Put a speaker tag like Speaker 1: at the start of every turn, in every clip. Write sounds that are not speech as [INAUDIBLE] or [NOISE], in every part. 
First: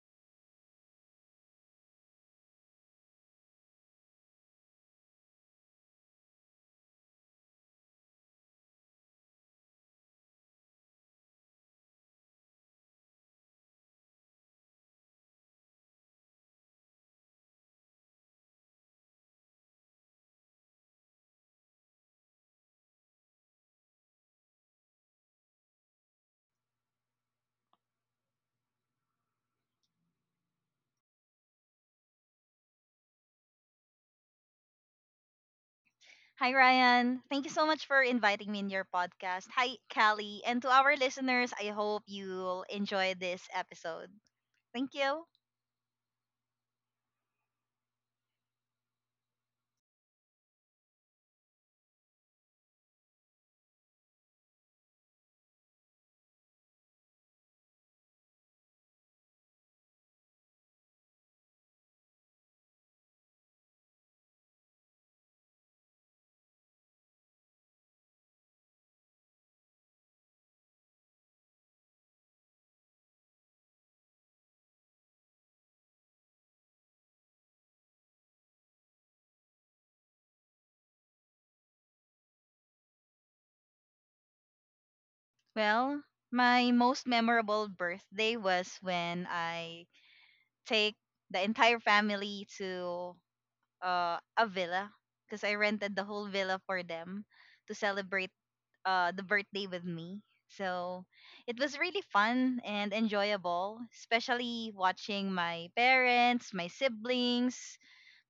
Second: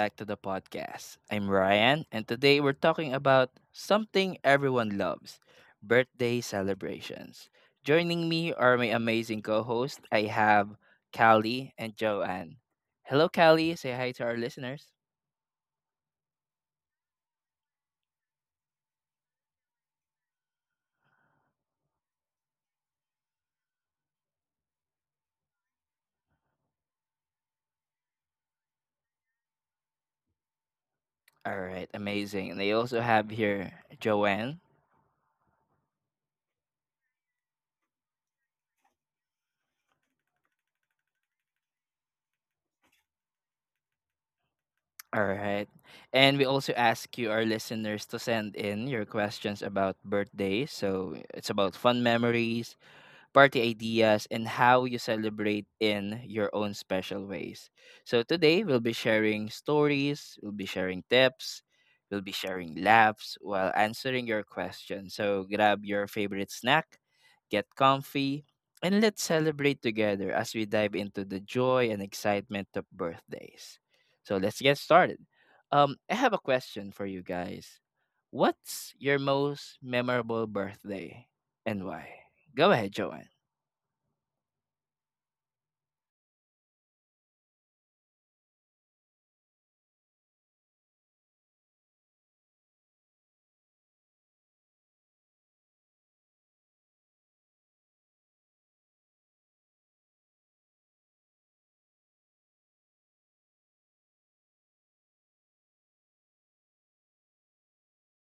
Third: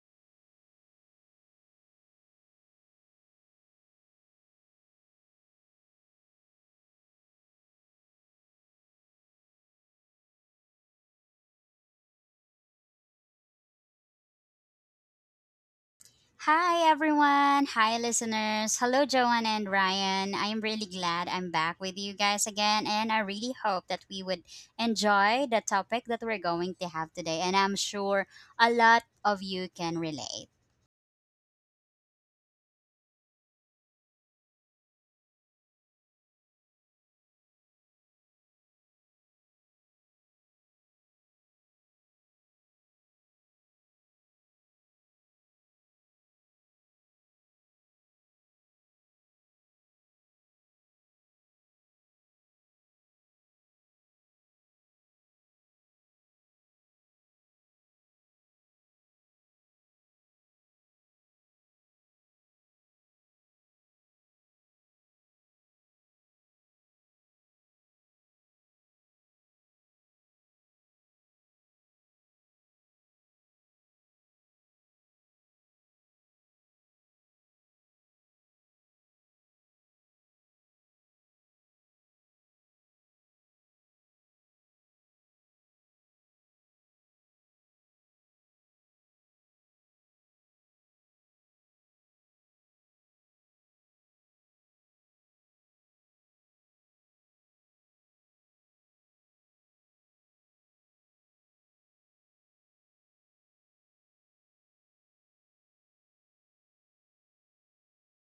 Speaker 1: back to the podcast. I'm Ryan, and today we're talking about something everyone loves, birthday celebrations. Joining me are my amazing co hosts. I have Callie and Joanne. Hello, Callie. Say hi to our listeners.
Speaker 2: Hi, everyone. Hi, listeners. Hello, Joanne and Ryan. I am really glad I'm back with you guys again, and I really hope that we would enjoy the topic that we're going to have today. And I'm sure a lot of you can relate.
Speaker 1: All right, amazing. And I also have here Joanne.
Speaker 3: Hi, Ryan. Thank you so much for inviting me in your podcast. Hi, Callie. And to our listeners, I hope you'll enjoy this episode. Thank you.
Speaker 1: All right. And we also ask you, our listeners, to send in your questions about birthdays. So it's about fun memories, party ideas, and how you celebrate in your own special ways. So today we'll be sharing stories, we'll be sharing tips, we'll be sharing laughs while answering your questions. So grab your favorite snack, get comfy, and let's celebrate together as we dive into the joy and excitement of birthdays. So let's get started. I have a question for you guys. What's your most memorable birthday and why? Go ahead, Joanne.
Speaker 3: Well, my most memorable birthday was when I take the entire family to a villa, because I rented the whole villa for them to celebrate the birthday with me. So it was really fun and enjoyable, especially watching my parents, my siblings,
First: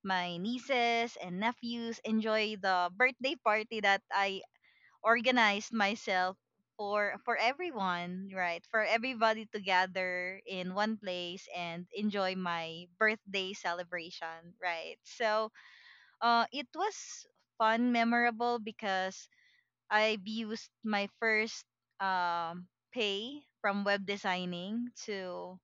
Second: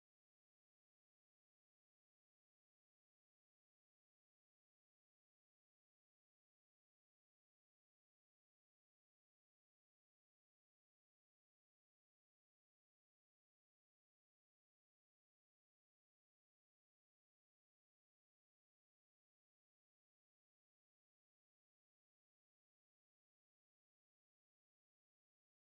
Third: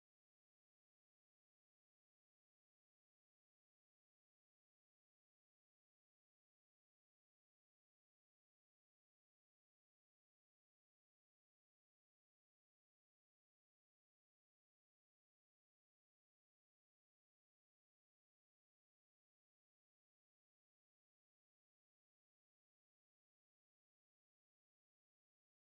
Speaker 3: my nieces, and nephews enjoy the birthday party that I organized myself for everyone, right, for everybody to gather in one place and enjoy my birthday celebration, right. So it was fun, memorable, because I've used my first pay from web designing to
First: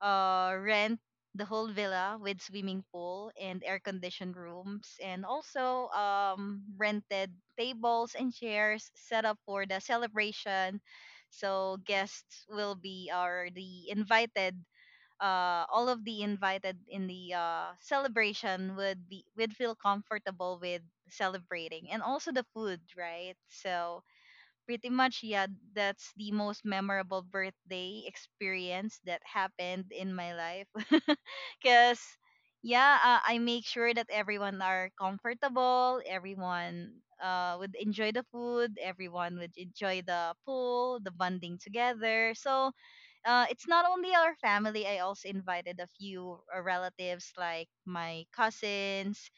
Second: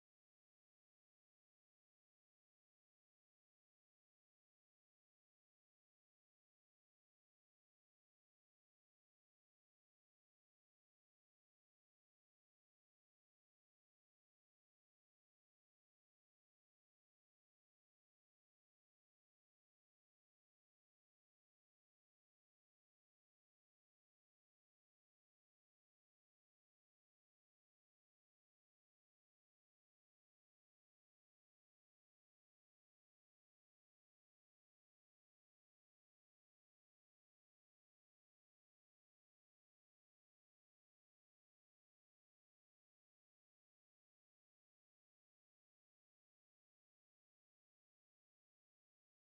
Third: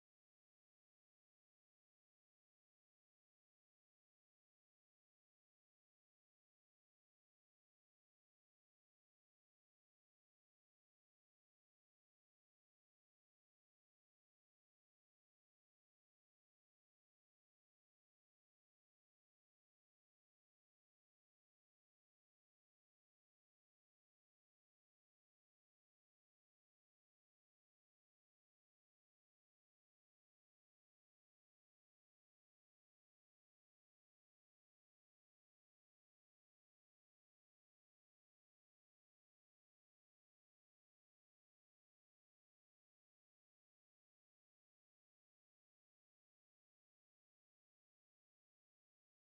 Speaker 3: rent the whole villa with swimming pool and air conditioned rooms, and also rented tables and chairs set up for the celebration. So guests will be, or the invited, all of the invited in the celebration would be, would feel comfortable with celebrating, and also the food, right. So pretty much, yeah, that's the most memorable birthday experience that happened in my life [LAUGHS] because, yeah, I make sure that everyone are comfortable, everyone would enjoy the food, everyone would enjoy the pool, the bonding together. So it's not only our family. I also invited a few relatives, like my cousins,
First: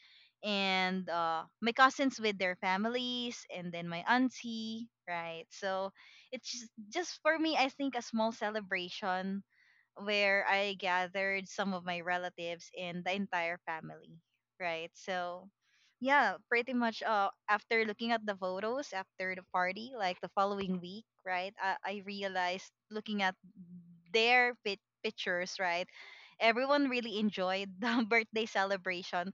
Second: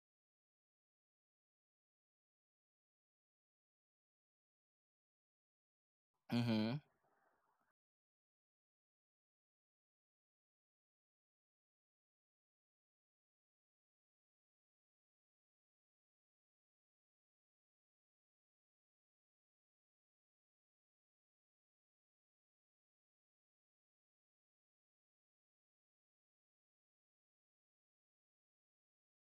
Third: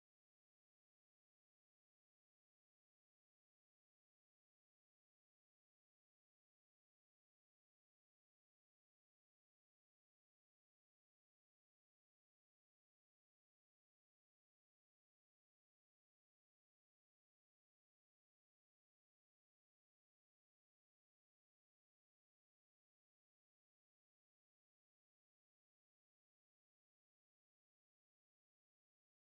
Speaker 3: and my cousins with their families, and then my auntie, right? So it's just,
Speaker 1: Mhm.
Speaker 3: just for me, I think, a small celebration where I gathered some of my relatives and the entire family, right? So, yeah, pretty much, after looking at the photos after the party, like the following week, right? I realized, looking at their pictures, right? Everyone really enjoyed the [LAUGHS] birthday celebration.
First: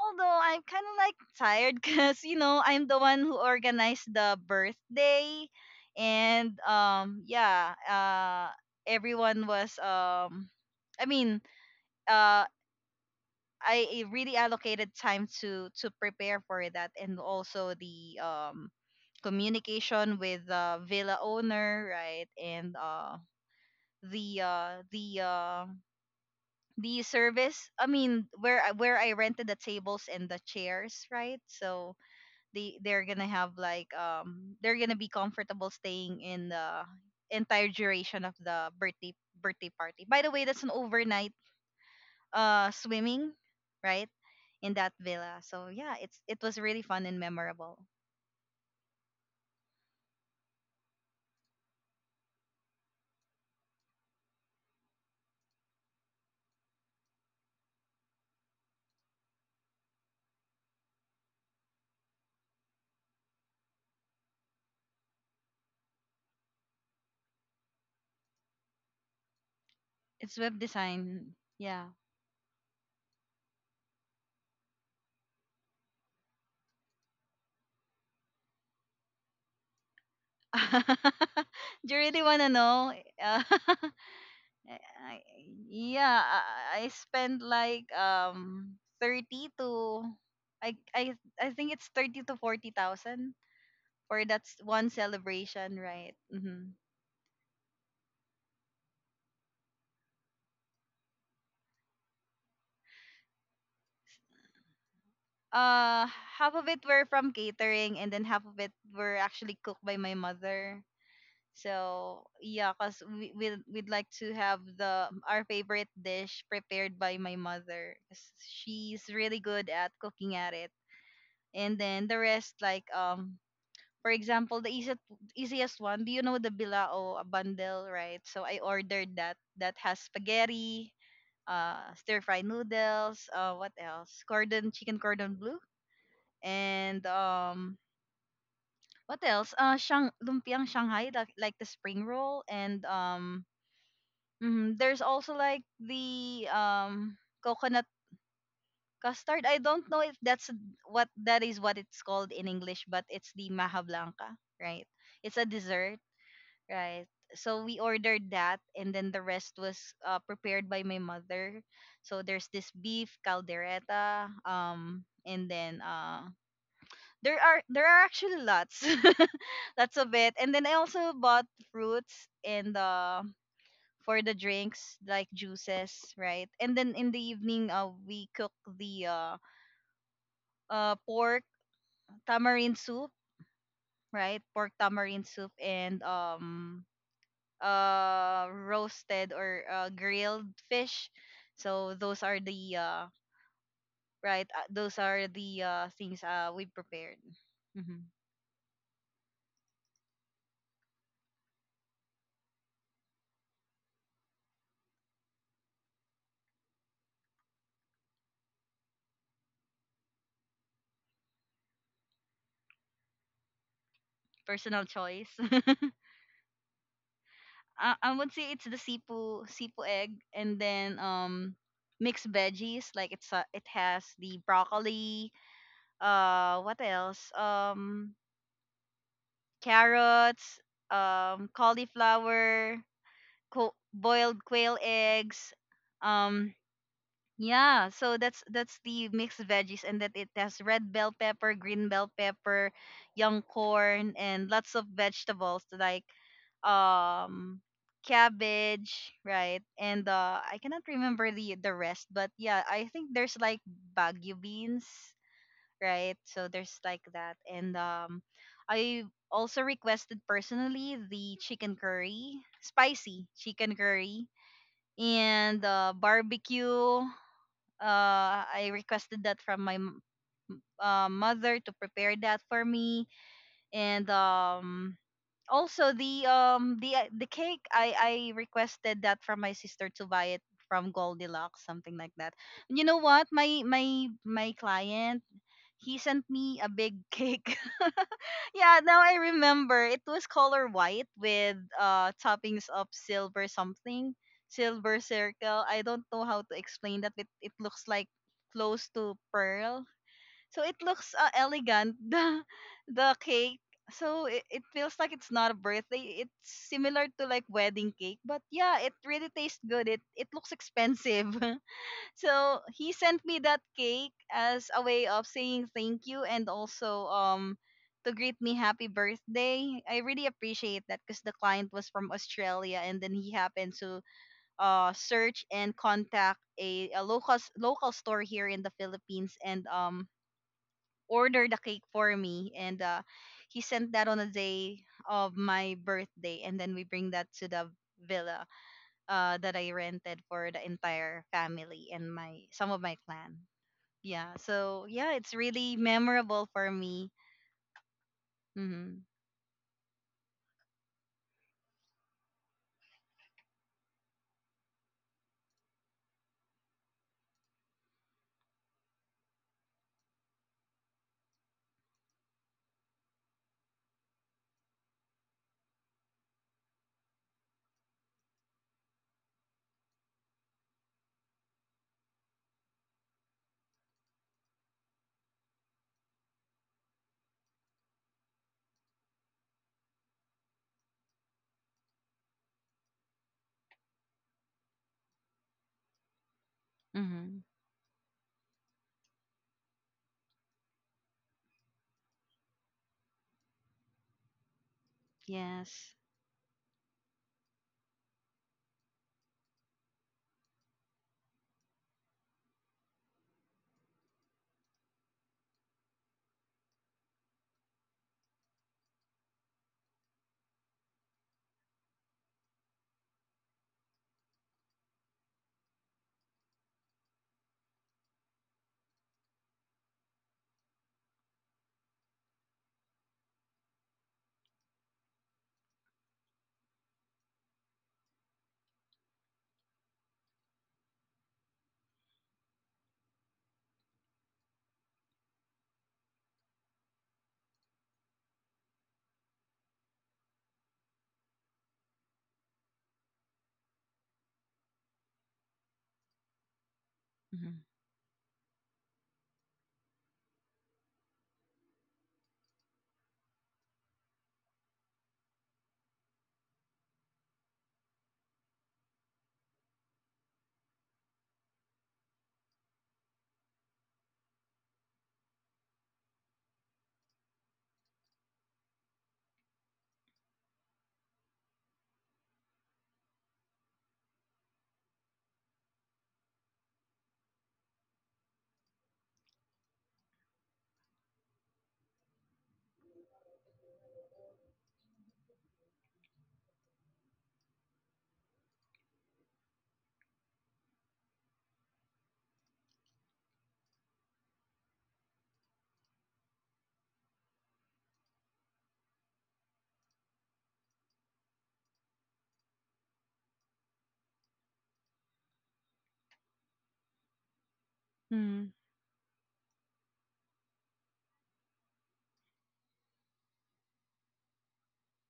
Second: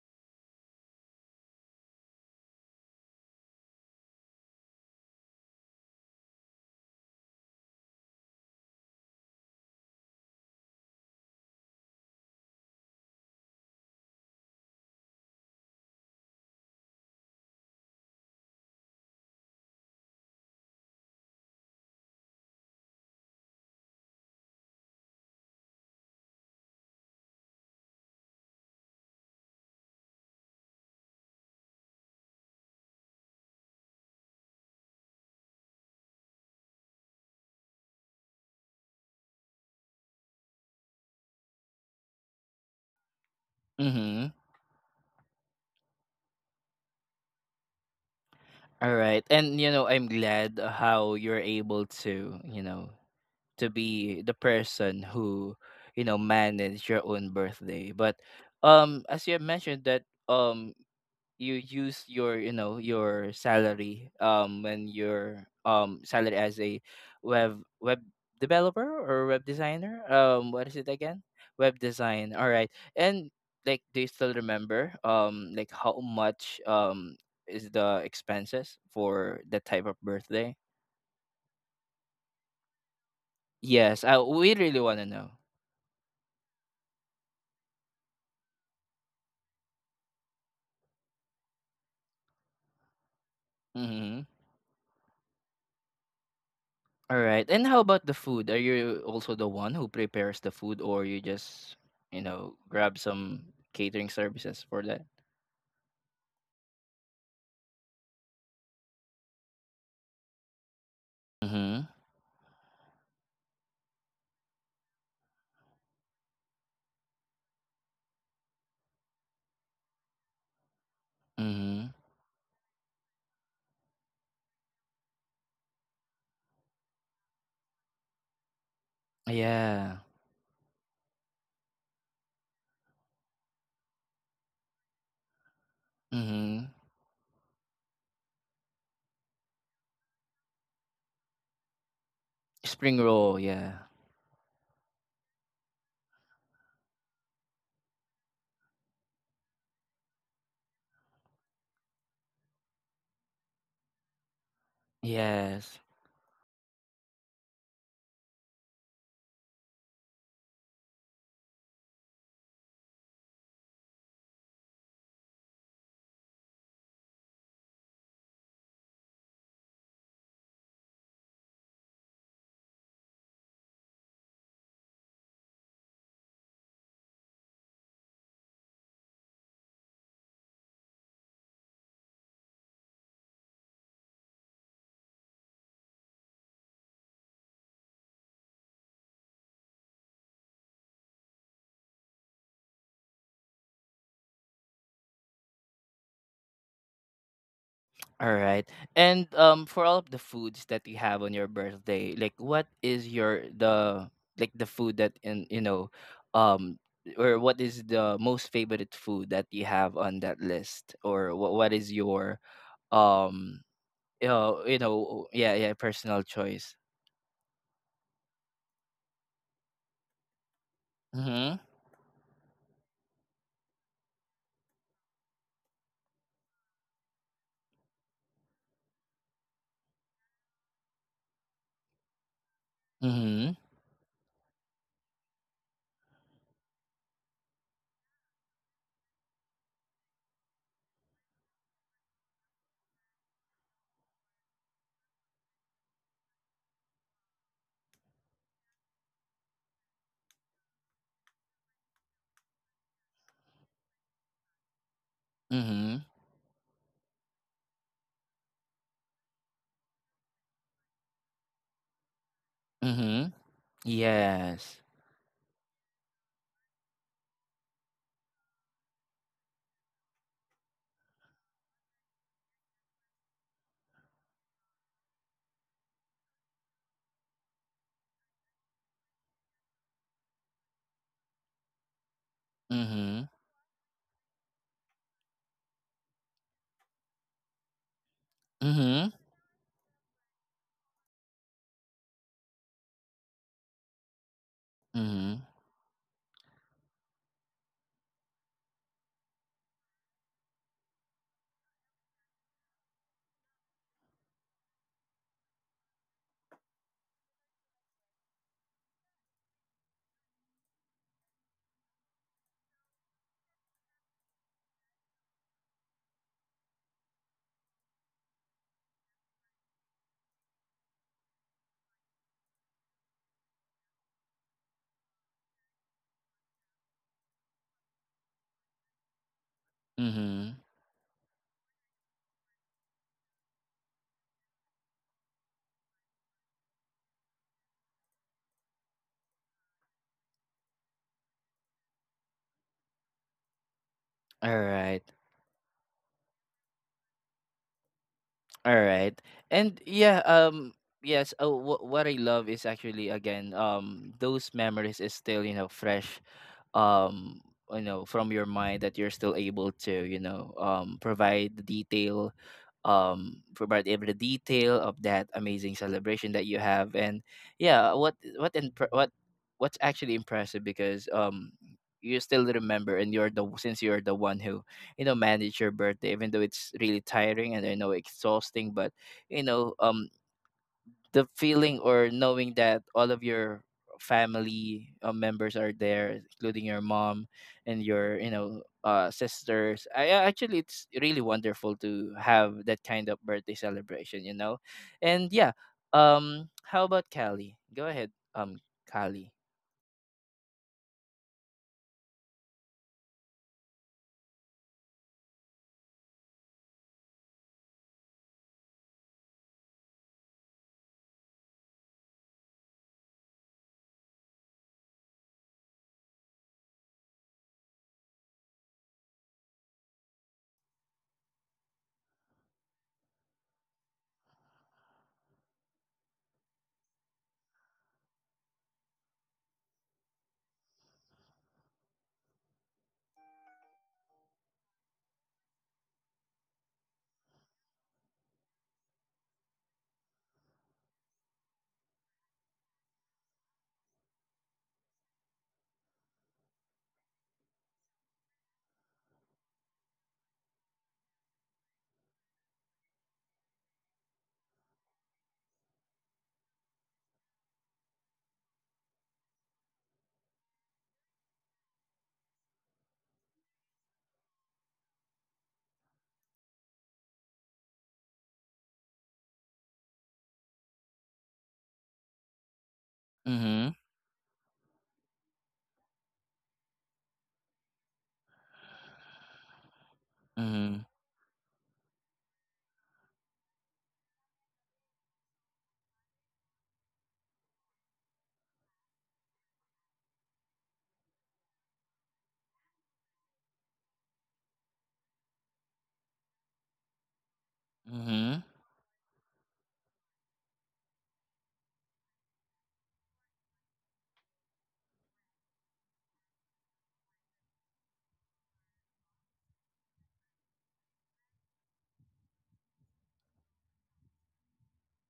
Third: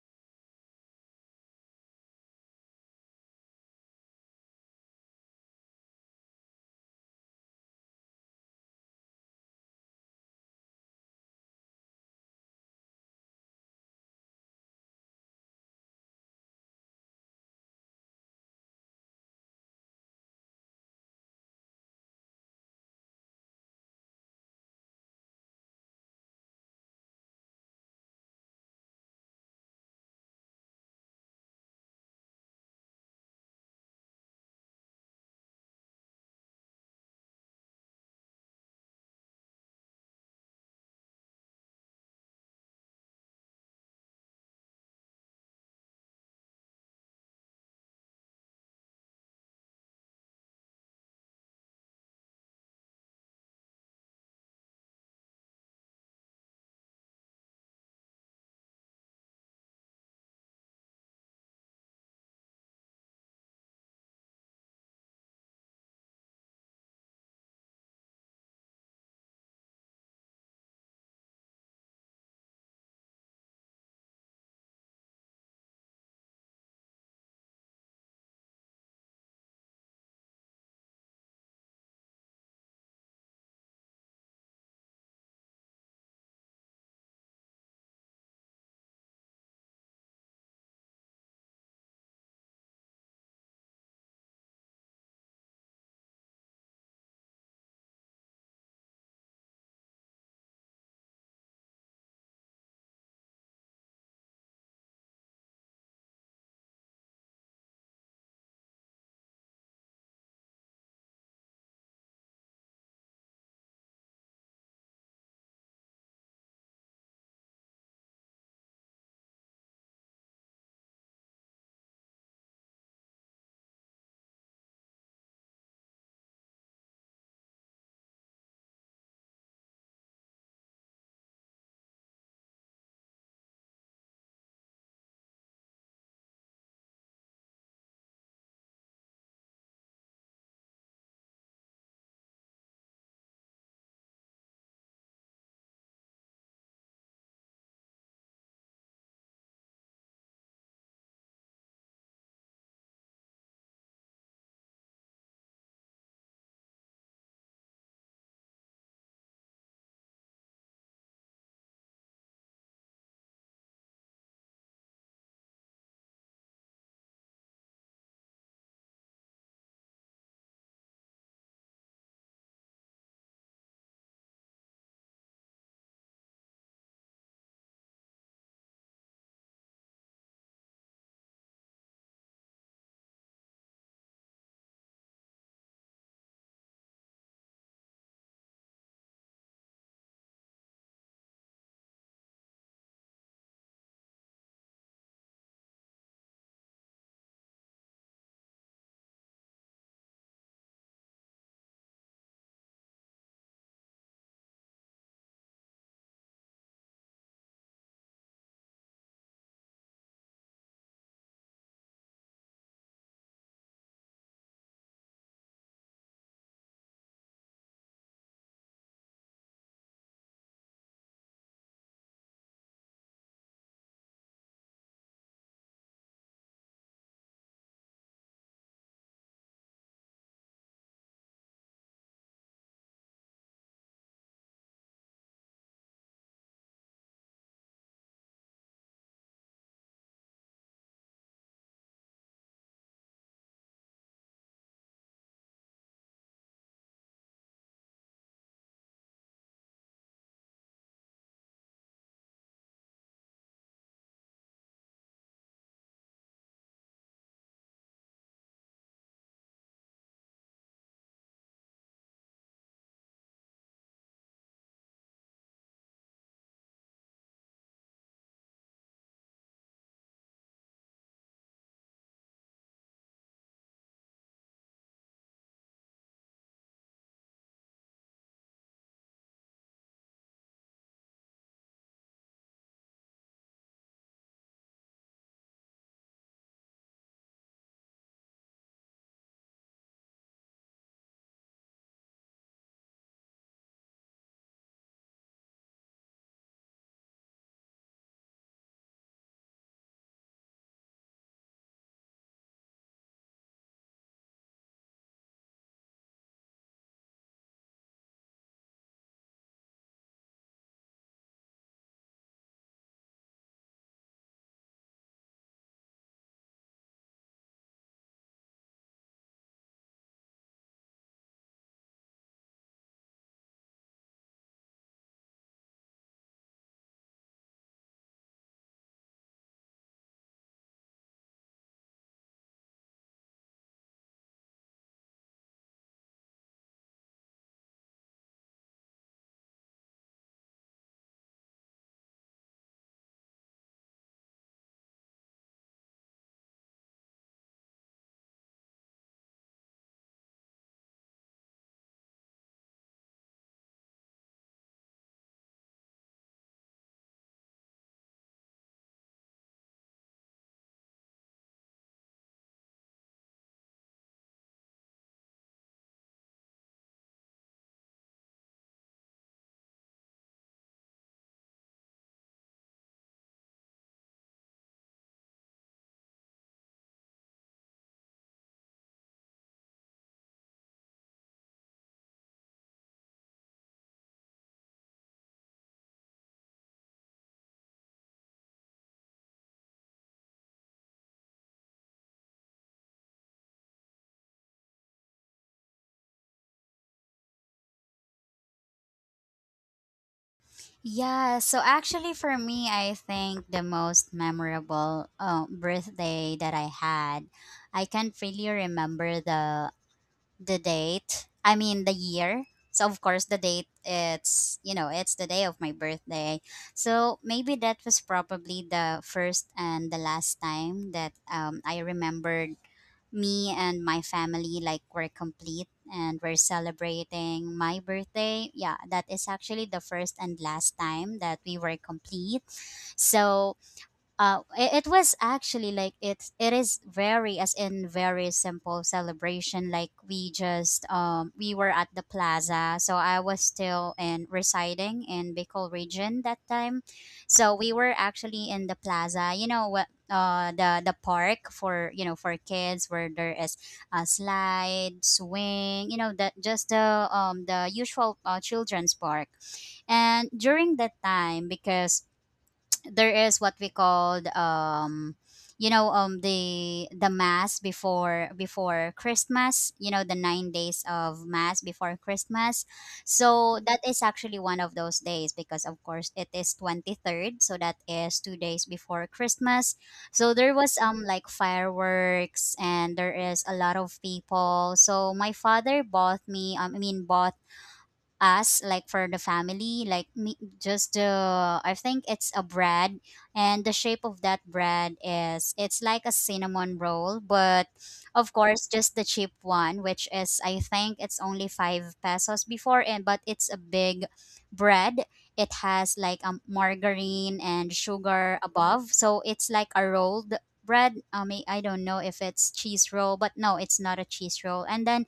Speaker 3: Although I'm kind of like tired [LAUGHS] because, I'm the one who organized the birthday. And yeah, everyone was, I mean, uh I really allocated time to prepare for that, and also the communication with the villa owner, right. And the uh the uh the service, I mean, where I rented the tables and the chairs, right. So they're gonna have like, they're gonna be comfortable staying in the entire duration of the birthday party. By the way, that's an overnight swimming, right?
Speaker 1: Mhm.
Speaker 3: In that villa. So yeah, it was really fun and memorable.
Speaker 1: Alright. And you know, I'm glad how you're able to, you know, to be the person who, you know, manage your own birthday. But as you have mentioned that um you use your, you know, your salary, when your salary as a web developer or web designer,
Speaker 3: It's web
Speaker 1: what is it again?
Speaker 3: design.
Speaker 1: Web
Speaker 3: Yeah.
Speaker 1: design, all right. And like, do you still remember, like how much is the expenses for that type of birthday?
Speaker 3: [LAUGHS] Do you really wanna know? Uh, [LAUGHS]
Speaker 1: Yes, I, we really
Speaker 3: I-
Speaker 1: want to know.
Speaker 3: I- yeah, I spent like 30 to, I I I think it's thirty to forty thousand
Speaker 1: Mm-hmm.
Speaker 3: for that one celebration, right? Mm-hmm.
Speaker 1: Alright, and how about the food? Are you also the one who prepares the food, or you just, you know, grab some catering services for that?
Speaker 3: Uh, half of it were from catering, and then half of it were actually cooked by my mother.
Speaker 1: Mhm.
Speaker 3: So yeah, cause we'd like to have the our favorite dish prepared by my mother. 'Cause she's really good at cooking at it. And
Speaker 1: Mhm.
Speaker 3: then the rest, like, for example, the easiest one. Do you know the bilao a bundle, right? So I ordered that. That has
Speaker 1: Yeah.
Speaker 3: spaghetti, stir fry noodles. What else? Cordon chicken cordon bleu,
Speaker 1: Mhm.
Speaker 3: and, what else? Shang Lumpiang Shanghai, like the spring roll, and
Speaker 1: Spring roll, yeah.
Speaker 3: there's also like the coconut custard. I don't know if that is what it's called in English, but it's the maha blanca, right? It's a
Speaker 1: Yes.
Speaker 3: dessert, right? So we ordered that, and then the rest was prepared by my mother. So there's this beef caldereta, and then, there are actually lots, [LAUGHS] lots of it. And then I also bought fruits, and, for the drinks, like juices, right? And then in the evening, we cook the, pork tamarind soup, right? Pork tamarind soup, and roasted or grilled fish. So those are the things we prepared. hmm
Speaker 1: All right. And for all of the foods that you have on your birthday, like what is your the, like the food that, in you know, um or what is the most favorite food that you have on that list? Or what is your, um you know, you
Speaker 3: Personal choice.
Speaker 1: know, yeah, yeah,
Speaker 3: [LAUGHS]
Speaker 1: personal choice.
Speaker 3: I would say it's the sipu sipu egg, and then
Speaker 1: Mhm.
Speaker 3: mixed veggies, like it has the broccoli, what else, carrots, cauliflower,
Speaker 1: Mhm.
Speaker 3: boiled quail eggs, um yeah. So that's the mixed veggies, and that it has red bell pepper, green bell pepper, young corn, and lots of vegetables, like um cabbage, right. And I cannot remember the rest, but yeah, I think there's like bagu beans,
Speaker 1: Mhm.
Speaker 3: right? So there's like that. And I also requested personally the chicken curry, spicy
Speaker 1: Mhm.
Speaker 3: chicken curry,
Speaker 1: Yes.
Speaker 3: and barbecue. I requested that from my mother to prepare that for me. And also the the cake, I requested that from my sister to buy it from Goldilocks, something like that. And you know what?
Speaker 1: Mhm.
Speaker 3: My client, he sent me a big [LAUGHS] cake. Yeah, now
Speaker 1: Mhm.
Speaker 3: I remember. It was color white with toppings of silver something, silver
Speaker 1: Mhm.
Speaker 3: circle. I don't know how to explain that, but it looks like close to pearl. So it looks elegant [LAUGHS] the cake. So it feels like it's not a birthday. It's similar to like wedding cake, but yeah, it really tastes good. It looks expensive. [LAUGHS] So he sent me that cake as a way of saying thank you, and also, to greet me happy birthday. I really appreciate that, because the client was from Australia, and then he happened to search and contact a local local store here in the Philippines, and
Speaker 1: Mhm.
Speaker 3: order the cake for me. And he sent that on the day of my birthday, and then we bring that to the villa that I rented for the entire family and my, some of my clan. Yeah,
Speaker 1: All
Speaker 3: so
Speaker 1: right.
Speaker 3: yeah, it's really memorable for me.
Speaker 1: All
Speaker 3: Mm-hmm.
Speaker 1: right. And yeah, um, yes, what I love is actually, again, those memories is still, you know, fresh, um you know, from your mind, that you're still able to, you know, provide the details, provide every detail of that amazing celebration that you have. And yeah, what what's actually impressive, because you still remember, and you're the, since you're the one who, you know, manage your birthday, even though it's really tiring, and I know exhausting. But you know, the feeling or knowing that all of your family members are there, including your mom
Speaker 3: Mm-hmm.
Speaker 1: and your, you know, sisters. I actually, it's really wonderful to have that kind of birthday celebration, you know. And yeah,
Speaker 3: Yes.
Speaker 1: how about Callie? Go ahead, um Callie.
Speaker 2: Yeah, so actually, for me, I think the most memorable birthday that I had, I can't really remember the date. I mean the year. So of course the date, it's, you know, it's the day of my birthday. So maybe that was probably the first and the last time that I remembered me and my family like were complete and we're celebrating my birthday. Yeah, that is actually the first and last time that we were complete. So it was actually like it's it is very, as in very simple celebration. Like we just we were at the plaza. So I was still in residing in Bicol region that time.
Speaker 3: Mm-hmm.
Speaker 2: So we were actually in the plaza, you know what, the park for, you know, for kids where there is a slide, swing, you know, that just the usual children's park. And during that time, because there is what we called, you know, the mass before Christmas, you know, the 9 days of mass before Christmas. So
Speaker 1: Mm-hmm.
Speaker 2: that is actually one of those days because of course it is 23rd, so that is 2 days before Christmas. So there was
Speaker 1: Mm-hmm.
Speaker 2: like fireworks and there is a lot of people. So my father bought me bought us, like for the family, like me just the, I think it's a bread. And the shape of that bread is it's like a cinnamon roll, but of
Speaker 1: Mm-hmm.
Speaker 2: course just the cheap one, which is, I think it's only five pesos before, and but it's a big bread. It has like a margarine and sugar
Speaker 3: Mm-hmm.
Speaker 2: above, so it's like a rolled bread. I mean I don't know if it's cheese roll, but no it's not a cheese roll. And then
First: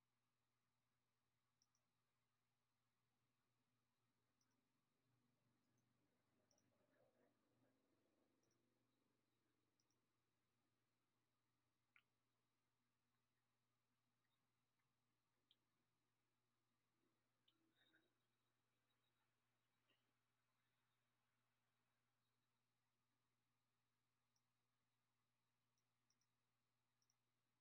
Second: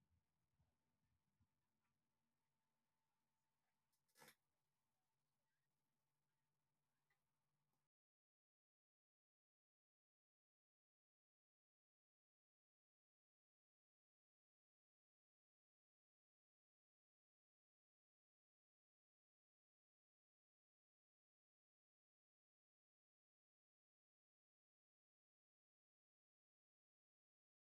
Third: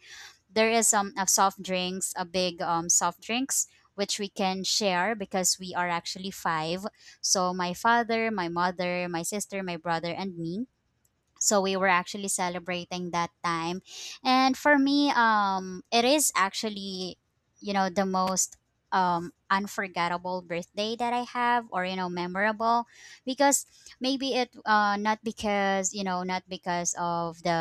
Speaker 2: there is a soft drinks, a big soft drinks which we can share because we are actually five. So my father, my mother, my sister, my brother, and me, so we were actually celebrating that time. And for me, it is actually, you know, the most unforgettable birthday that I have, or, you know, memorable. Because maybe it, not because, you know, not because of the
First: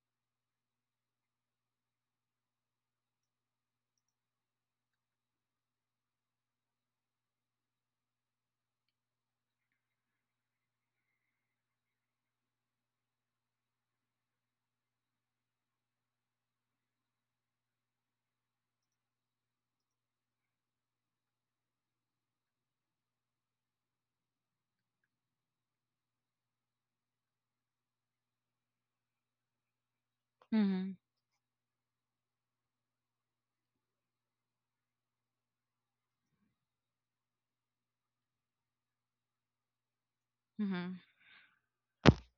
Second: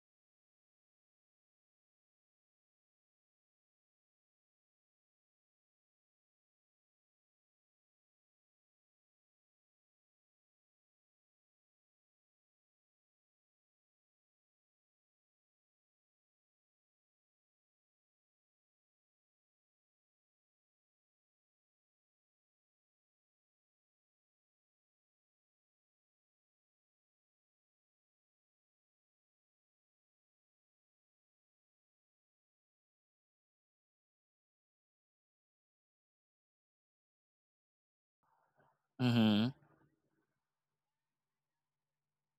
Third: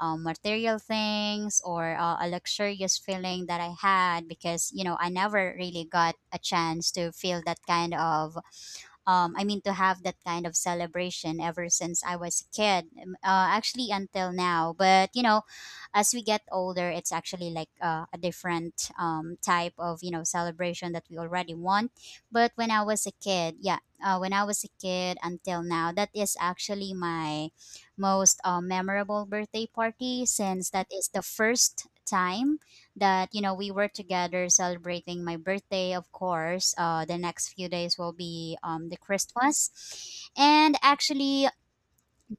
Speaker 2: material things or a luxurious feeling that I had. Because, you know, I never really got a chance to feel that kind of I mean, to have that kind of celebration ever since I was a kid, actually until now. But, you know, as we get older, it's actually like a different type of, you know, celebration that we already want. But when I was a kid, yeah, when I was a kid until now, that is actually my most memorable birthday party, since that
Speaker 3: Mm-hmm.
Speaker 2: is the first time that, you know, we were together celebrating my birthday. Of course the next few days will be the
Speaker 1: Mm-hmm.
Speaker 2: Christmas. And
Speaker 3: Mm-hmm.
Speaker 2: actually,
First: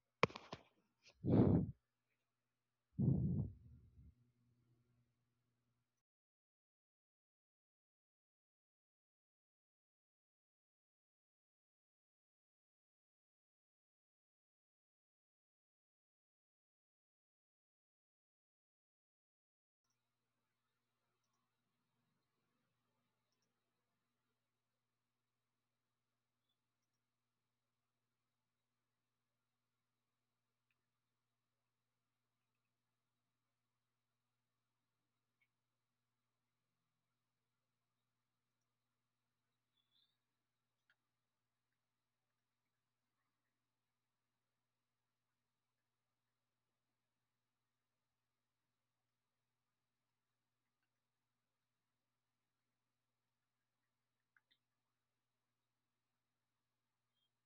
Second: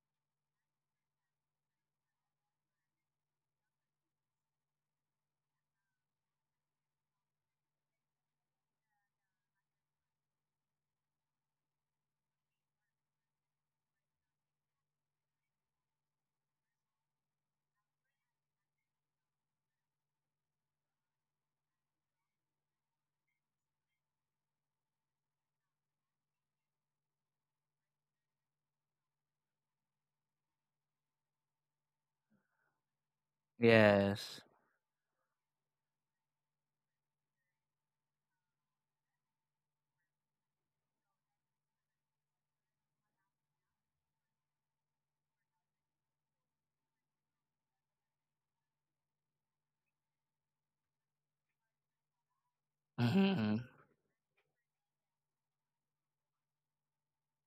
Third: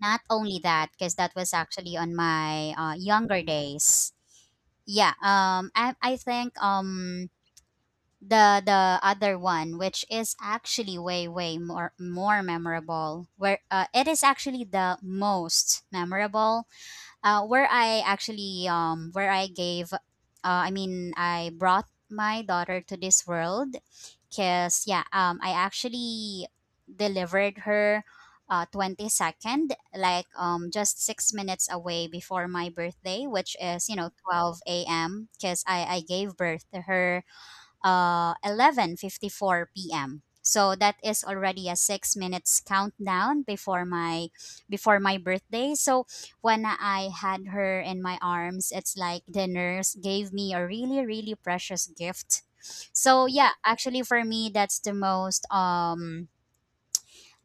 Speaker 2: not only that, because that was actually on my younger days. Yeah, I think the other one, which is actually way more memorable, where it is actually the most memorable, where I actually where I gave I brought my daughter to this world. Because, yeah, I actually delivered her 22nd, like just 6 minutes away before my birthday, which is, you know,
Speaker 1: Yes.
Speaker 2: 12 a.m., because I gave birth to her 11:54 p.m. So that is already a 6 minutes countdown before my birthday. So when I had her in my arms, it's like the nurse gave me a really precious gift. So yeah,
Speaker 1: Mm-hmm.
Speaker 2: actually for me that's the most,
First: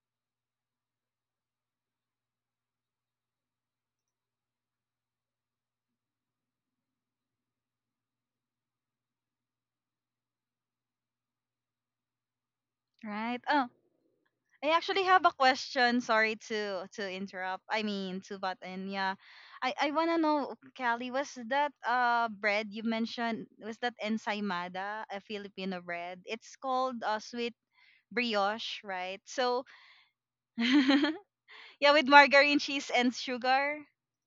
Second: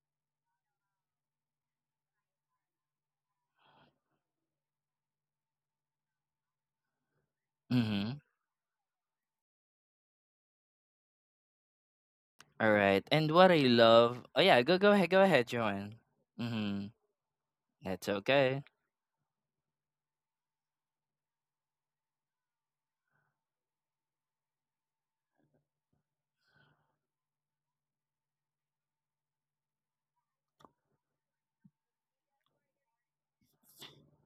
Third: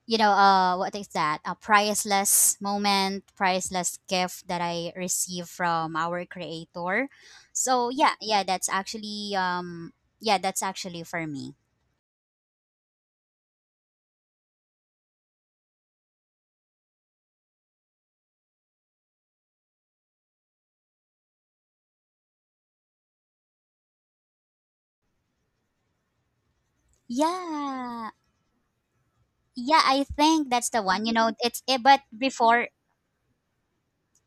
Speaker 2: you know, what is that? A priceless moment, priceless gift that I received from our creator. So yeah,
Speaker 1: Mm-hmm.
Speaker 2: yeah, that's actually for me.
Speaker 1: All right, and
Speaker 3: Right.
Speaker 1: what I
Speaker 3: Oh,
Speaker 1: love. Oh yeah,
Speaker 3: I
Speaker 1: go go
Speaker 3: actually
Speaker 1: ahead go
Speaker 3: have a
Speaker 1: ahead Joanne.
Speaker 3: question. Sorry
Speaker 1: Mm-hmm.
Speaker 3: to interrupt. I
Speaker 1: That's
Speaker 3: mean, to butt
Speaker 1: okay.
Speaker 3: in. Yeah, I wanna know, Callie, was that bread you mentioned? Was that ensaymada, a Filipino bread? It's called sweet
Speaker 2: Yeah,
Speaker 3: brioche, right? So
Speaker 2: yeah, I think that's the one. You know, it's eh,
Speaker 3: [LAUGHS] Yeah,
Speaker 2: but
Speaker 3: with margarine,
Speaker 2: before,
Speaker 3: cheese, and sugar.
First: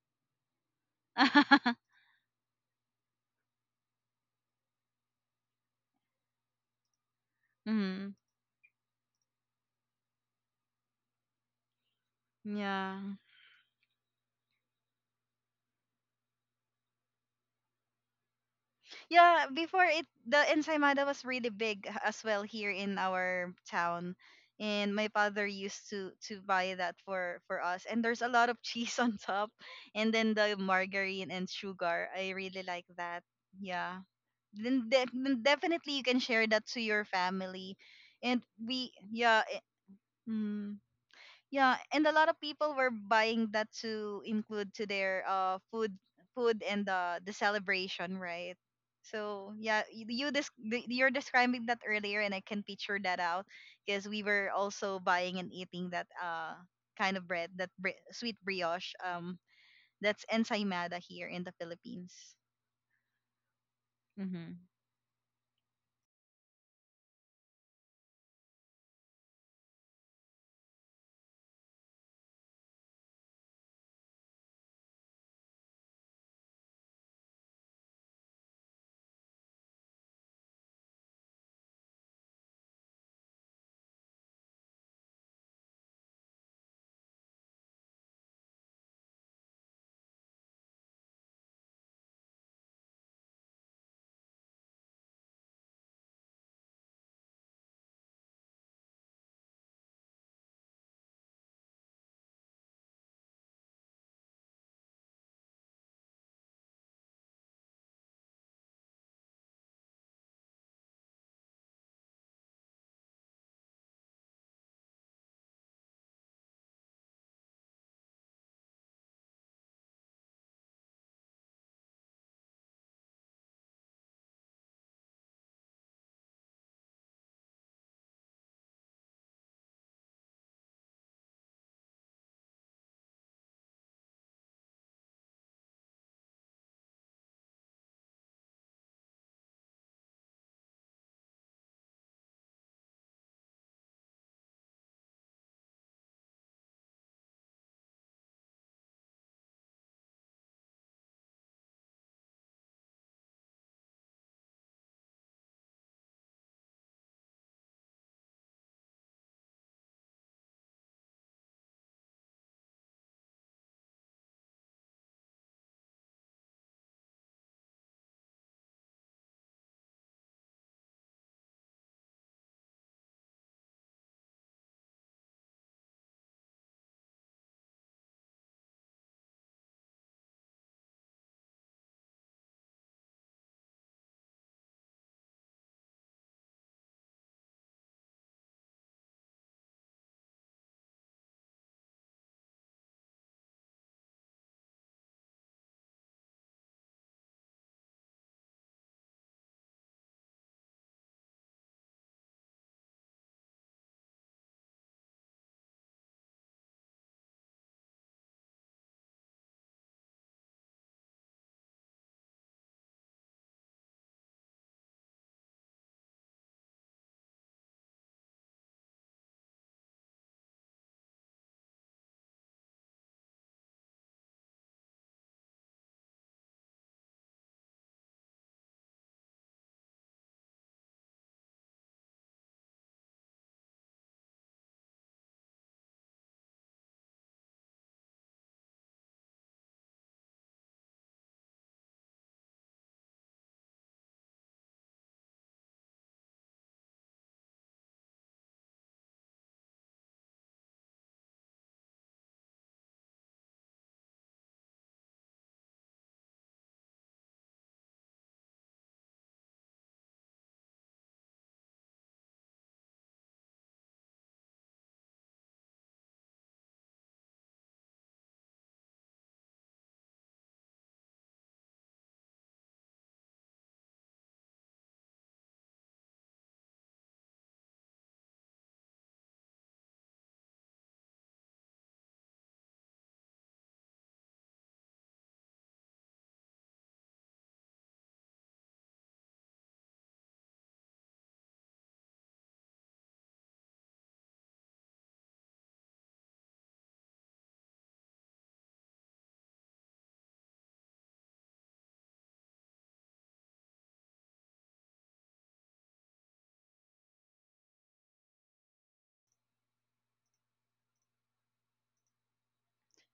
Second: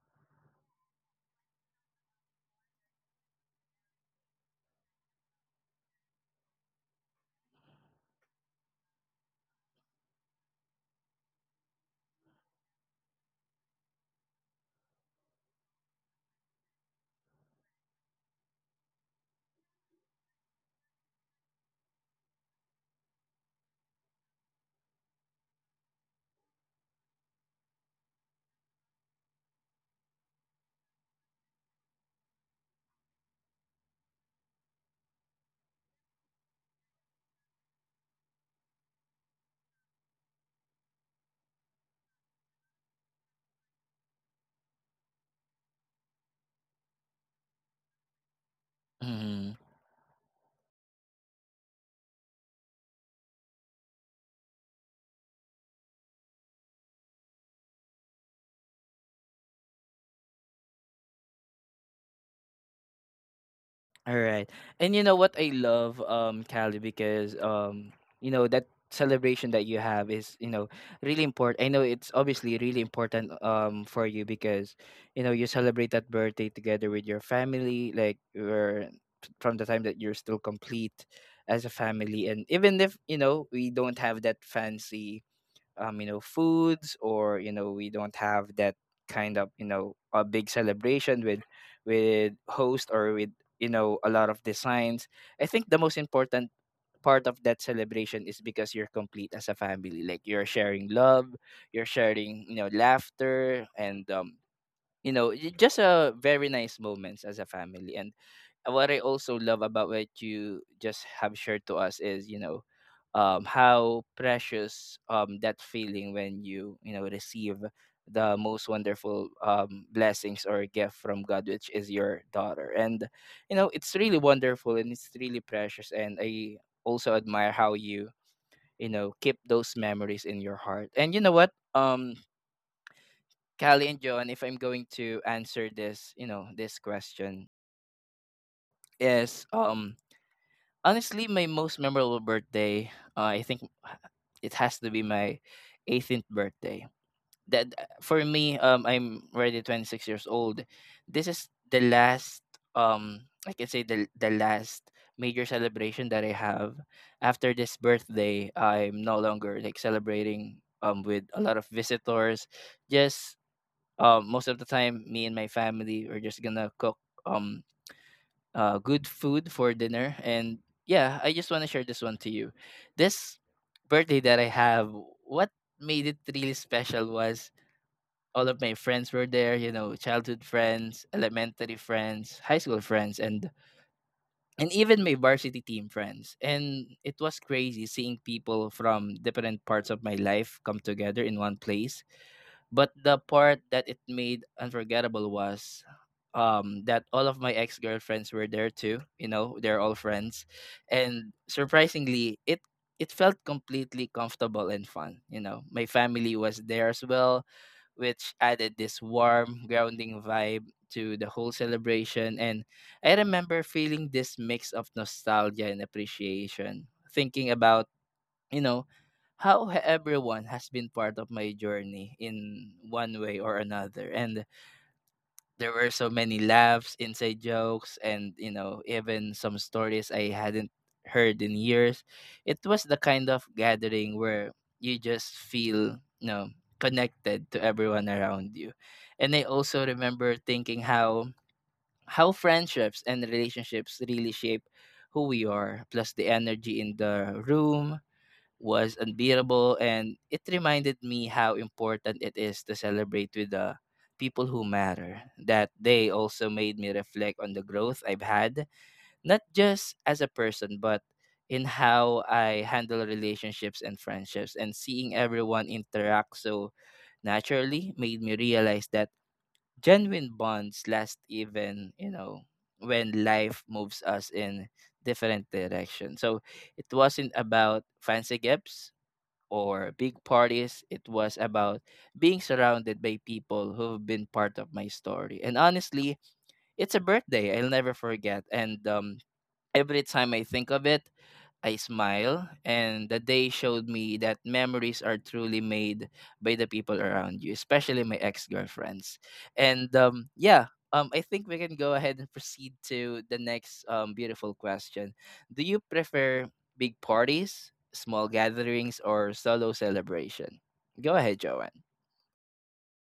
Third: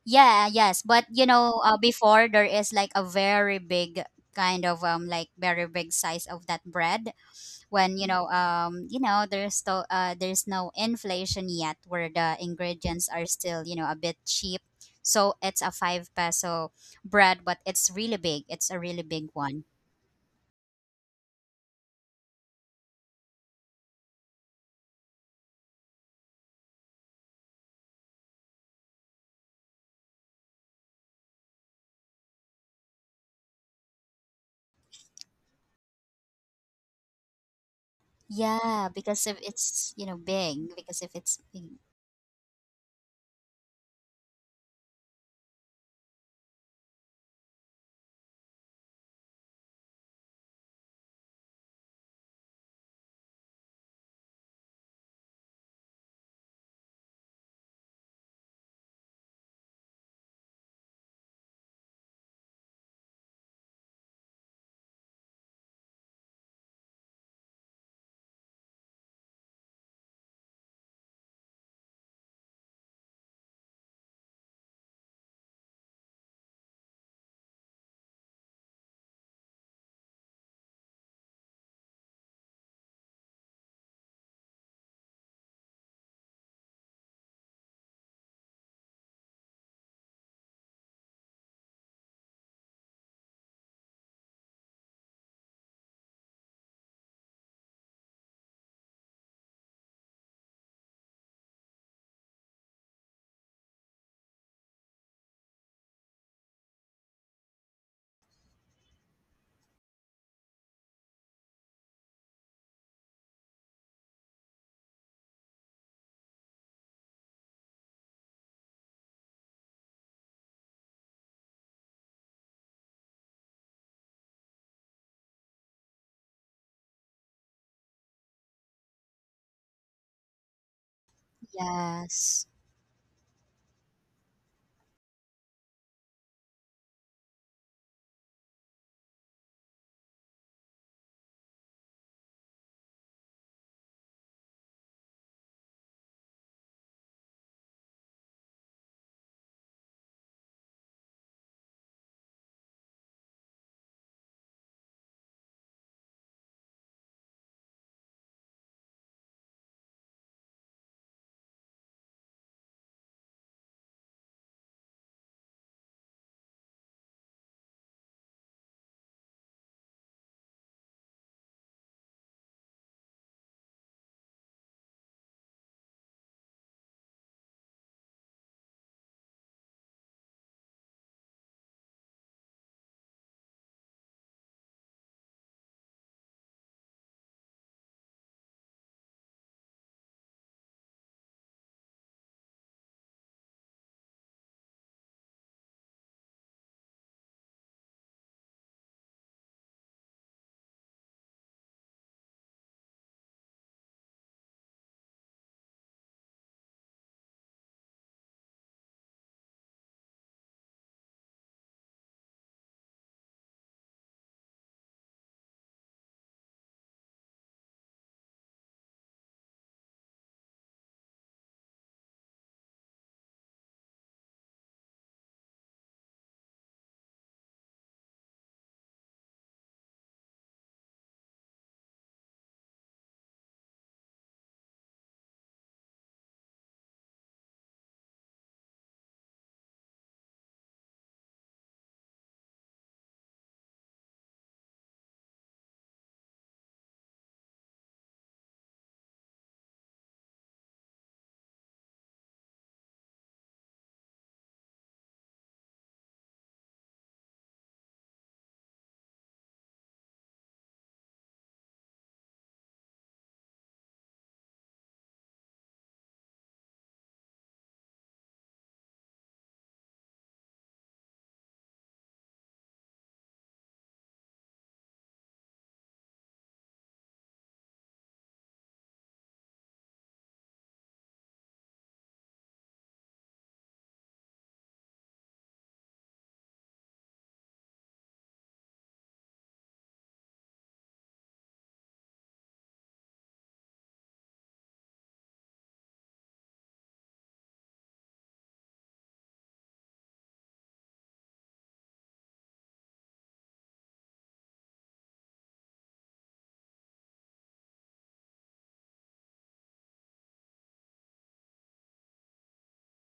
Speaker 2: yeah, yes, but you know,
Speaker 3: [LAUGHS]
Speaker 2: before there is like a very big kind of like very big size of that bread. When, you
Speaker 3: Mm,
Speaker 2: know, you know there's still there's no inflation yet, where the
Speaker 3: yeah.
Speaker 2: ingredients are still, you know, a bit cheap. So it's a five peso bread, but it's really big. It's a really big
Speaker 3: Yeah,
Speaker 2: one.
Speaker 3: before it, the ensaymada was really big as well here in our town. And my father used to buy that for us. And there's a lot of [LAUGHS] cheese on top, and then the margarine and sugar. I really like that. Yeah. Then, then definitely you can share that to your family. And
Speaker 2: Yeah,
Speaker 3: we,
Speaker 2: because if
Speaker 3: yeah. It,
Speaker 2: it's, you know, big, because if it's big,
Speaker 3: yeah, and a lot of people were buying that to include to their food, and the celebration, right? So
Speaker 1: Mhm.
Speaker 3: yeah, you're describing that earlier, and I can picture that out, because we were also buying and eating that kind of bread, that sweet brioche. That's ensaymada here in the Philippines.
Speaker 1: Alright.
Speaker 3: Mm-hmm.
Speaker 1: And you know what I love, Callie, because, you know, that celebration that you have is, you know, really important. I know it's obviously really important for you because, you know, you celebrate that birthday together with your family, like you're from the time that you're still complete as a family. And even if, you know, we don't have that fancy, you know, foods, or, you know, we don't have that kind of, you know, a big celebration with host, or with, you know, a lot of designs. I think the most important part of that celebration is because you're complete as a family. Like you're sharing love, you're sharing, you know, laughter, and you know, just a very nice moments as a family. And what I also love about what you just have shared to us is, you know, how precious, that feeling when you know, receive the most wonderful, blessings or gift from God, which is your daughter. And, you know, it's really wonderful and it's really precious. And I also admire how you, you know, keep those memories in your heart. And you know what?
Speaker 2: yes.
Speaker 1: Callie and John, if I'm going to answer this, you know, this question is, honestly, my most memorable birthday, I think it has to be my 18th birthday. That for me, I'm already 26 years old. This is the last, I can say the last major celebration that I have. After this birthday, I'm no longer like celebrating with a lot of visitors. Just most of the time, me and my family are just gonna cook. Um, good food for dinner. And yeah, I just want to share this one to you. This birthday that I have, what made it really special was all of my friends were there, you know, childhood friends, elementary friends, high school friends, and even my varsity team friends. And it was crazy seeing people from different parts of my life come together in one place. But the part that it made unforgettable was that all of my ex-girlfriends were there too, you know, they're all friends. And surprisingly, it felt completely comfortable and fun, you know. My family was there as well, which added this warm, grounding vibe to the whole celebration. And I remember feeling this mix of nostalgia and appreciation, thinking about, you know, how everyone has been part of my journey in one way or another. And there were so many laughs, inside jokes, and you know, even some stories I hadn't heard in years. It was the kind of gathering where you just feel, you know, connected to everyone around you. And I also remember thinking how friendships and relationships really shape who we are. Plus, the energy in the room was unbearable, and it reminded me how important it is to celebrate with the people who matter. That day also made me reflect on the growth I've had, not just as a person, but in how I handle relationships and friendships. And seeing everyone interact so naturally made me realize that genuine bonds last even, you know, when life moves us in different directions. So it wasn't about fancy gifts or big parties. It was about being surrounded by people who've been part of my story. And honestly, it's a birthday I'll never forget. And every time I think of it, I smile, and the day showed me that memories are truly made by the people around you, especially my ex girlfriends. And yeah, I think we can go ahead and proceed to the next, beautiful question. Do you prefer big parties, small gatherings, or solo celebration? Go ahead, Joanne.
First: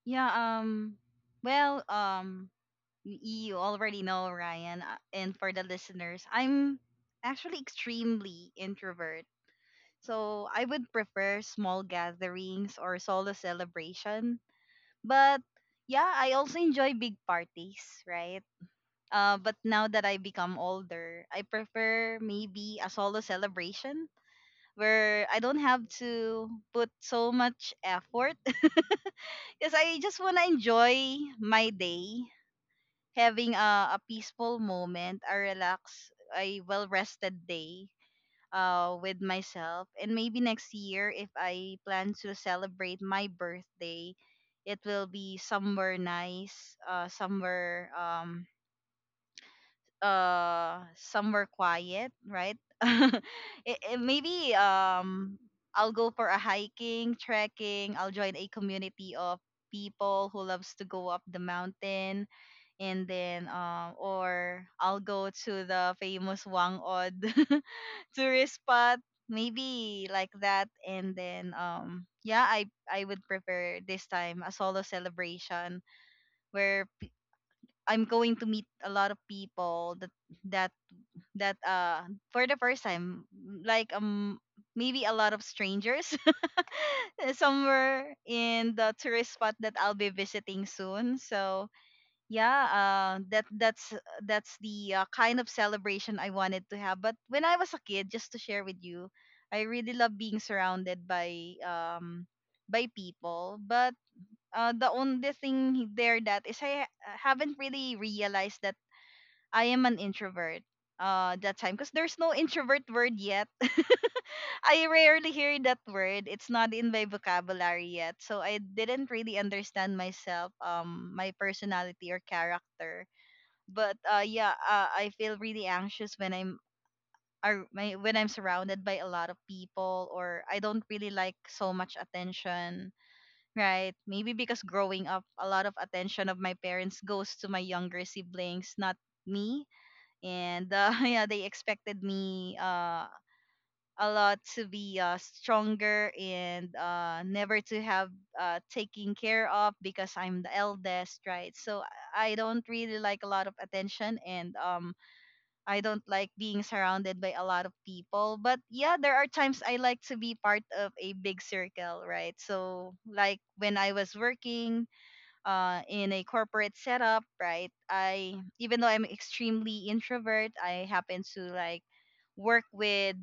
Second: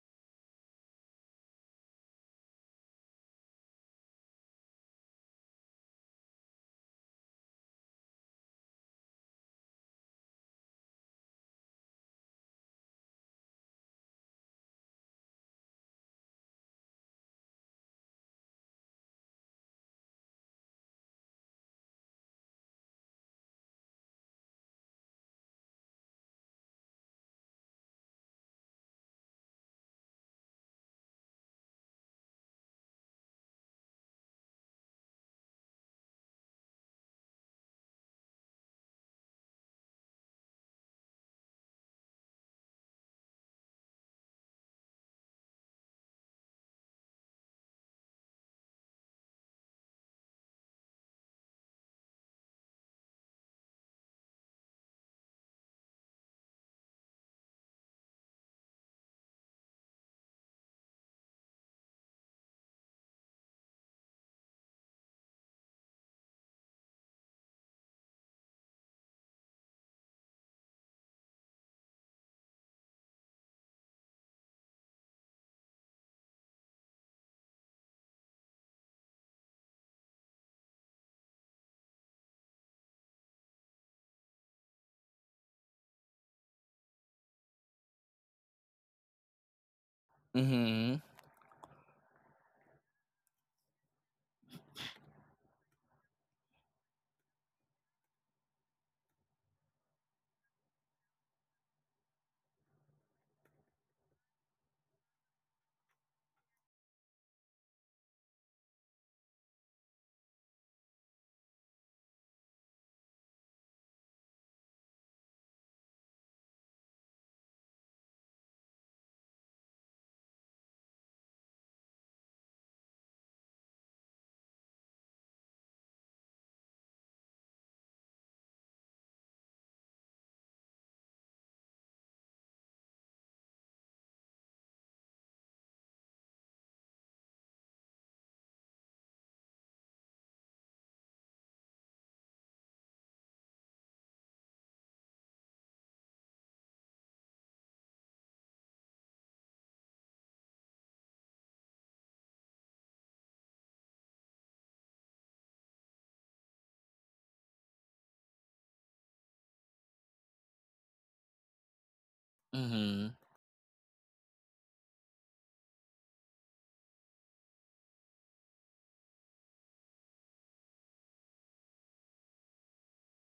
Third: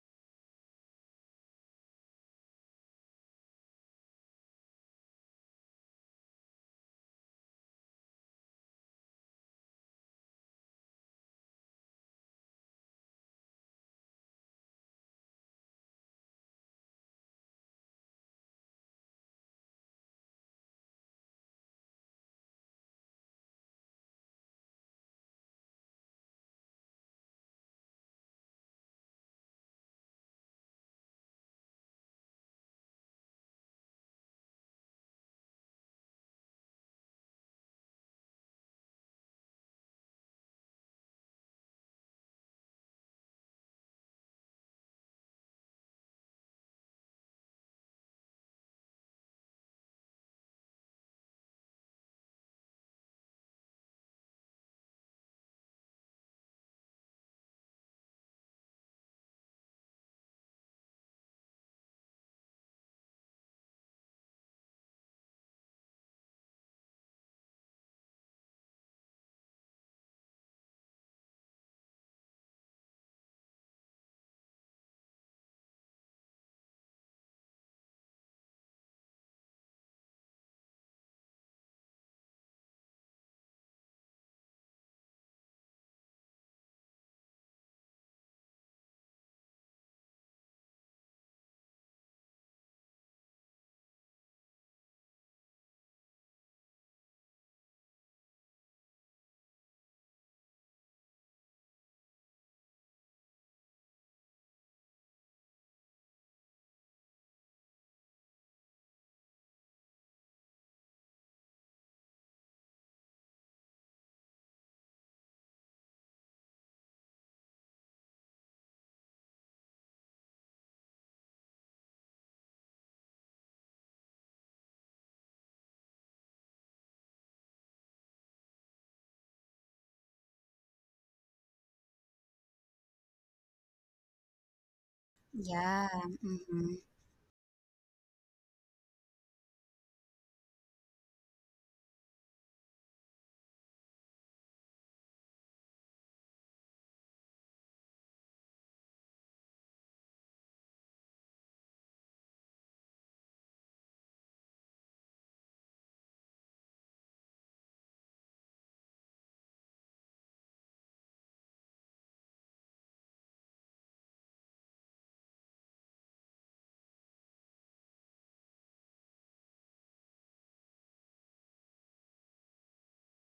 Speaker 3: Yeah. Well. You already know, Ryan, and for the listeners, I'm actually extremely introvert. So I would prefer small gatherings or solo celebration. But yeah, I also enjoy big parties, right? But now that I become older, I prefer maybe a solo celebration where I don't have to put so much effort [LAUGHS] because I just want to enjoy my day, having a peaceful moment, a relaxed, a well rested day with myself. And maybe next year, if I plan to celebrate my birthday, it will be somewhere nice, somewhere, somewhere quiet, right? [LAUGHS] Maybe I'll go for a hiking, trekking. I'll join a community of people who loves to go up the mountain, and then or I'll go to the famous Wangod [LAUGHS] tourist spot, maybe like that. And then um yeah I I would prefer this time a solo celebration where I'm going to meet a lot of people that that for the first time, like um maybe a lot of strangers [LAUGHS] somewhere in the tourist spot that I'll be visiting
Speaker 1: Mhm.
Speaker 3: soon. So yeah. uh, that that's that's the kind of celebration I wanted to have. But when I was a kid, just to share with you, I really love being surrounded by people. But the only thing there that is I haven't really realized that I am an introvert that time because there's no introvert word yet. [LAUGHS] I rarely hear that word, it's not in my vocabulary yet, so I didn't really understand myself, my personality or character. But I feel really anxious when I'm surrounded by a lot of people, or I don't really like so much attention, right? Maybe because growing up, a lot
Speaker 2: Yeah.
Speaker 3: of attention of my
Speaker 2: Hmm.
Speaker 3: parents goes to my younger siblings, not me. And [LAUGHS] yeah, they expected me a lot to be stronger and never to have taking care of because I'm the eldest, right? So I don't really like a lot of attention, and I don't like being surrounded by a lot of people. But yeah, there are times I like to be part of a big circle, right? So
Speaker 1: Mhm.
Speaker 3: like when I was working in a corporate setup, right? I, even though I'm extremely introvert, I happen to like work with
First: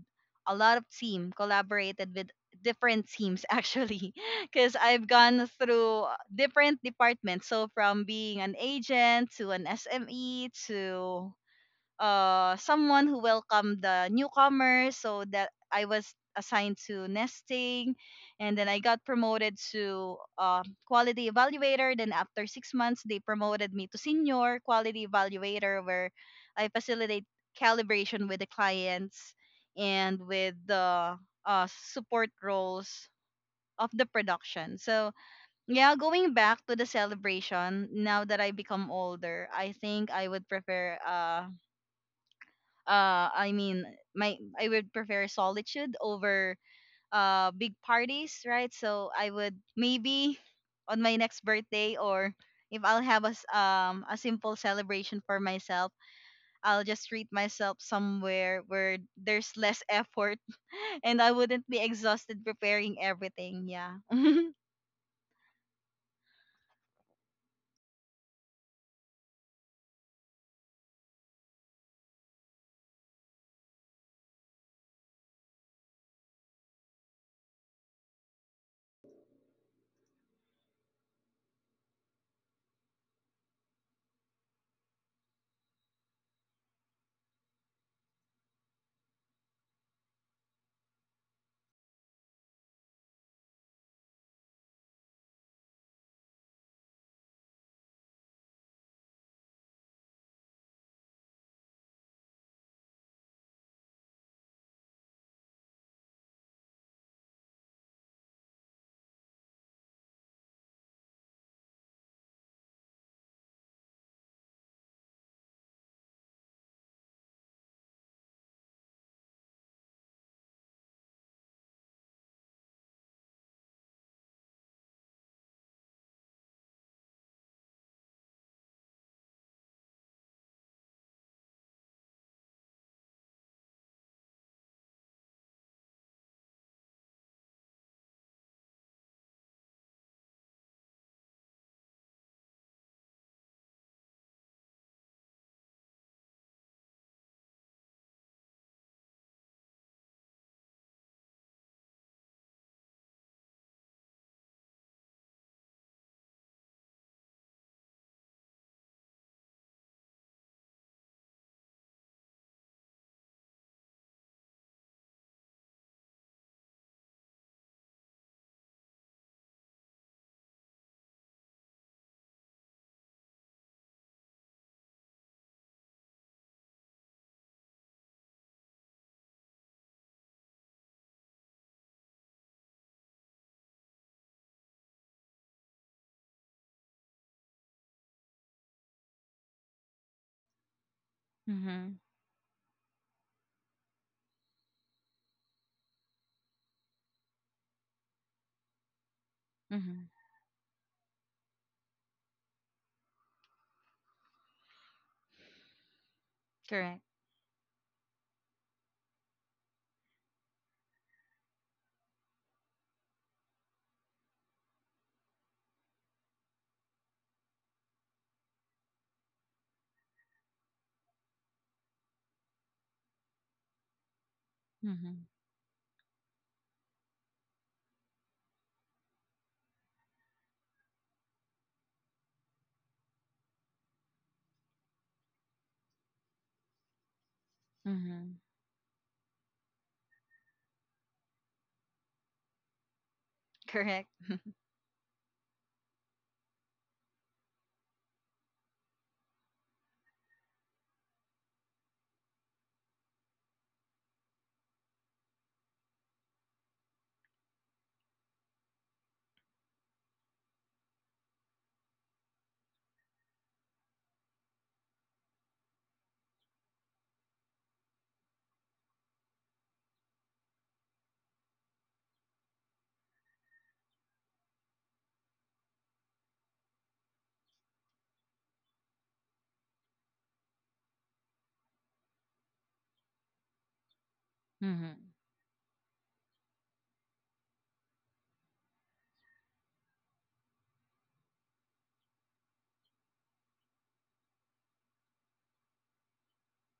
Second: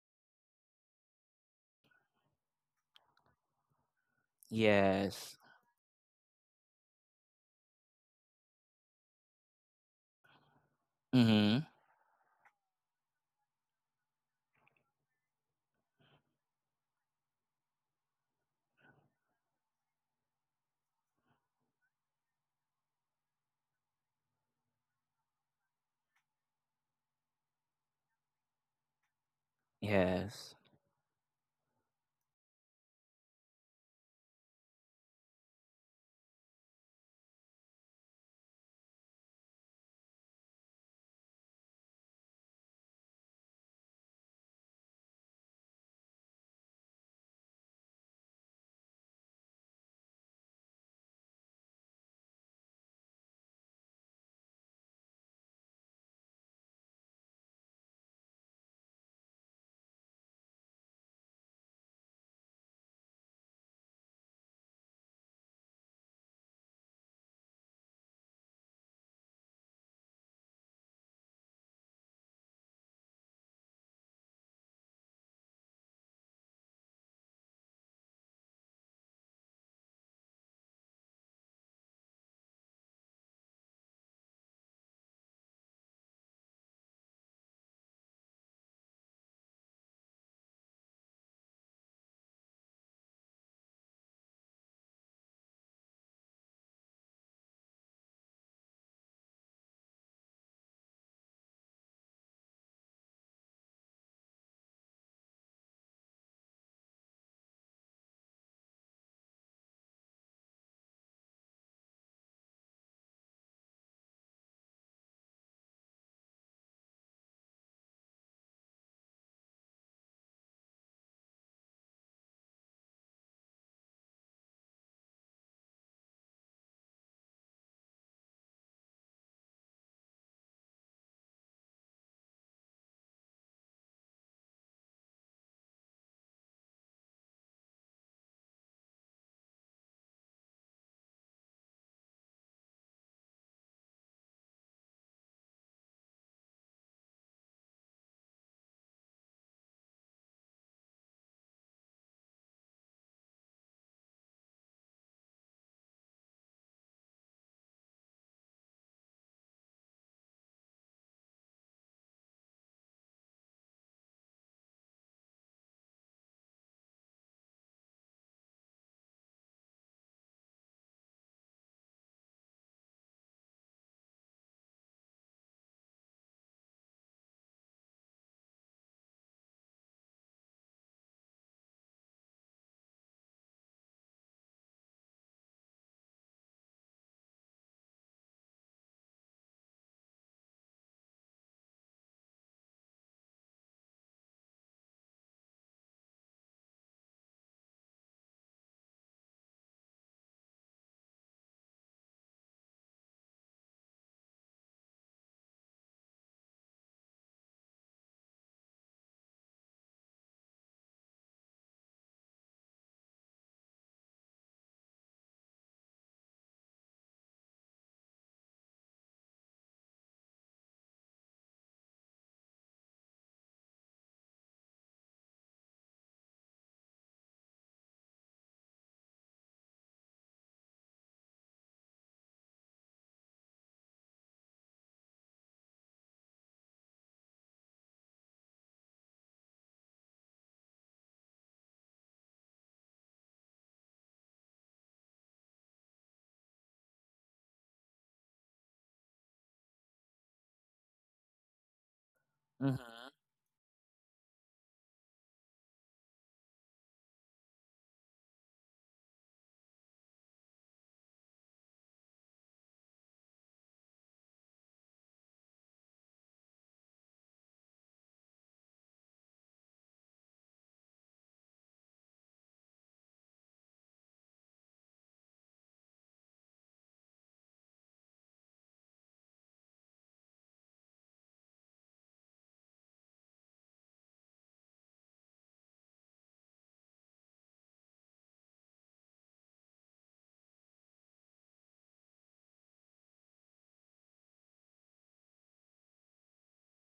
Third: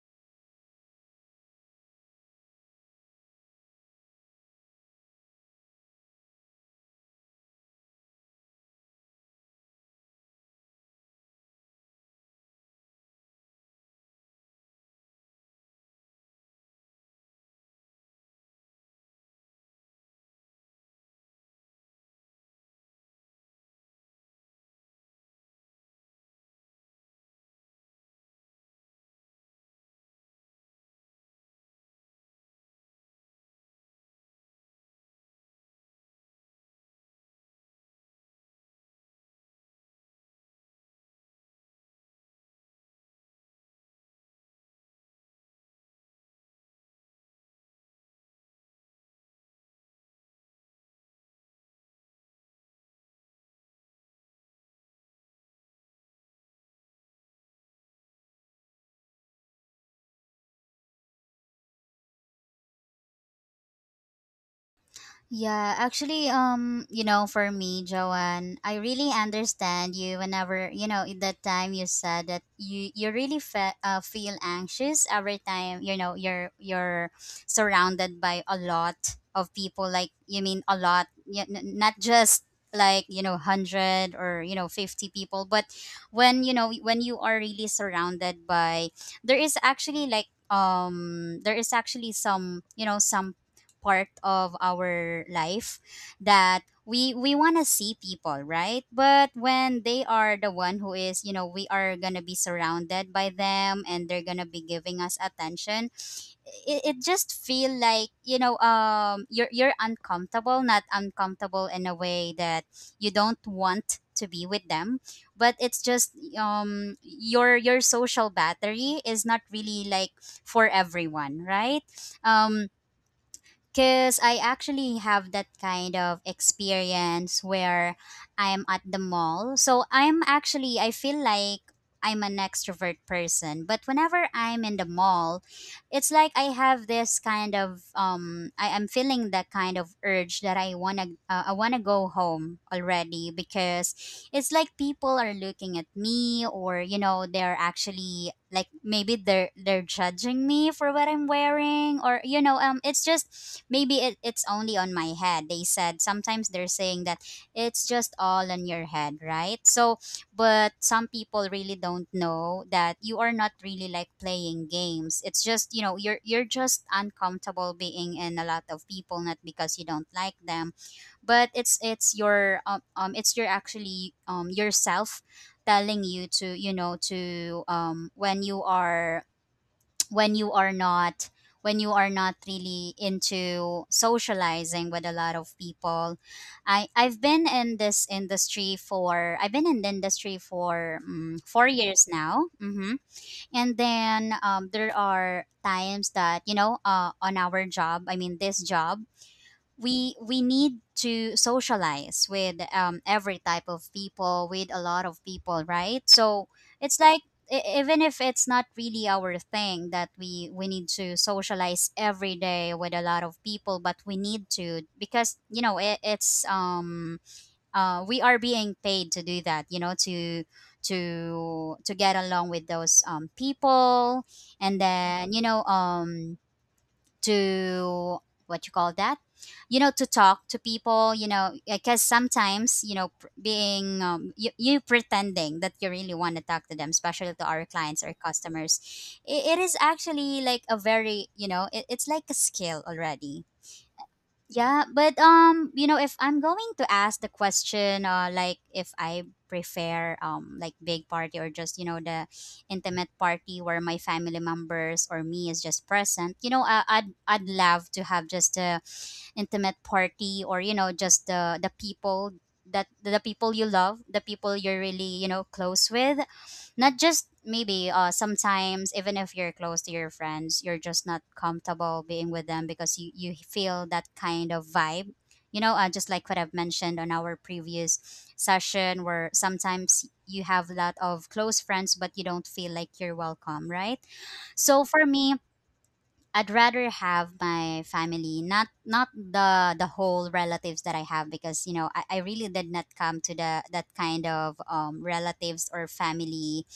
Speaker 3: a lot of team, collaborated with different teams [LAUGHS] actually, because I've
Speaker 1: Yes.
Speaker 3: gone through different departments. So from being an agent to an SME to
Speaker 1: Mhm.
Speaker 3: someone who welcomed the newcomers, so that I was assigned to nesting, and then I got promoted to quality evaluator, then after 6 months they promoted me to senior quality evaluator, where I facilitate calibration with the clients and
Speaker 1: Yes.
Speaker 3: with the support roles of the production. So yeah, going back to the celebration, now that I become older, I think I would prefer a I mean my I would prefer solitude over big parties, right? So I would maybe on my next birthday, or if I'll have a a simple celebration for myself, I'll just treat myself somewhere where there's less effort [LAUGHS] and I wouldn't be exhausted preparing everything. Yeah. [LAUGHS]
Speaker 2: Yeah, actually, you know, for me, Joanne, I really understand you whenever, you know, in that time you said that you really feel anxious every time, you know, you're surrounded by a lot of people, like you mean a lot, yeah, not just like, you know, 100 or, you know, 50 people. But when, you know, when you are really surrounded by, there is actually like, there is actually some, you know, some part of our life that we want to see people, right. But when they are the one who is, you know, we are gonna be surrounded by them and they're gonna be giving us attention, it just feel like, you know, you're uncomfortable, not uncomfortable in a way that you don't want to be with them, but it's just your social battery is not really like for everyone, right. um because I actually have that kind of experience where I'm at the mall. So I'm actually, I feel like I'm an extrovert person. But whenever I'm in the mall, it's like I have this kind of I am feeling that kind of urge that I wanna, I wanna go home already, because it's like people are looking at me, or, you know, they're actually like, maybe they're judging me for what I'm wearing, or, you know, it's just maybe, it's only on my head. They said sometimes they're saying that it's just all on your head, right. So but some people really don't know that you are not really like playing games. It's just, you know, you're just uncomfortable being in a lot of people, not because you don't like them. But it's, it's your actually yourself telling you to, you know, to when you are, when you are not, when you are not really into socializing with a lot of people. I've been in the industry for four
Speaker 3: Mm-hmm.
Speaker 2: years now. Hmm. And then, there are times that, you know, on our job, I mean this job,
Speaker 3: Hmm.
Speaker 2: we need to socialize with, every type of people, with a lot of people, right. So it's
Speaker 3: Correct.
Speaker 2: like, even if it's not really our thing, that we need to socialize every day with a lot of people, but we need to, because, you know, it's we are being paid to do that, you know, to get along with those people. And
Speaker 3: Mm-hmm.
Speaker 2: then, you know, to what you call that, you know, to talk to people, you know, because sometimes, you know, being, you pretending that you really want to talk to them, especially to our clients or
Speaker 3: Hmm.
Speaker 2: customers. It is actually like a very, you know, it, it's like a skill already.
Speaker 3: Correct.
Speaker 2: Yeah. But, you know, if I'm going to ask the question, like if I prefer, like big party or just, you know, the
Speaker 1: Mhm.
Speaker 2: intimate party where my family members or me is just present, you know, I'd love to have just a intimate party, or, you know, just the people that, the people you love, the people you're really, you know, close with. Not just, maybe, sometimes even if you're close to your friends, you're just not comfortable being with them, because you feel that kind of vibe, you know. Just like what I've mentioned on our previous session, where sometimes you have a lot of close friends but you don't feel like you're welcome, right. So
Speaker 3: Mm-hmm.
Speaker 2: for me, I'd rather have my family, not the the whole relatives that I have, because, you know, I really did not come to the that kind of relatives or family,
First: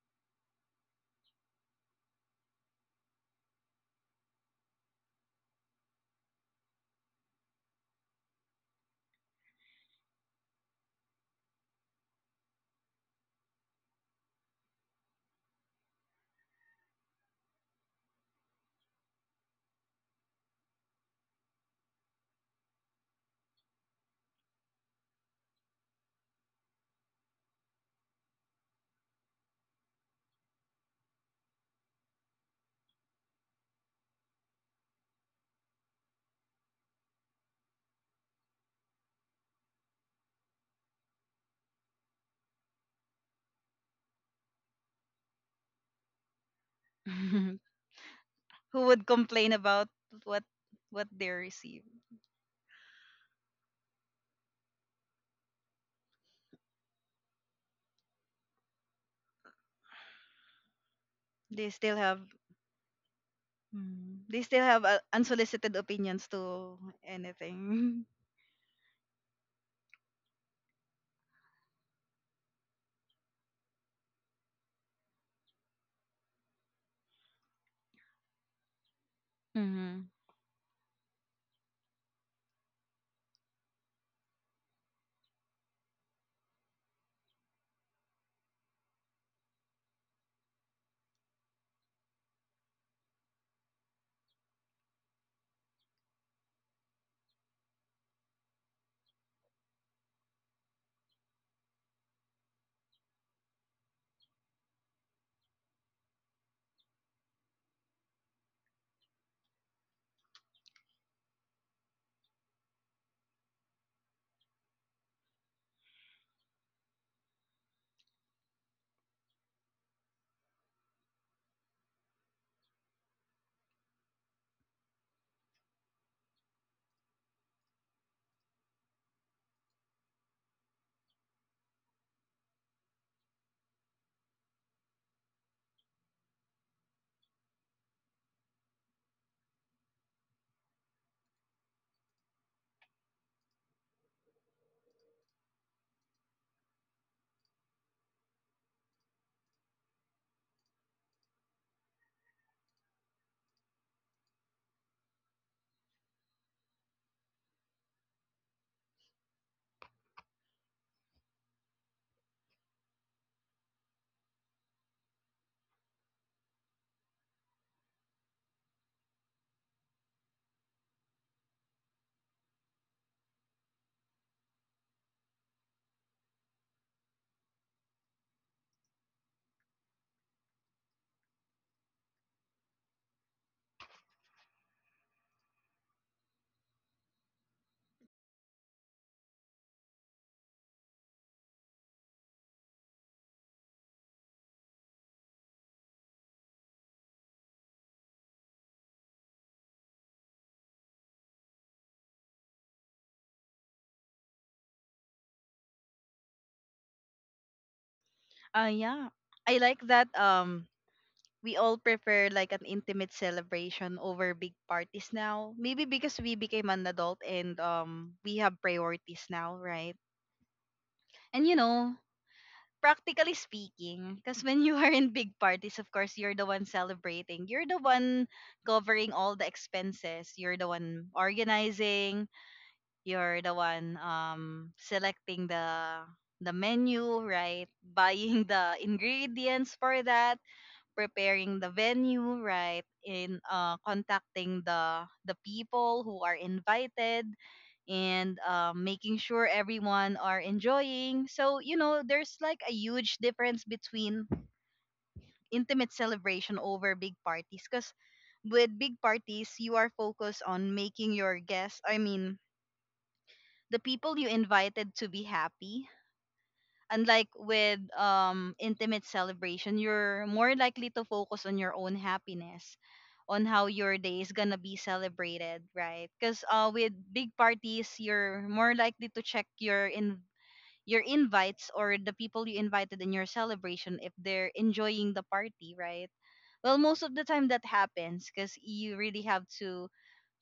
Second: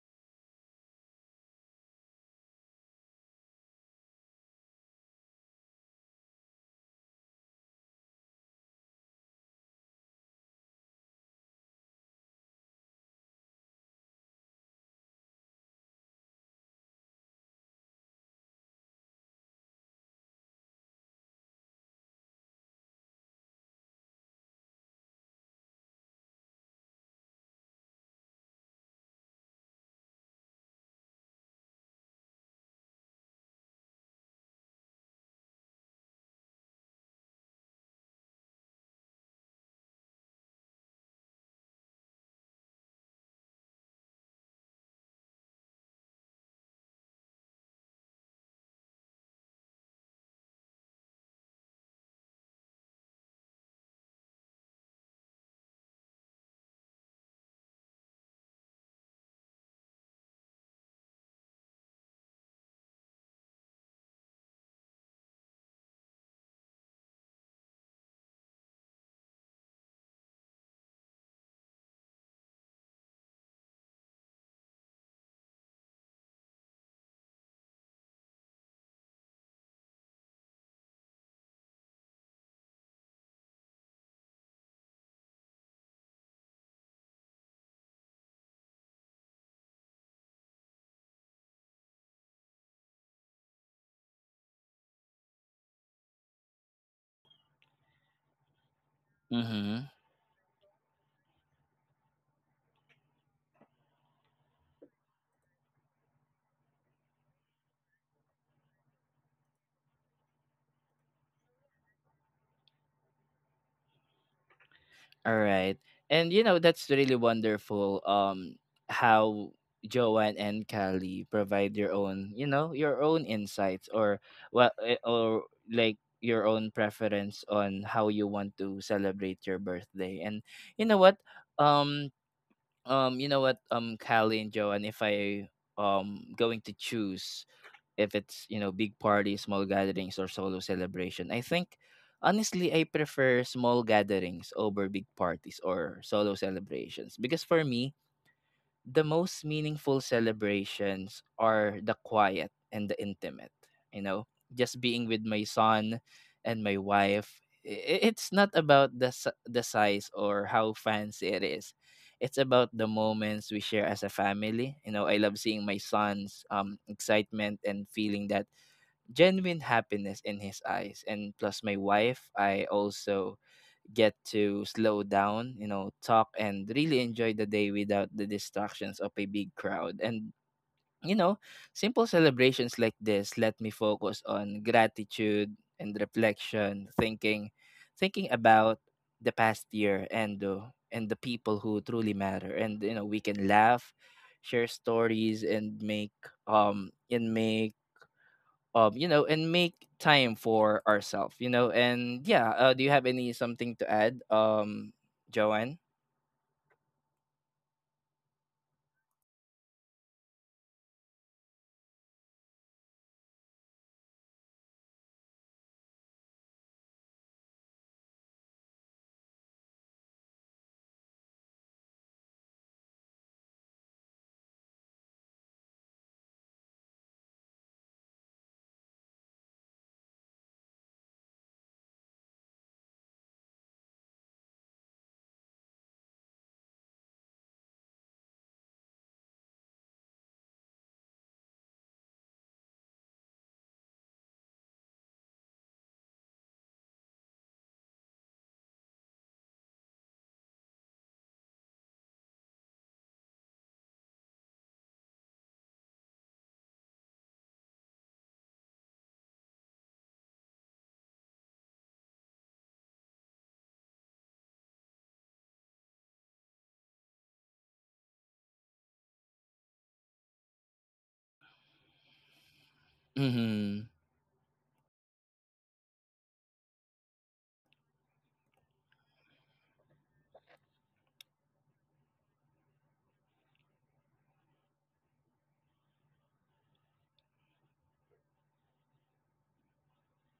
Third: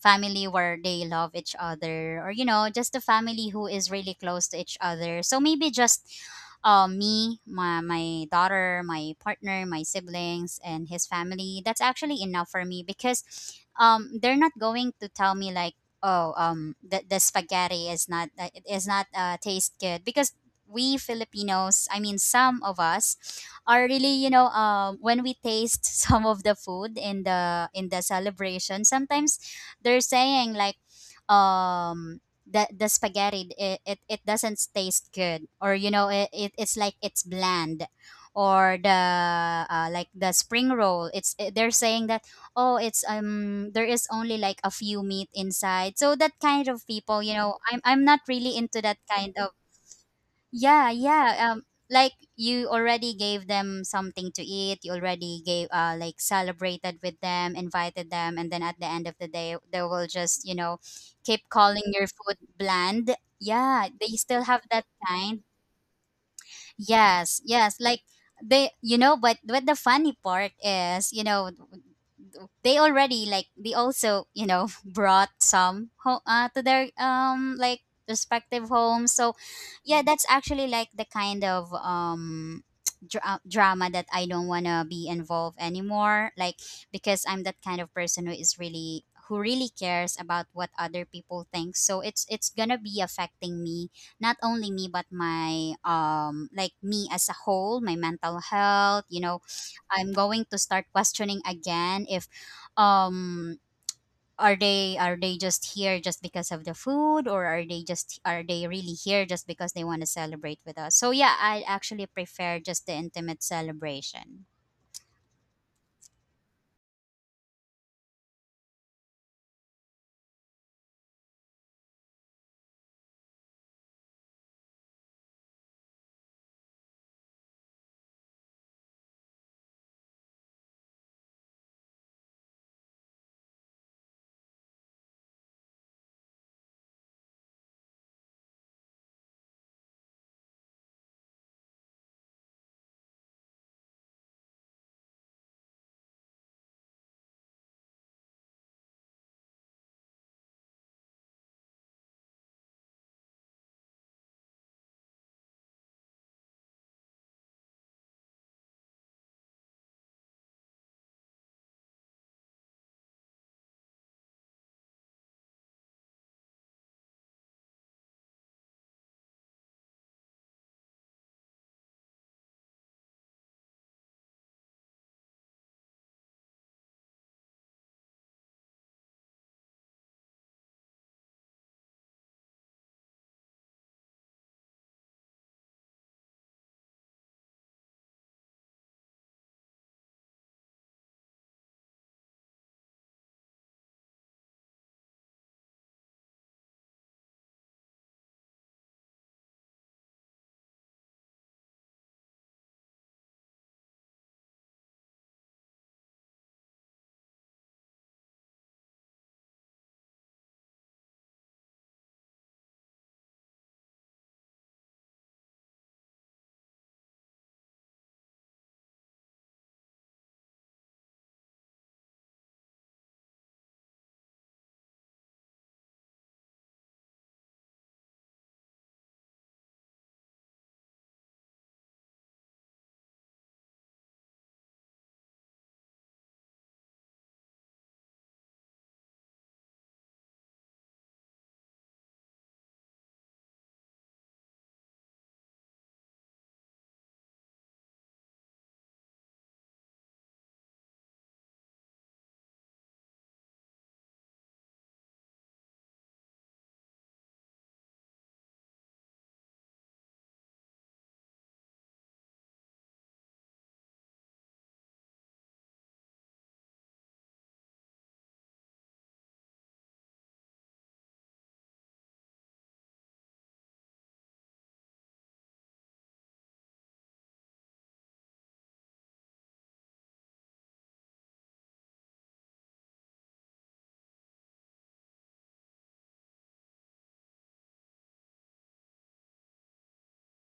Speaker 2: family where they love each other, or, you know, just a family who is really close to each other. So maybe just me, my daughter, my partner, my siblings, and his family. That's actually enough for me because they're not going to tell me like, oh, the spaghetti is not it is not taste good, because we Filipinos, I mean some of us are really, you know, when we taste [LAUGHS] some of the food in the celebration, sometimes they're saying like, um the spaghetti it doesn't taste good, or you know it it's like it's bland, or the like the spring roll, it's they're saying that, oh, it's there is only like a few meat inside. So that kind of people, you know,
Speaker 3: [LAUGHS]
Speaker 2: I'm not really into
Speaker 3: Who
Speaker 2: that
Speaker 3: would
Speaker 2: kind of.
Speaker 3: complain about what
Speaker 2: Yeah,
Speaker 3: what they
Speaker 2: yeah,
Speaker 3: receive?
Speaker 2: like you already gave them something to eat, you already gave like celebrated with them, invited them, and then at the end of the day they will just, you know, keep
Speaker 3: They
Speaker 2: calling
Speaker 3: still
Speaker 2: your
Speaker 3: have,
Speaker 2: food bland. Yeah, they
Speaker 3: mm, they
Speaker 2: still have
Speaker 3: still have
Speaker 2: that kind.
Speaker 3: unsolicited opinions to
Speaker 2: Yes, yes. Like
Speaker 3: anything. [LAUGHS]
Speaker 2: they, you know, but the funny part is, you know, they already like, they also, you know, [LAUGHS] brought some to their like respective homes. So
Speaker 3: Mm-hmm.
Speaker 2: yeah, that's actually like the kind of [TSK] drama that I don't want to be involved anymore, like, because I'm that kind of person who is really, who really cares about what other people think, so it's going to be affecting me, not only me but my like me as a whole, my mental health, you know.
Speaker 1: Mhm.
Speaker 2: I'm going to start questioning again if um are they just here just because of the food, or are they just, are they really here just because they want to celebrate with us. So yeah, I actually prefer just the intimate celebration.
Speaker 1: All right. And you know, that's really wonderful, how Joanne and Callie provide your own, you know, your own insights, or what, eh, or like your own preference on how you want to celebrate your birthday. And you know what? Um you know what, um, Callie and Joanne, if I, um, going to choose if it's, you know, big parties, small gatherings, or solo celebration, I think honestly I prefer small gatherings over big parties or solo celebrations, because for me, the most meaningful celebrations are the quiet and the intimate, you know, just being with my son and my wife. It's not about the the size or how fancy it is. It's about the moments we share as a family. You know, I love seeing my son's, um, excitement and feeling that genuine happiness in his eyes. And plus, my wife, I also get to slow down, you know, talk and really enjoy the day without the distractions of a big crowd. And, you know, simple celebrations like this let me focus on gratitude and reflection, thinking about the past year and the people who truly matter. And you know, we can laugh, share stories, and make, and make, um, you know, and make time for ourselves, you know. And yeah, do you have any something to add, um, Joanne?
Speaker 3: Yeah. I like that we all prefer like an intimate celebration over big parties now. Maybe because we became an adult and we have priorities now, right? And you know, practically speaking, because when you [LAUGHS] are in big parties, of course, you're the one celebrating. You're the one covering all the expenses. You're the one organizing, you're the one selecting the menu, right? [LAUGHS] Buying the ingredients for that, preparing the venue, right? In contacting the people who are invited, and making sure everyone are enjoying. So, you know, there's like a huge difference between intimate celebration over big parties, because with big parties, you are focused on making your guests, I mean, the people you invited, to be happy. Unlike with intimate celebration, you're more likely to focus on your own happiness, on how
Speaker 1: Mm-hmm.
Speaker 3: your day is gonna be celebrated, right? Because with big parties, you're more likely to check your invites or the people you invited in your celebration if they're enjoying the party, right? Well, most of the time that happens because you really have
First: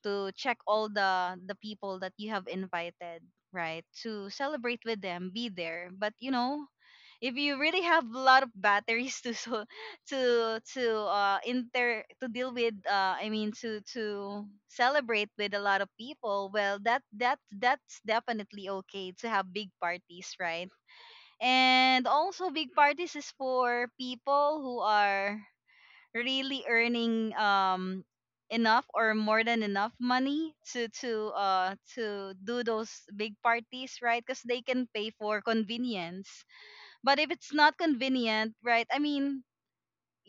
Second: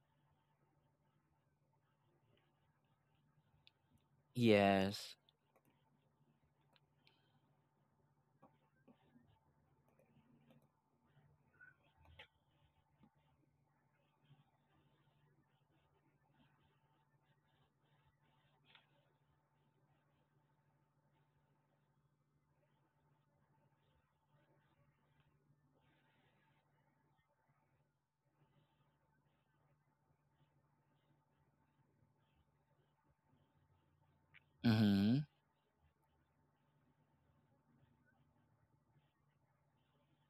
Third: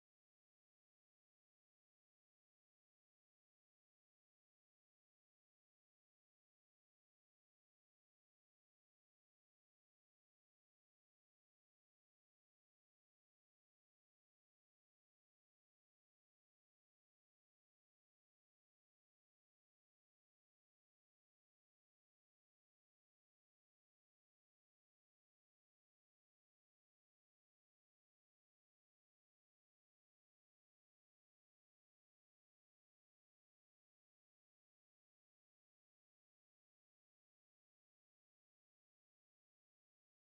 Speaker 3: to check all the people that you have invited, right, to celebrate with
Speaker 1: Yes.
Speaker 3: them, be there. But you know, if you really have a lot of batteries [LAUGHS] to deal with, to celebrate with a lot of people, well that's definitely okay to have big parties, right? And also big parties is for people who are really earning enough or more than enough money to to do those big parties, right? Because they can pay
Speaker 1: Mm-hmm.
Speaker 3: for convenience. But if it's not convenient, right, I mean,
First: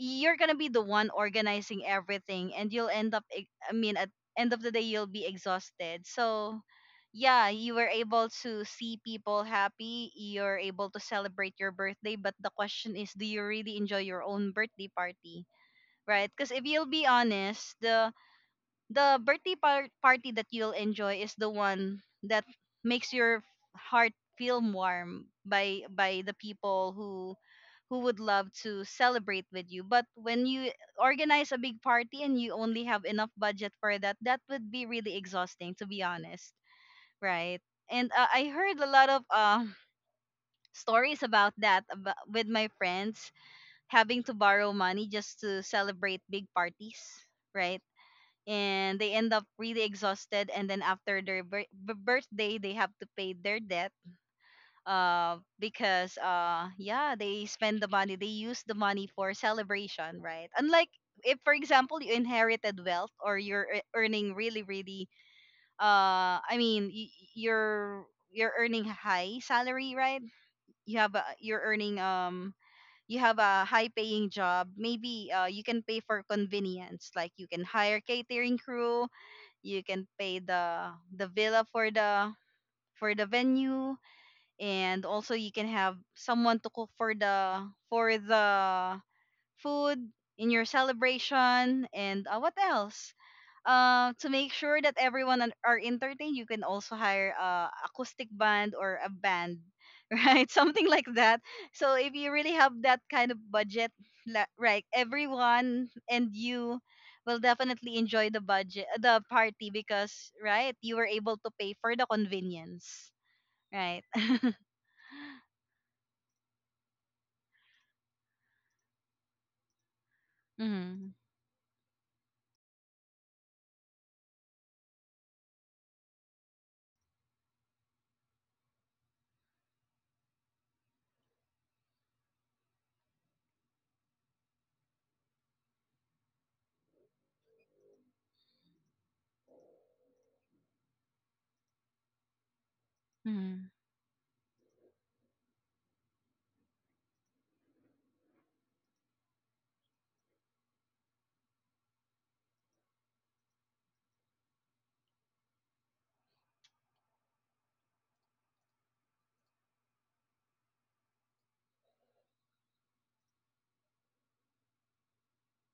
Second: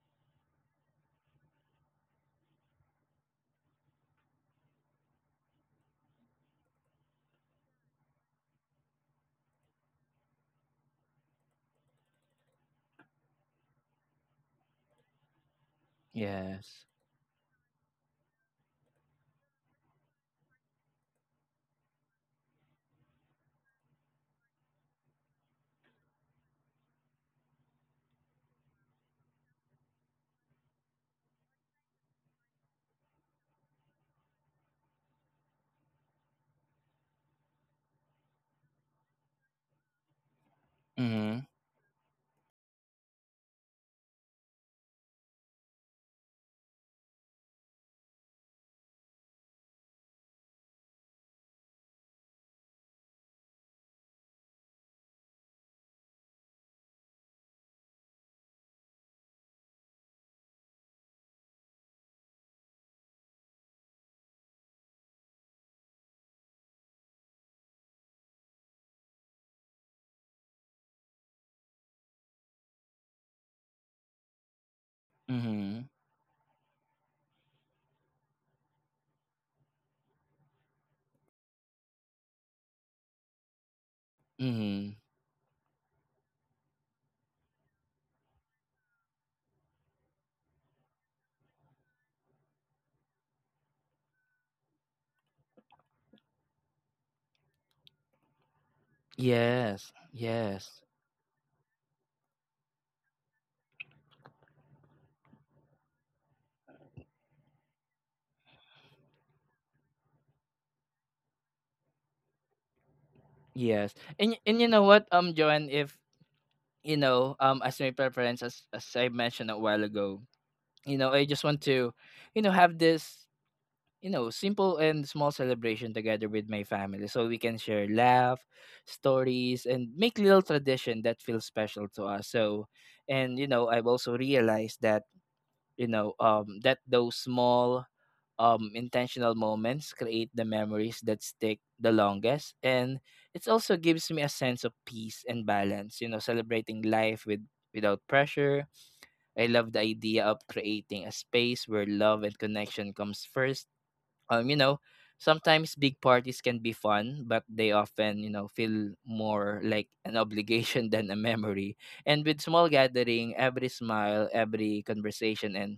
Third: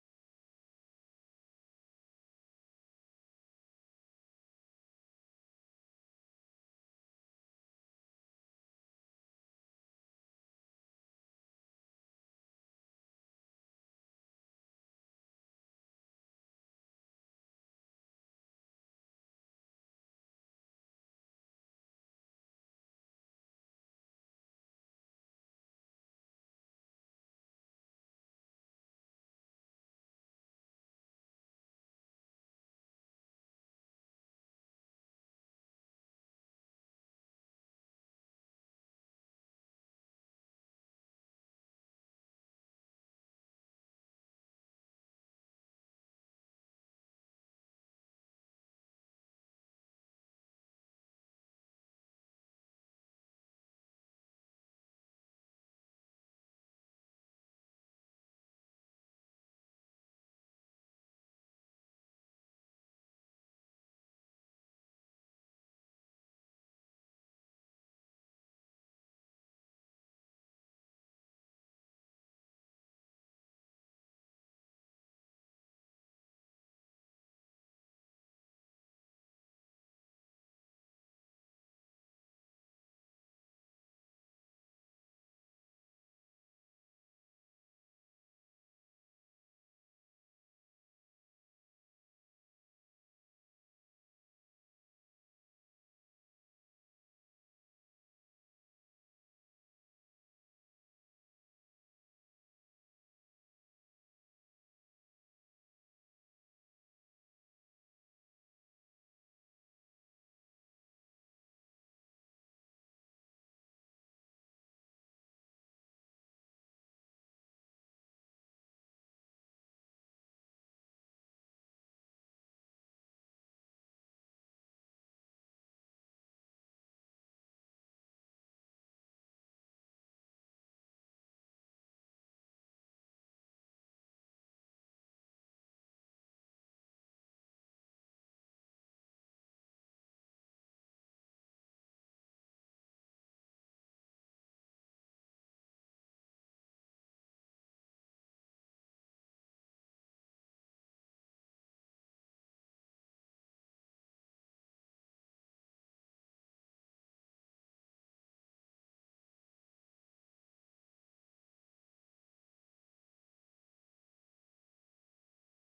Speaker 3: you're gonna be the one organizing everything and you'll end up at end of the day you'll be exhausted. So yeah, you were able to see people happy, you're able to celebrate your birthday, but the question is, do you really enjoy your own birthday party, right? Because if
Speaker 1: Yes.
Speaker 3: you'll be honest, the the birthday party that you'll enjoy is the one that makes your heart feel warm by the people who would love to celebrate with you. But when you organize a big party and you only have enough budget for that, that would be really exhausting, to be honest, right? And I heard a lot of [LAUGHS] stories
Speaker 1: Mm-hmm.
Speaker 3: about that, about, with my friends having to borrow money just to celebrate big parties, right? And they end up really exhausted, and then after their birthday they have to pay their debt, because yeah, they spend the money, they use the money for celebration, right? Unlike if for example you inherited wealth, or you're earning really really uh i mean y- y- you're you're earning high salary, right? You have a you have a high paying job. Maybe you can
Speaker 1: Mm-hmm.
Speaker 3: pay for convenience, like you can hire catering crew, you can pay the villa for the venue,
Speaker 1: Mm-hmm.
Speaker 3: and also you can have someone to cook for the food in your celebration. And what else? To make sure that everyone are entertained, you can also hire a acoustic band or a band,
Speaker 1: Yes.
Speaker 3: [LAUGHS] right?
Speaker 1: Yes.
Speaker 3: Something like that. So if you really have that kind of budget, right, everyone and you will definitely enjoy the budget, the party, because, right, you were able to pay for the convenience,
Speaker 1: Yes.
Speaker 3: right?
Speaker 1: And
Speaker 3: [LAUGHS]
Speaker 1: and you know what, um, Joanne, if you know, um, as my preference, as I mentioned a while ago, you
Speaker 3: Mm-hmm.
Speaker 1: know, I just want to, you know, have this, you know, simple and small celebration together with my family, so we can share laugh, stories, and make little tradition that feels special to us. So, and you know, I've also realized that, you know, that those small, intentional moments create the memories that stick the longest. And it
Speaker 3: Mm-hmm.
Speaker 1: also gives me a sense of peace and balance, you know, celebrating life with without pressure. I love the idea of creating a space where love and connection comes first um, you know, Sometimes big parties can be fun, but they often feel more like an [LAUGHS] obligation than a memory. And with small gathering, every smile, every conversation, and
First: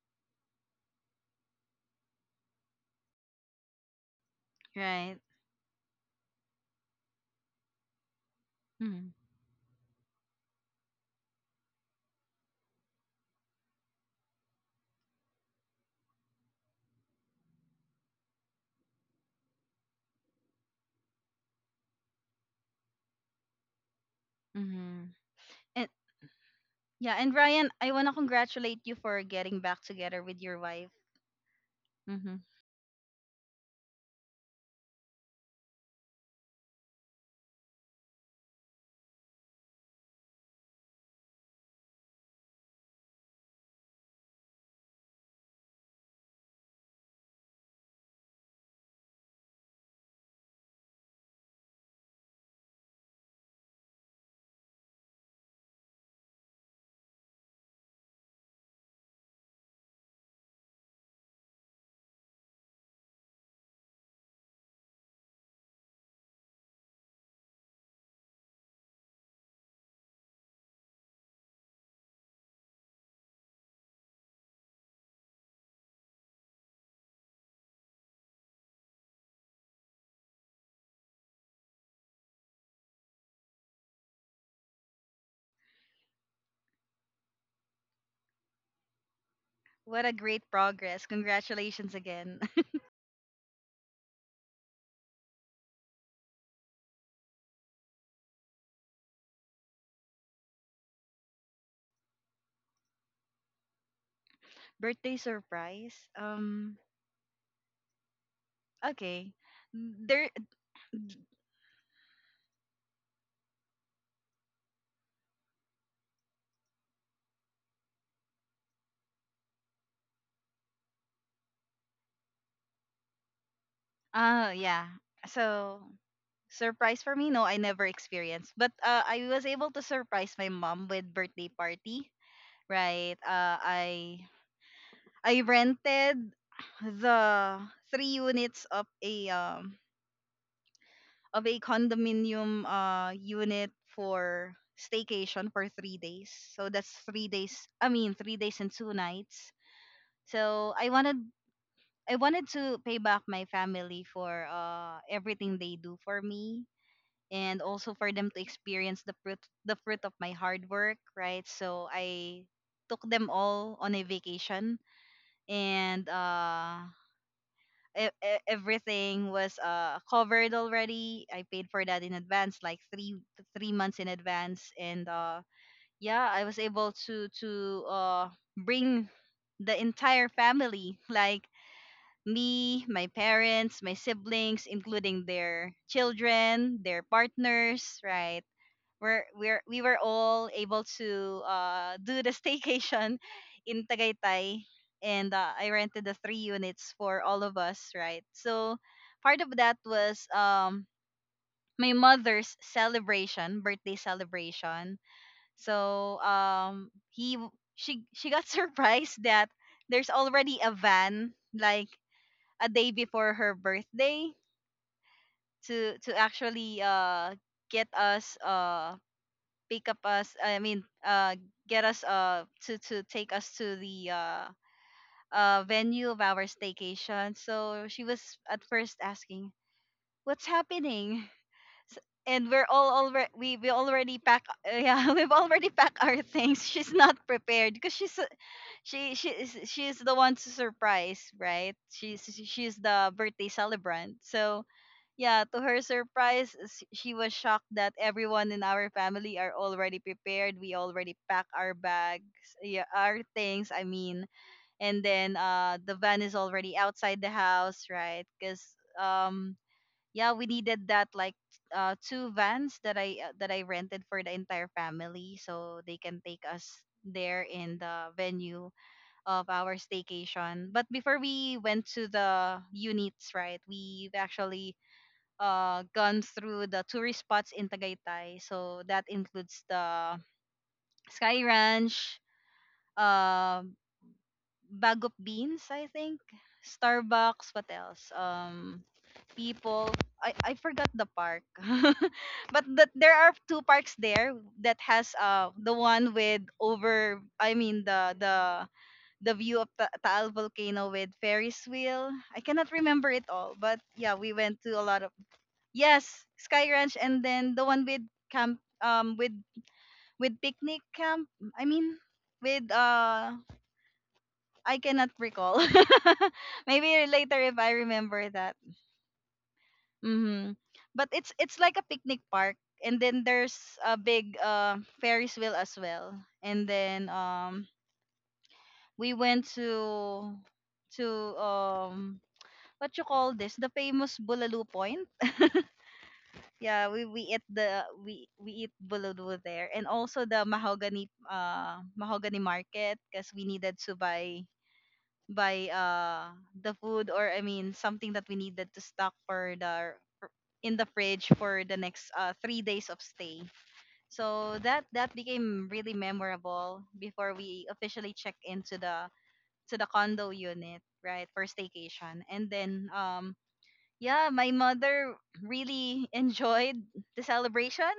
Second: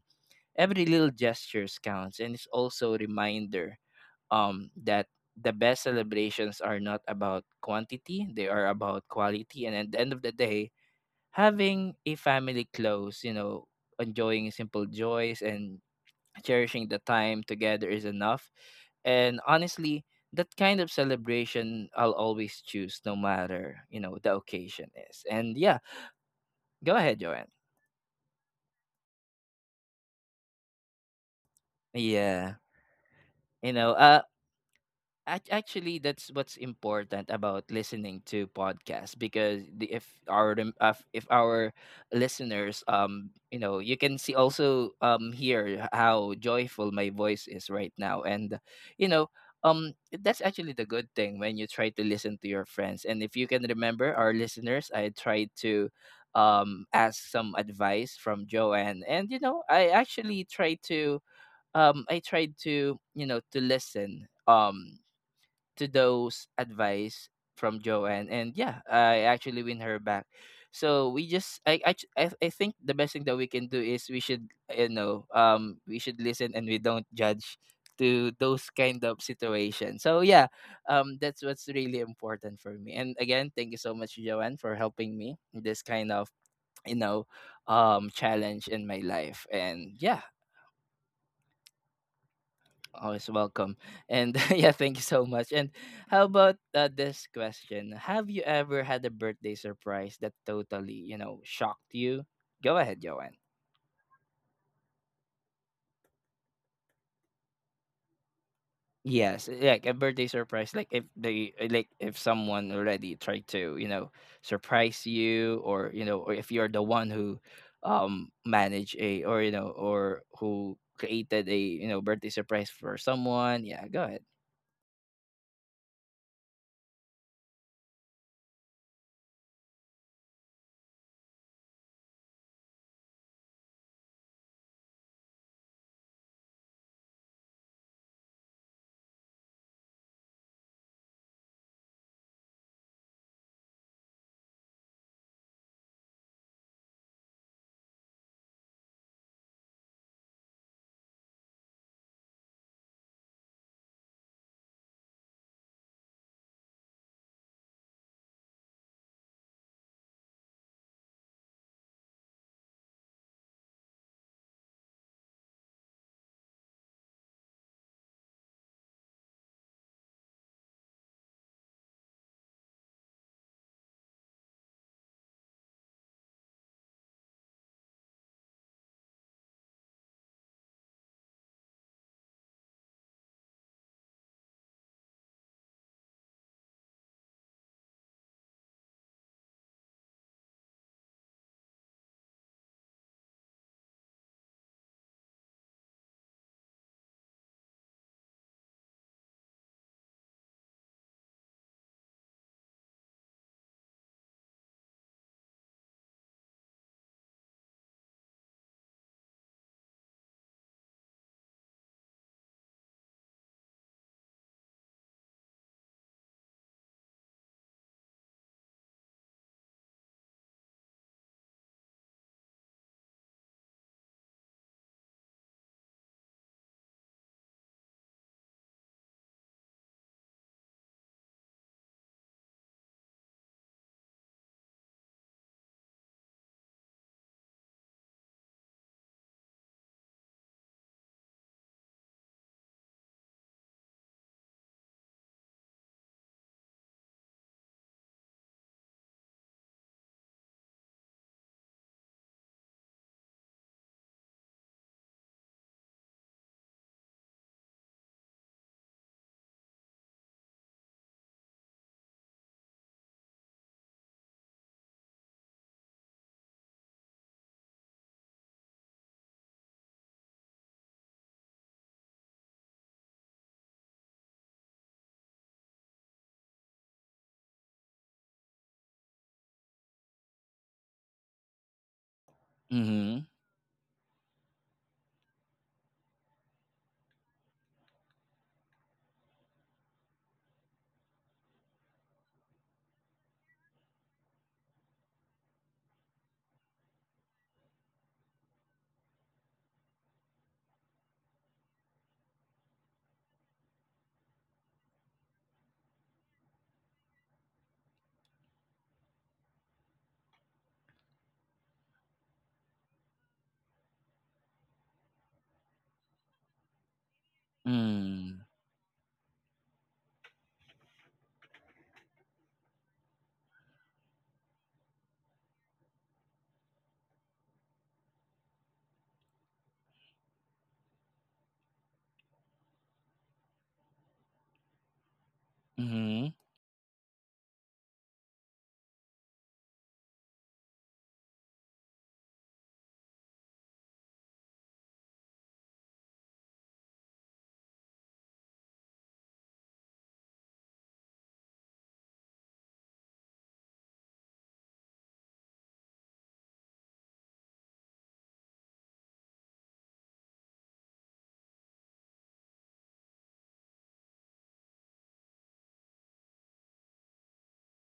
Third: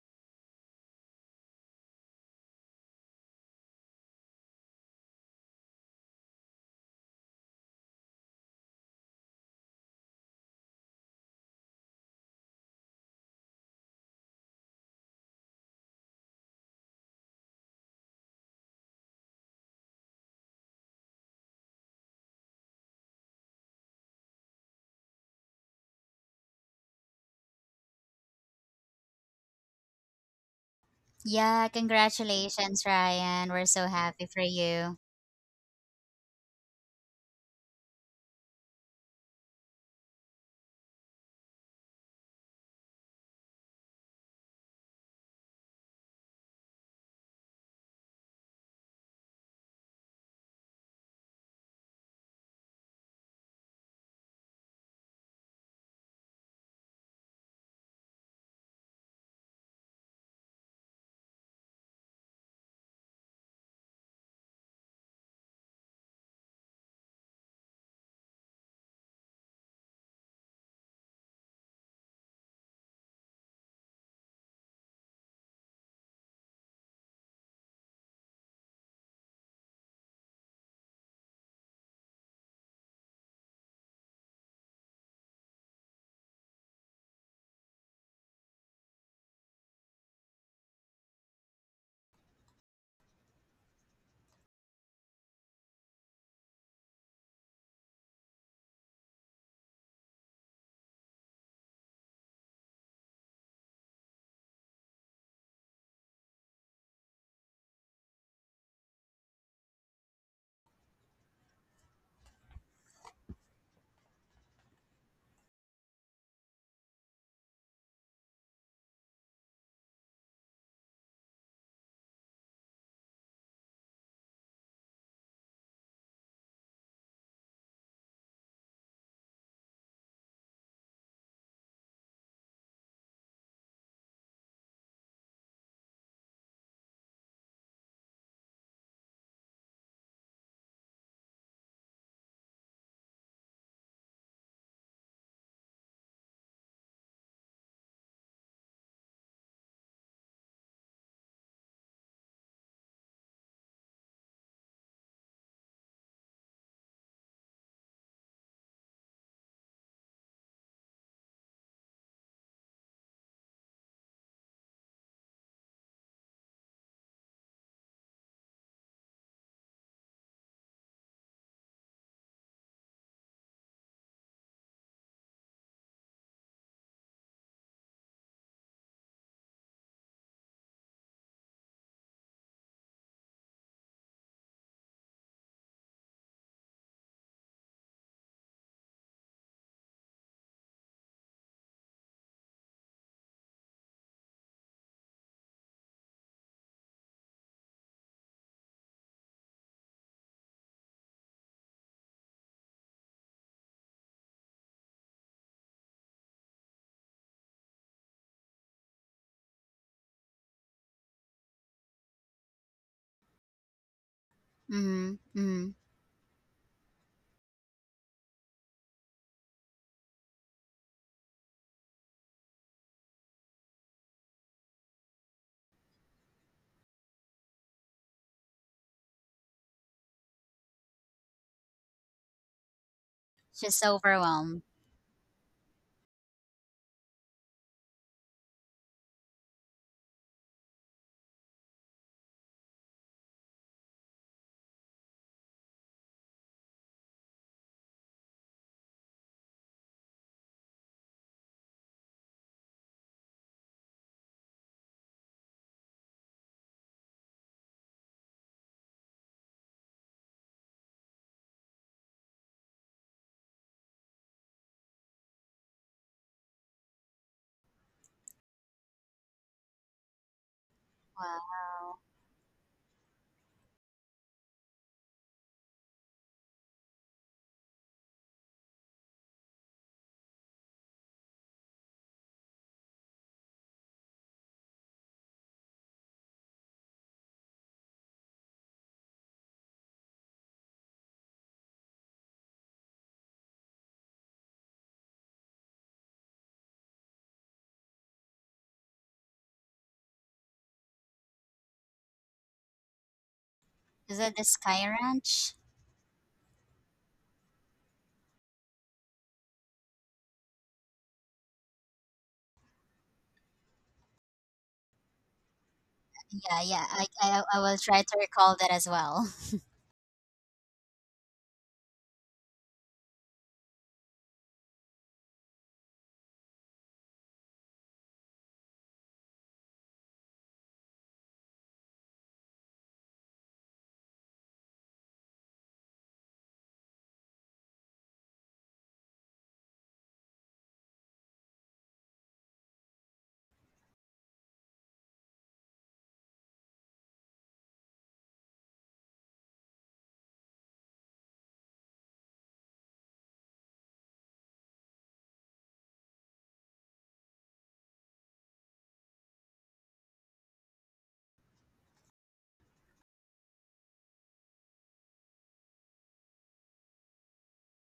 Speaker 1: every little gestures counts. And it's also a reminder that
Speaker 3: Right.
Speaker 1: the best celebrations are not about quantity; they are about
Speaker 3: Mm-hmm.
Speaker 1: quality. And at the end of the day, having a family close, enjoying simple joys and cherishing the time together is enough. And honestly, that kind of celebration I'll always choose no matter the occasion
Speaker 3: Mm-hmm.
Speaker 1: is. And yeah,
Speaker 3: And
Speaker 1: go
Speaker 3: yeah,
Speaker 1: ahead,
Speaker 3: and
Speaker 1: Joanne.
Speaker 3: Ryan, I wanna congratulate you for getting back together with your wife.
Speaker 2: Yeah,
Speaker 3: Mm-hmm.
Speaker 1: Yeah.
Speaker 2: congratulations, Ryan, we're
Speaker 1: You
Speaker 2: so
Speaker 1: know,
Speaker 2: happy for you.
Speaker 1: Actually that's what's important about listening to podcasts because the, if our rem- if our listeners you can see also hear how joyful my voice is right now, and you know um that's actually the good thing when you try to listen to your friends, and if you can remember, our listeners, I tried to ask some advice from Joanne. And I actually tried to I tried to you know to listen to those advice from Joanne, and yeah, I actually win her back. So we just, I, ch- I think the best thing that we can do is we should listen and we don't judge to those kind of situations. So yeah, that's what's really important for me. And again, thank you so much, Joanne, for helping me in this kind of, you know, challenge in my life. And
Speaker 3: What a
Speaker 1: yeah.
Speaker 3: great progress. Congratulations again. [LAUGHS]
Speaker 1: Always welcome. And [LAUGHS] yeah, thank you so much. And how about this question? Have you ever had a birthday surprise that totally shocked you? Go ahead, Joanne.
Speaker 3: Birthday surprise. Okay.
Speaker 1: Yes, like a birthday
Speaker 3: There
Speaker 1: surprise. Like if they, eh, like if someone already tried to surprise you, or or if you're the one who, manage a, or you know, or who created a birthday surprise for someone. Yeah, go ahead.
Speaker 3: yeah. So surprise for me, no, I never experienced. But uh, I was able to surprise my mom with birthday party, right? I rented the 3 units of a condominium unit for staycation for 3 days. So that's 3 days, I mean 3 days and 2 nights. So I wanted to pay back my family for everything they do for me, and also for them to experience the fruit of my hard work, right? So I took them all on a vacation, and everything was covered already. I paid for that in advance, like 3 3 months in advance, and uh, yeah, I was able to bring the entire family [LAUGHS] like me, my parents, my siblings, including their children, their partners, right? We were all able to do the [LAUGHS] staycation in Tagaytay. And I rented the 3 units for all of us, right? So part of that was my mother's celebration, birthday celebration. So she got [LAUGHS] surprised that there's already a van like a day before her birthday
Speaker 2: Mm-hmm, mm-hmm.
Speaker 3: to actually get us pick up us, I mean get us to take us to the venue of our staycation. So she was at first asking, "What's happening?" And we're all already, we
Speaker 2: Just
Speaker 3: already pack
Speaker 2: overwhelmed.
Speaker 3: yeah, [LAUGHS] we've already packed our things. She's not prepared because she is, she's the one to surprise, right. She's the birthday celebrant. So, yeah, to her surprise, she was shocked that everyone in our family are already prepared. We already pack our bags, yeah, our things, I mean. And then the van is already outside the house, right? Cuz yeah, we needed that, like two vans that I rented for the entire family, so they can take us there in the venue of our staycation. But before we went
Speaker 2: Wow.
Speaker 3: to the units, right? We've actually gone through the tourist spots in Tagaytay. So that includes the Sky Ranch,
Speaker 1: Mm-hmm.
Speaker 3: uh, Bag of Beans, I think, Starbucks, what else? People. I forgot the park. [LAUGHS] But that, there are two parks there that has the one with over I mean the view of the Taal volcano with Ferris wheel. I cannot remember it all, but yeah,
Speaker 2: Is
Speaker 3: we
Speaker 2: it the
Speaker 3: went to a
Speaker 2: Sky
Speaker 3: lot of.
Speaker 2: Ranch?
Speaker 3: Yes, Sky Ranch, and then the one with camp, with picnic camp. I mean, with I cannot recall.
Speaker 2: Yeah,
Speaker 3: [LAUGHS]
Speaker 2: yeah. I,
Speaker 3: Maybe later
Speaker 2: I
Speaker 3: if
Speaker 2: I
Speaker 3: I
Speaker 2: will try to
Speaker 3: remember
Speaker 1: Mm-hmm.
Speaker 2: recall
Speaker 3: that.
Speaker 2: that as well. [LAUGHS]
Speaker 3: Mm-hmm. But it's like a picnic park, and then there's a big Ferris wheel as well, and then we went to um what you call this the famous Bulalo Point.
Speaker 1: Mm-hmm.
Speaker 3: Yeah, we eat buludo there, and also the mahogany mahogany market, because we needed to buy the food, or I mean something that we needed to stock for in the fridge for the next 3 days of stay. So that that became really memorable before we officially check into the to the condo unit, right, for staycation. And then yeah, my mother really enjoyed the celebration.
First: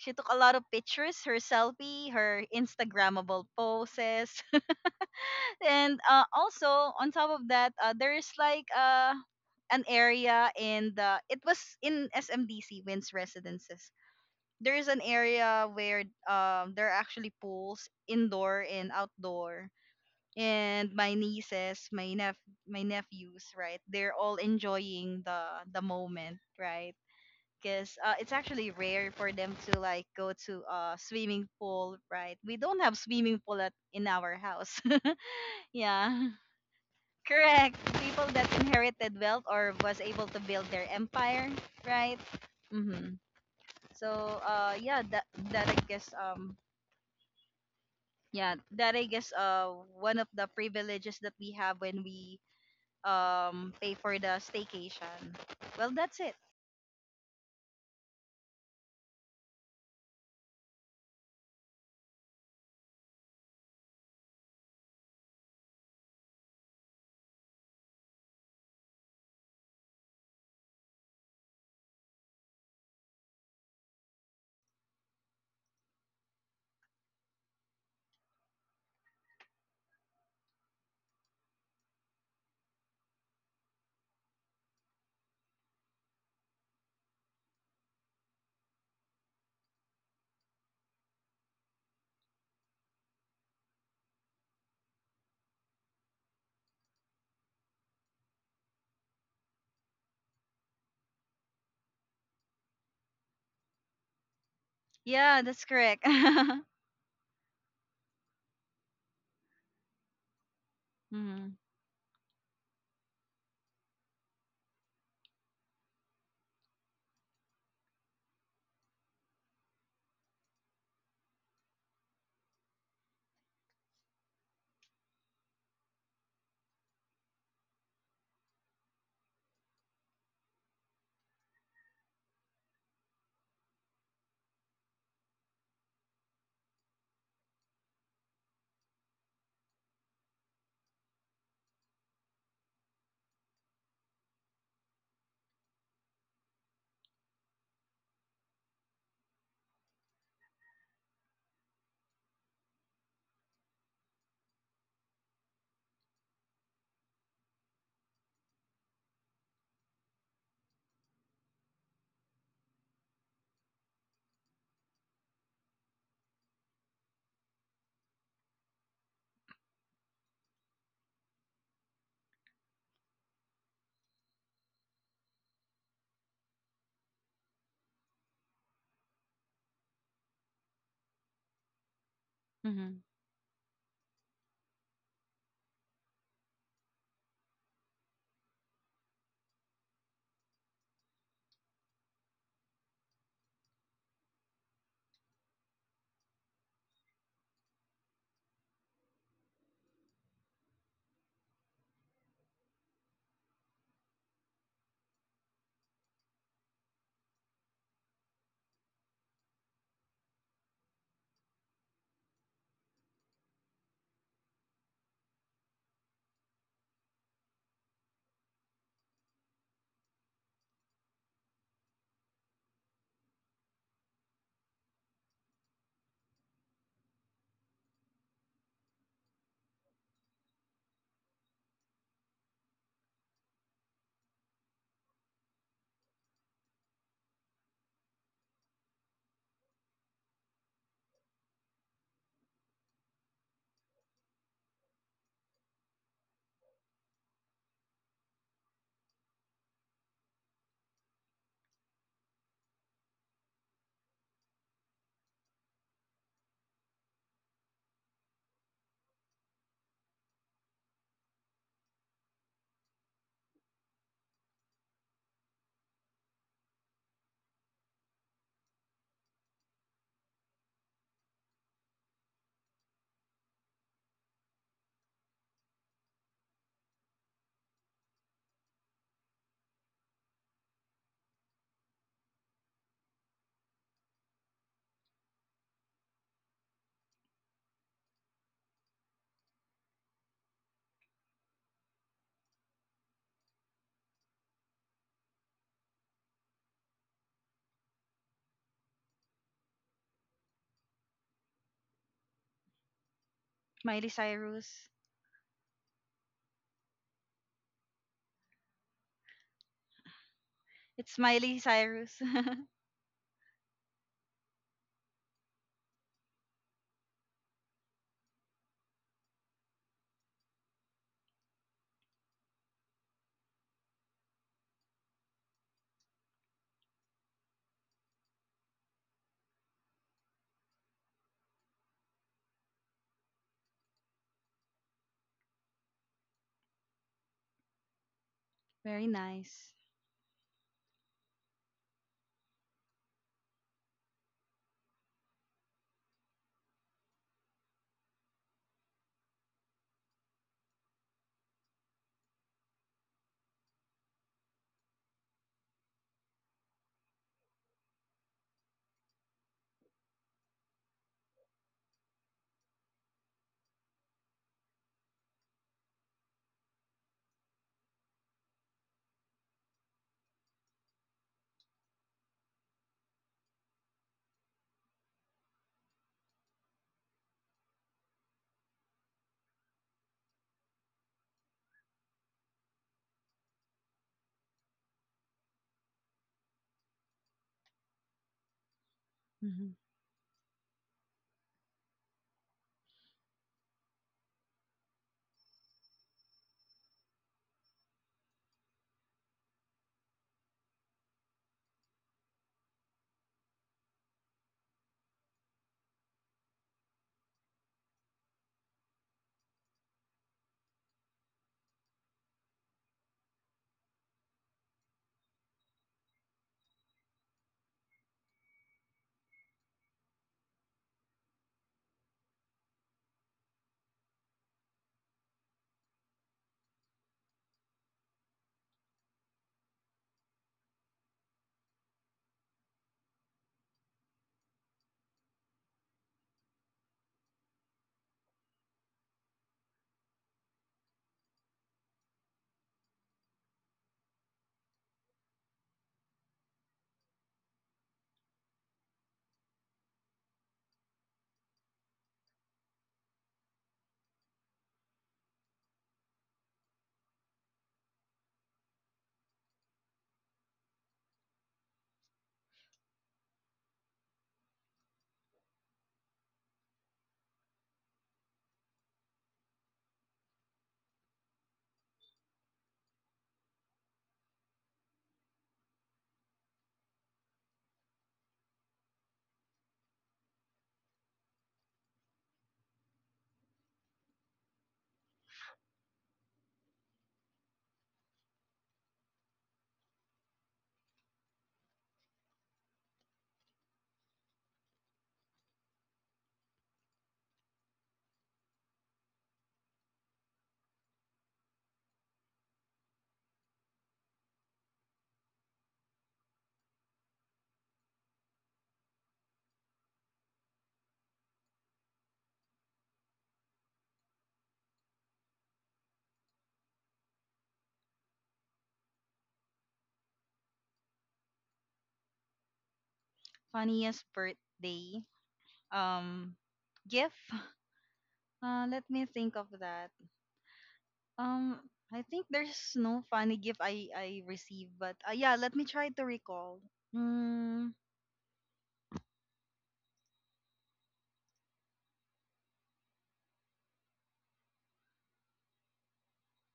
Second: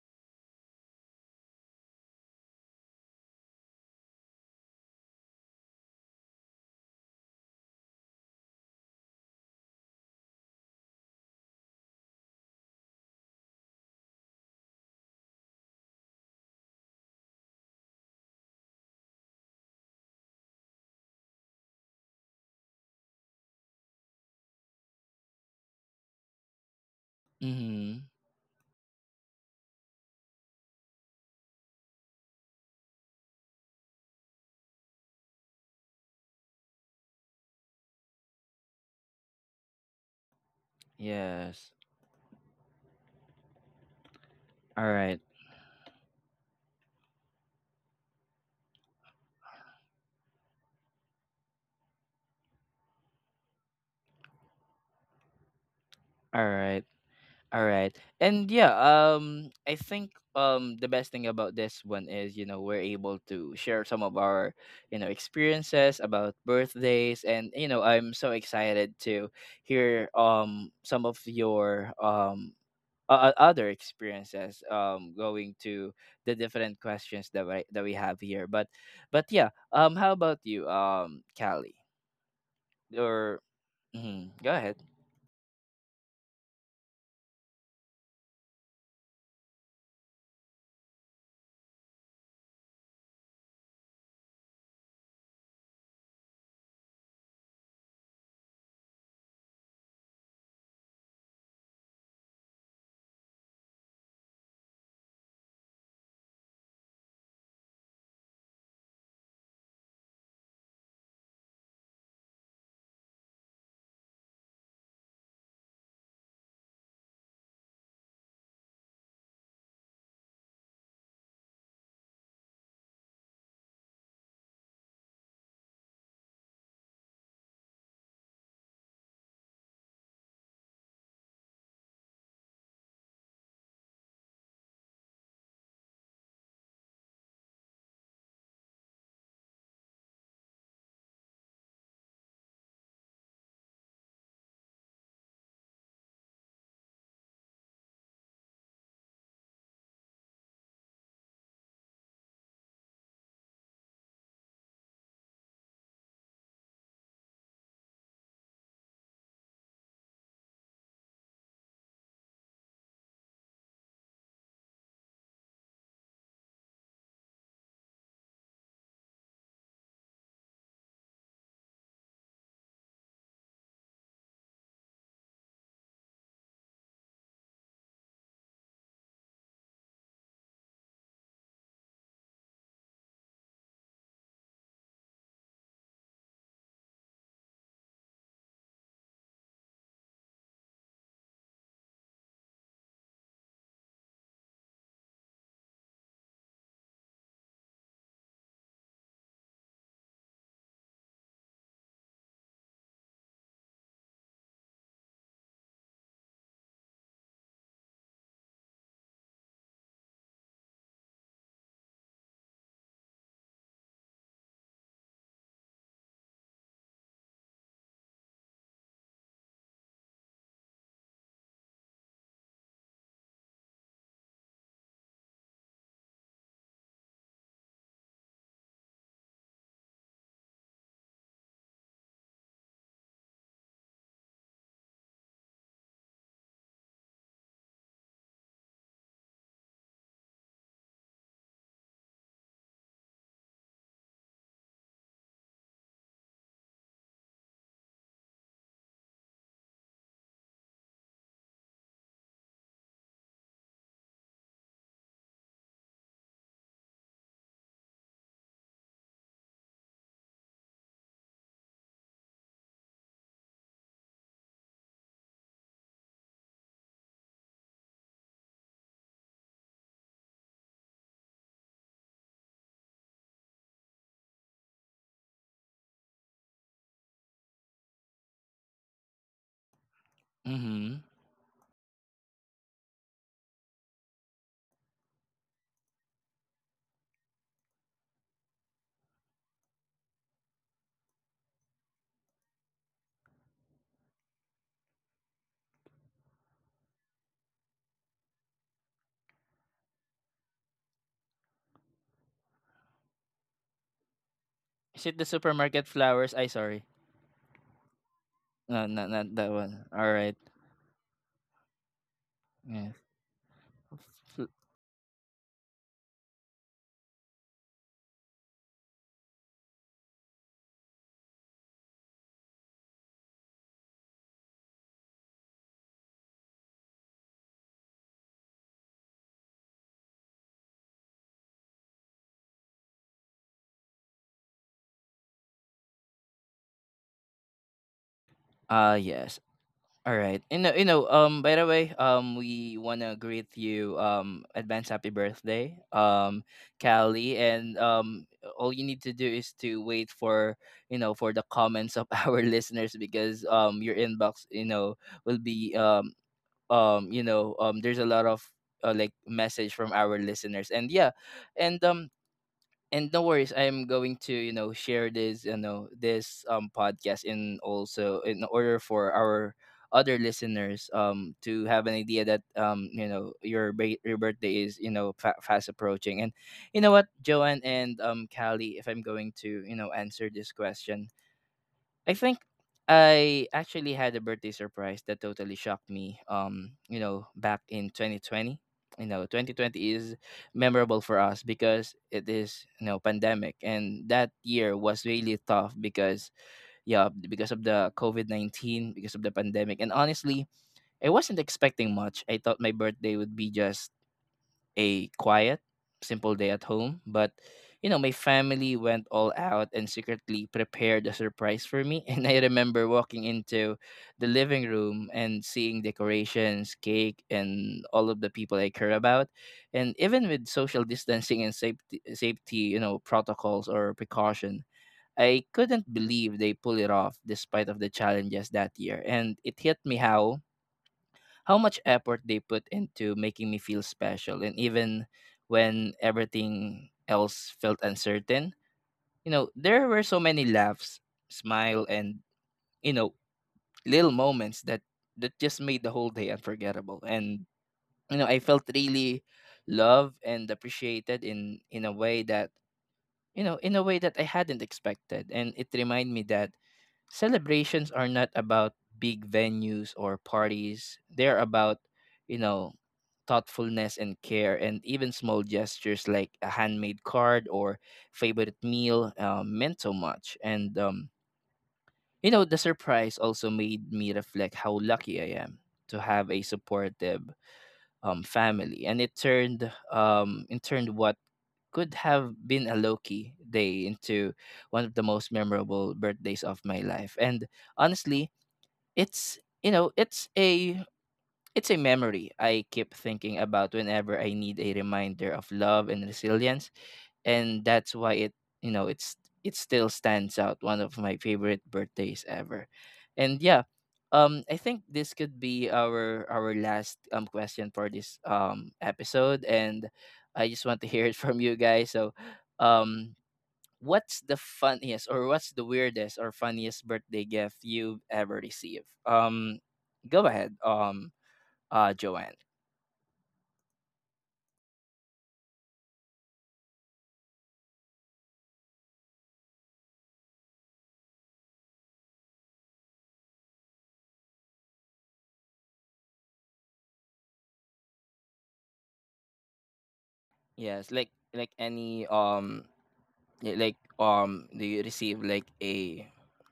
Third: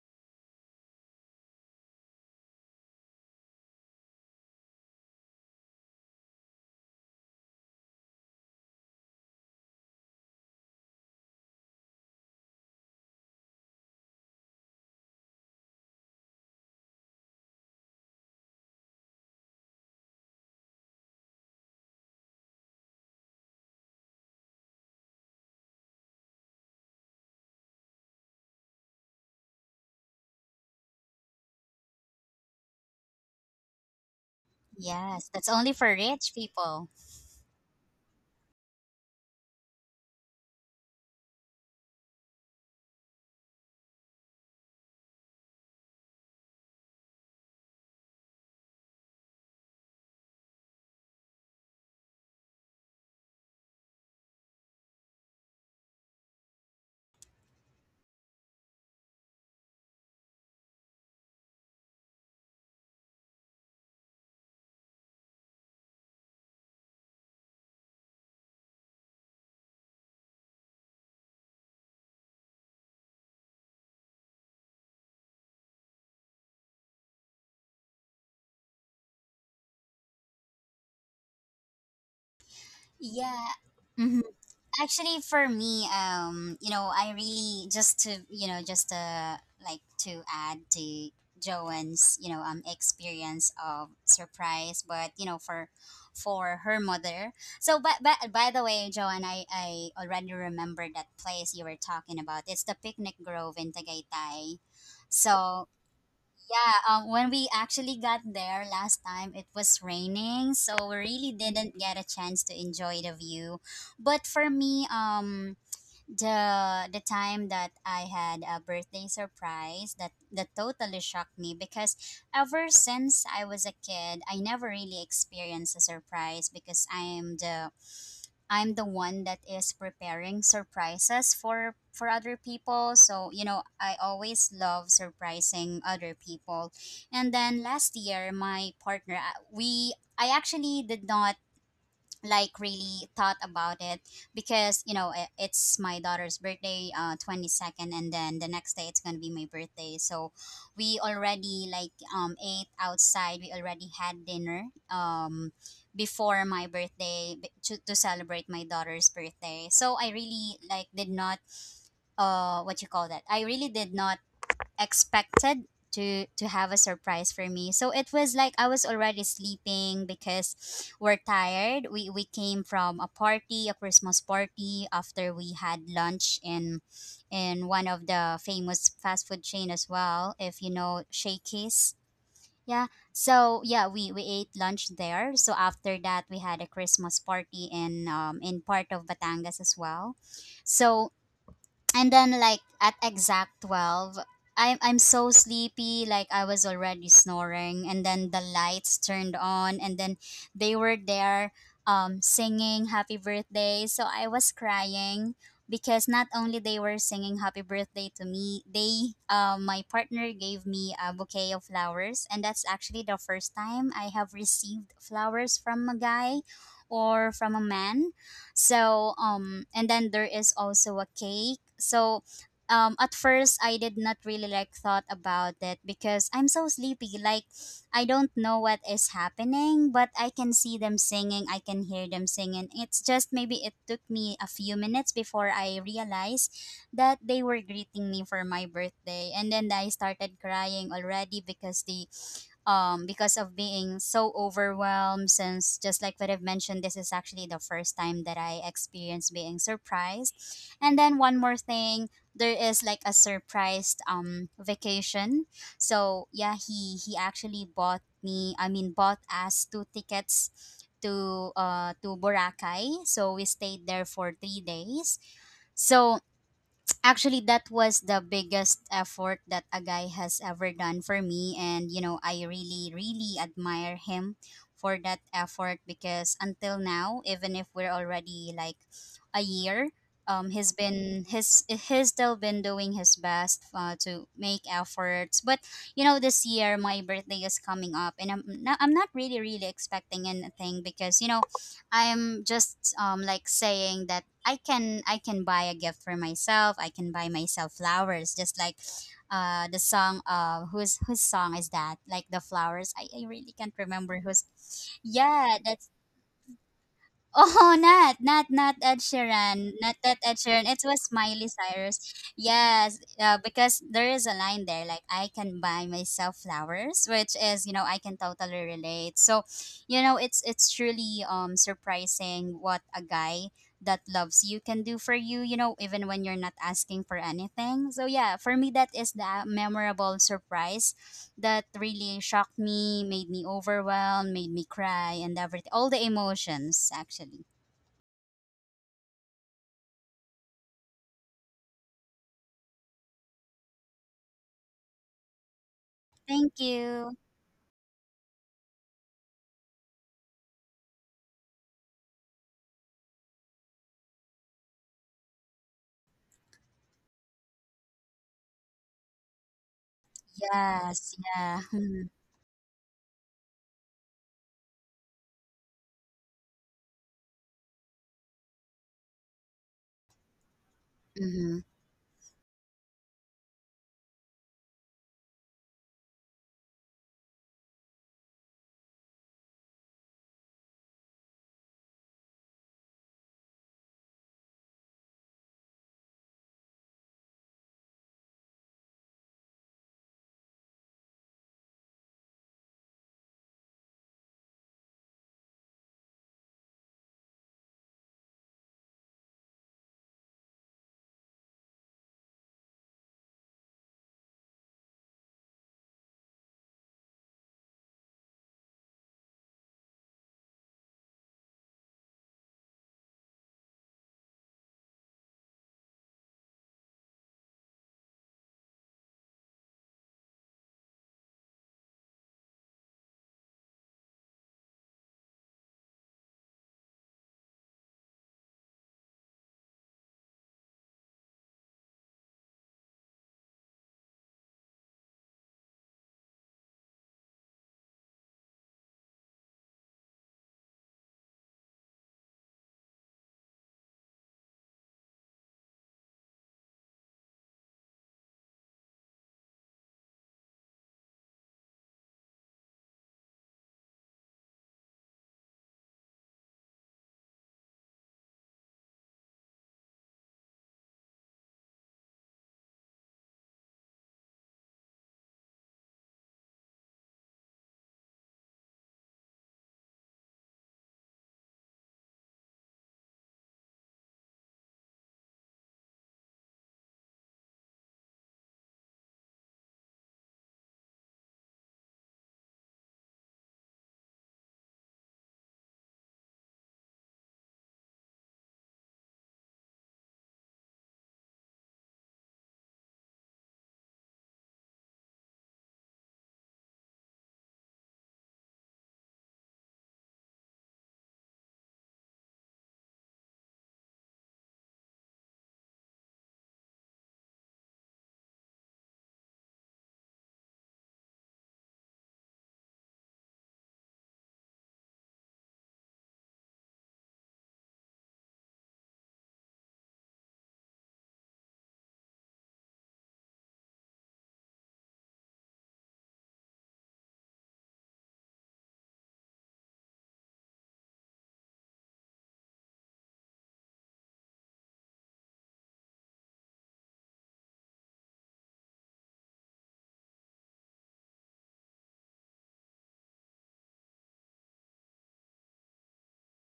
Speaker 3: She took a lot of pictures, her selfie, her Instagrammable poses. [LAUGHS] And also, on top of that, there's like an area in the, it was in SMDC, Wins Residences. There is an area where there are actually pools, indoor and outdoor. And my nieces, my my nephews, right? They're all enjoying the moment, right? Because
Speaker 1: Mm-hmm.
Speaker 3: it's actually rare for them to like go to a swimming pool, right? We don't have swimming pool at in our house. [LAUGHS]
Speaker 2: Yes, that's only for
Speaker 3: Yeah,
Speaker 2: rich people.
Speaker 3: correct. People that inherited wealth or was able to build their empire,
Speaker 1: Yes.
Speaker 3: right? Mm-hmm. So
Speaker 1: All
Speaker 3: yeah,
Speaker 1: right.
Speaker 3: that I guess yeah that I guess uh one of the privileges that we have when we pay for the staycation. Well, that's it.
Speaker 1: All right. All right. And yeah, I think the best thing about this one is, we're able to share some of our, experiences about birthdays, and I'm so excited to hear some of your other experiences going to the different questions that we have here. But yeah, how about you Callie? Or
Speaker 2: Yeah. Hmm.
Speaker 1: Mhm, go ahead.
Speaker 2: Actually, for me, you know, I really just to you know just to like to add to Joanne's, you know, experience of surprise, but you know, for her mother. So, but by the way, Joanne, I already remember that place you were talking about. It's the Picnic Grove in Tagaytay.
Speaker 3: Yeah, that's
Speaker 2: So.
Speaker 3: correct. [LAUGHS] Mm-hmm.
Speaker 2: Yeah, when we actually got there last time, it was raining, so we really didn't get a chance to enjoy the view. But for me, the time that I had a birthday surprise that totally shocked me, because ever since I was a kid, I never really experienced a surprise, because I'm the one that is preparing surprises for other people. So, you know, I always love surprising other people. And then last year, my partner, we I actually did not like really thought about it, because you know it's my daughter's birthday, 22nd, and then the next day it's gonna be my birthday. So we already like, ate outside, we already had dinner, um before my birthday, to celebrate my daughter's birthday. So I really like did not, what you call that, I really did not expected to have a surprise for me. So it was like I was already sleeping because we're tired. We came from a party, a Christmas party, after we had lunch in one of the famous fast food chain as well, if you know Shakey's. Yeah.
Speaker 3: Mm-hmm.
Speaker 2: So yeah, we ate lunch there. So after that we had a Christmas party in part of Batangas as well. So, and then like at exact 12, I'm so sleepy, like I was already snoring, and then the lights turned on, and then they were there, singing happy birthday. So I was crying, because not only they were singing happy birthday to me, they my partner gave me a bouquet of flowers, and that's actually the first time I have received flowers from a guy, or from a man. So, and then there is also a cake. So, at first I did not really like thought about it because I'm so sleepy. Like, I don't know what is happening, but I can see them singing, I can hear them singing. It's just maybe it took me a few minutes before I realized that they were greeting me for my birthday. And then I started crying already because they, because of being so overwhelmed. Since, just like what I've mentioned, this is actually the first time that I experienced being surprised. And then, one more thing, there is like a surprised vacation. So yeah, he actually bought me, I mean bought us two tickets to Boracay. So we stayed there for 3 days. So actually that was the biggest effort that a guy has ever done for me, and you know I really really admire him for that effort, because until now, even if we're already like a year,
Speaker 1: Mhm.
Speaker 2: he's still been doing his best, to make efforts. But you know this year my birthday is coming up, and I'm not really really expecting anything, because you know I'm just, like saying that I can buy a gift for myself. I can buy myself flowers, just like the song, whose song is that? Like the flowers. I really can't
Speaker 3: Miley
Speaker 2: remember whose.
Speaker 3: Cyrus.
Speaker 1: Is it the
Speaker 2: Yeah,
Speaker 1: supermarket
Speaker 2: that's,
Speaker 1: flowers? I sorry.
Speaker 2: oh, [LAUGHS] not
Speaker 1: No,
Speaker 2: Ed
Speaker 1: not that
Speaker 2: Sheeran,
Speaker 1: one.
Speaker 2: not
Speaker 1: All
Speaker 2: that
Speaker 1: right.
Speaker 2: Ed Sheeran. It was
Speaker 3: It's
Speaker 2: Miley
Speaker 3: Miley
Speaker 2: Cyrus.
Speaker 3: Cyrus. [LAUGHS]
Speaker 1: Yeah.
Speaker 2: Yes, because there is a
Speaker 1: Fl-
Speaker 2: line there like, I can buy myself flowers, which is, you know, I can totally relate. So, you know, it's truly surprising what a guy that loves you can do for you, you know, even when you're not asking for anything. So yeah, for me that is the memorable surprise that really shocked me, made me overwhelmed, made me cry, and everything, all the emotions actually.
Speaker 3: Very
Speaker 1: Yes.
Speaker 3: nice.
Speaker 1: All right. You know, by the way, we want to greet you advance happy birthday.
Speaker 2: Thank you.
Speaker 1: Callie, and all you need to do is to wait for the comments of [LAUGHS] our listeners, because your inbox will be there's a lot of like message from our listeners. And yeah.
Speaker 2: Yes, yeah.
Speaker 1: And um and no worries, I'm going to share this this podcast, and also in order for our other listeners
Speaker 2: Mm-hmm.
Speaker 1: to have an idea that your birthday is fast approaching. And you know what, Joanne and Callie, if I'm going to answer this question, I think I actually had a birthday surprise that totally shocked me. Back in 2020. You know,
Speaker 3: Hmm.
Speaker 1: 2020 is memorable for us because it is, pandemic, and that year was really tough because of the COVID-19, because of the pandemic. And honestly, I wasn't expecting much. I thought my birthday would be just a quiet, simple day at home, but my family went all out and secretly prepared a surprise for me. [LAUGHS] And I remember walking into the living room and seeing decorations, cake, and all of the people I care about. And even with social distancing and safety, protocols or precaution, I couldn't believe they pull it off despite of the challenges that year. And it hit me how much effort they put into making me feel special, and even when everything else felt uncertain, there were so many laughs, smile, and you know little moments that just made the whole day unforgettable. And I felt really loved and appreciated in a way that I hadn't expected. And it reminded me that celebrations are not about big venues or parties. They're about, you know, thoughtfulness and care, and even small gestures like a handmade card or favorite meal meant so much. And, the surprise also made me reflect how lucky I am to have a supportive family. And it turned what could have been a low key day into one of the most memorable birthdays of my life. And honestly, it's you know it's a memory I keep thinking about whenever I need a reminder of love and resilience, and that's why it you know it's it still stands out one of my favorite birthdays ever. And yeah, I think this could be our last question for this episode, and I just want to hear it from you guys. So um what's the weirdest or funniest birthday gift you've ever received? Go ahead. Joanne.
Speaker 3: Funniest birthday um gift. Let me think of that. Um, I think there's no funny gift I received, but yeah, let me try to recall. Mm,
Speaker 1: Yes, like any do you receive like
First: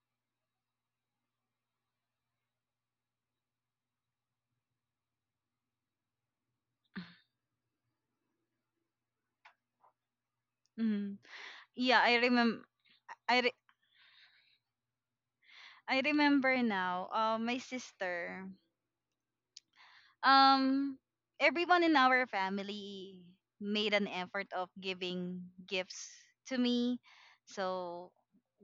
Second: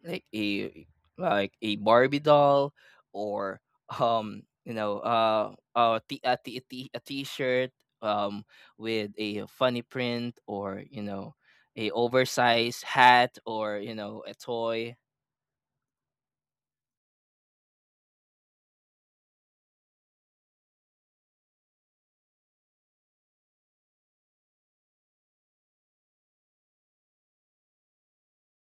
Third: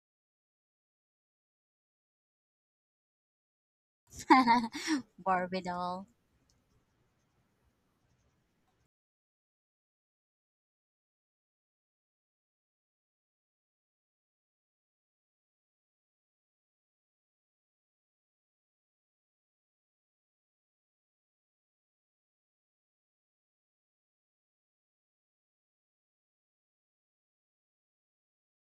Speaker 1: like a a Barbie doll, or [LAUGHS]
Speaker 2: [LAUGHS] Barbidol.
Speaker 1: t- a, t- a, t- a t-shirt um with a funny print, or
Speaker 3: mm.
Speaker 1: a
Speaker 3: Yeah, I remember.
Speaker 1: oversized
Speaker 3: I
Speaker 1: hat,
Speaker 3: re-
Speaker 1: or a toy.
Speaker 3: I remember now. My sister. um Everyone in our family made an effort of giving gifts to me. So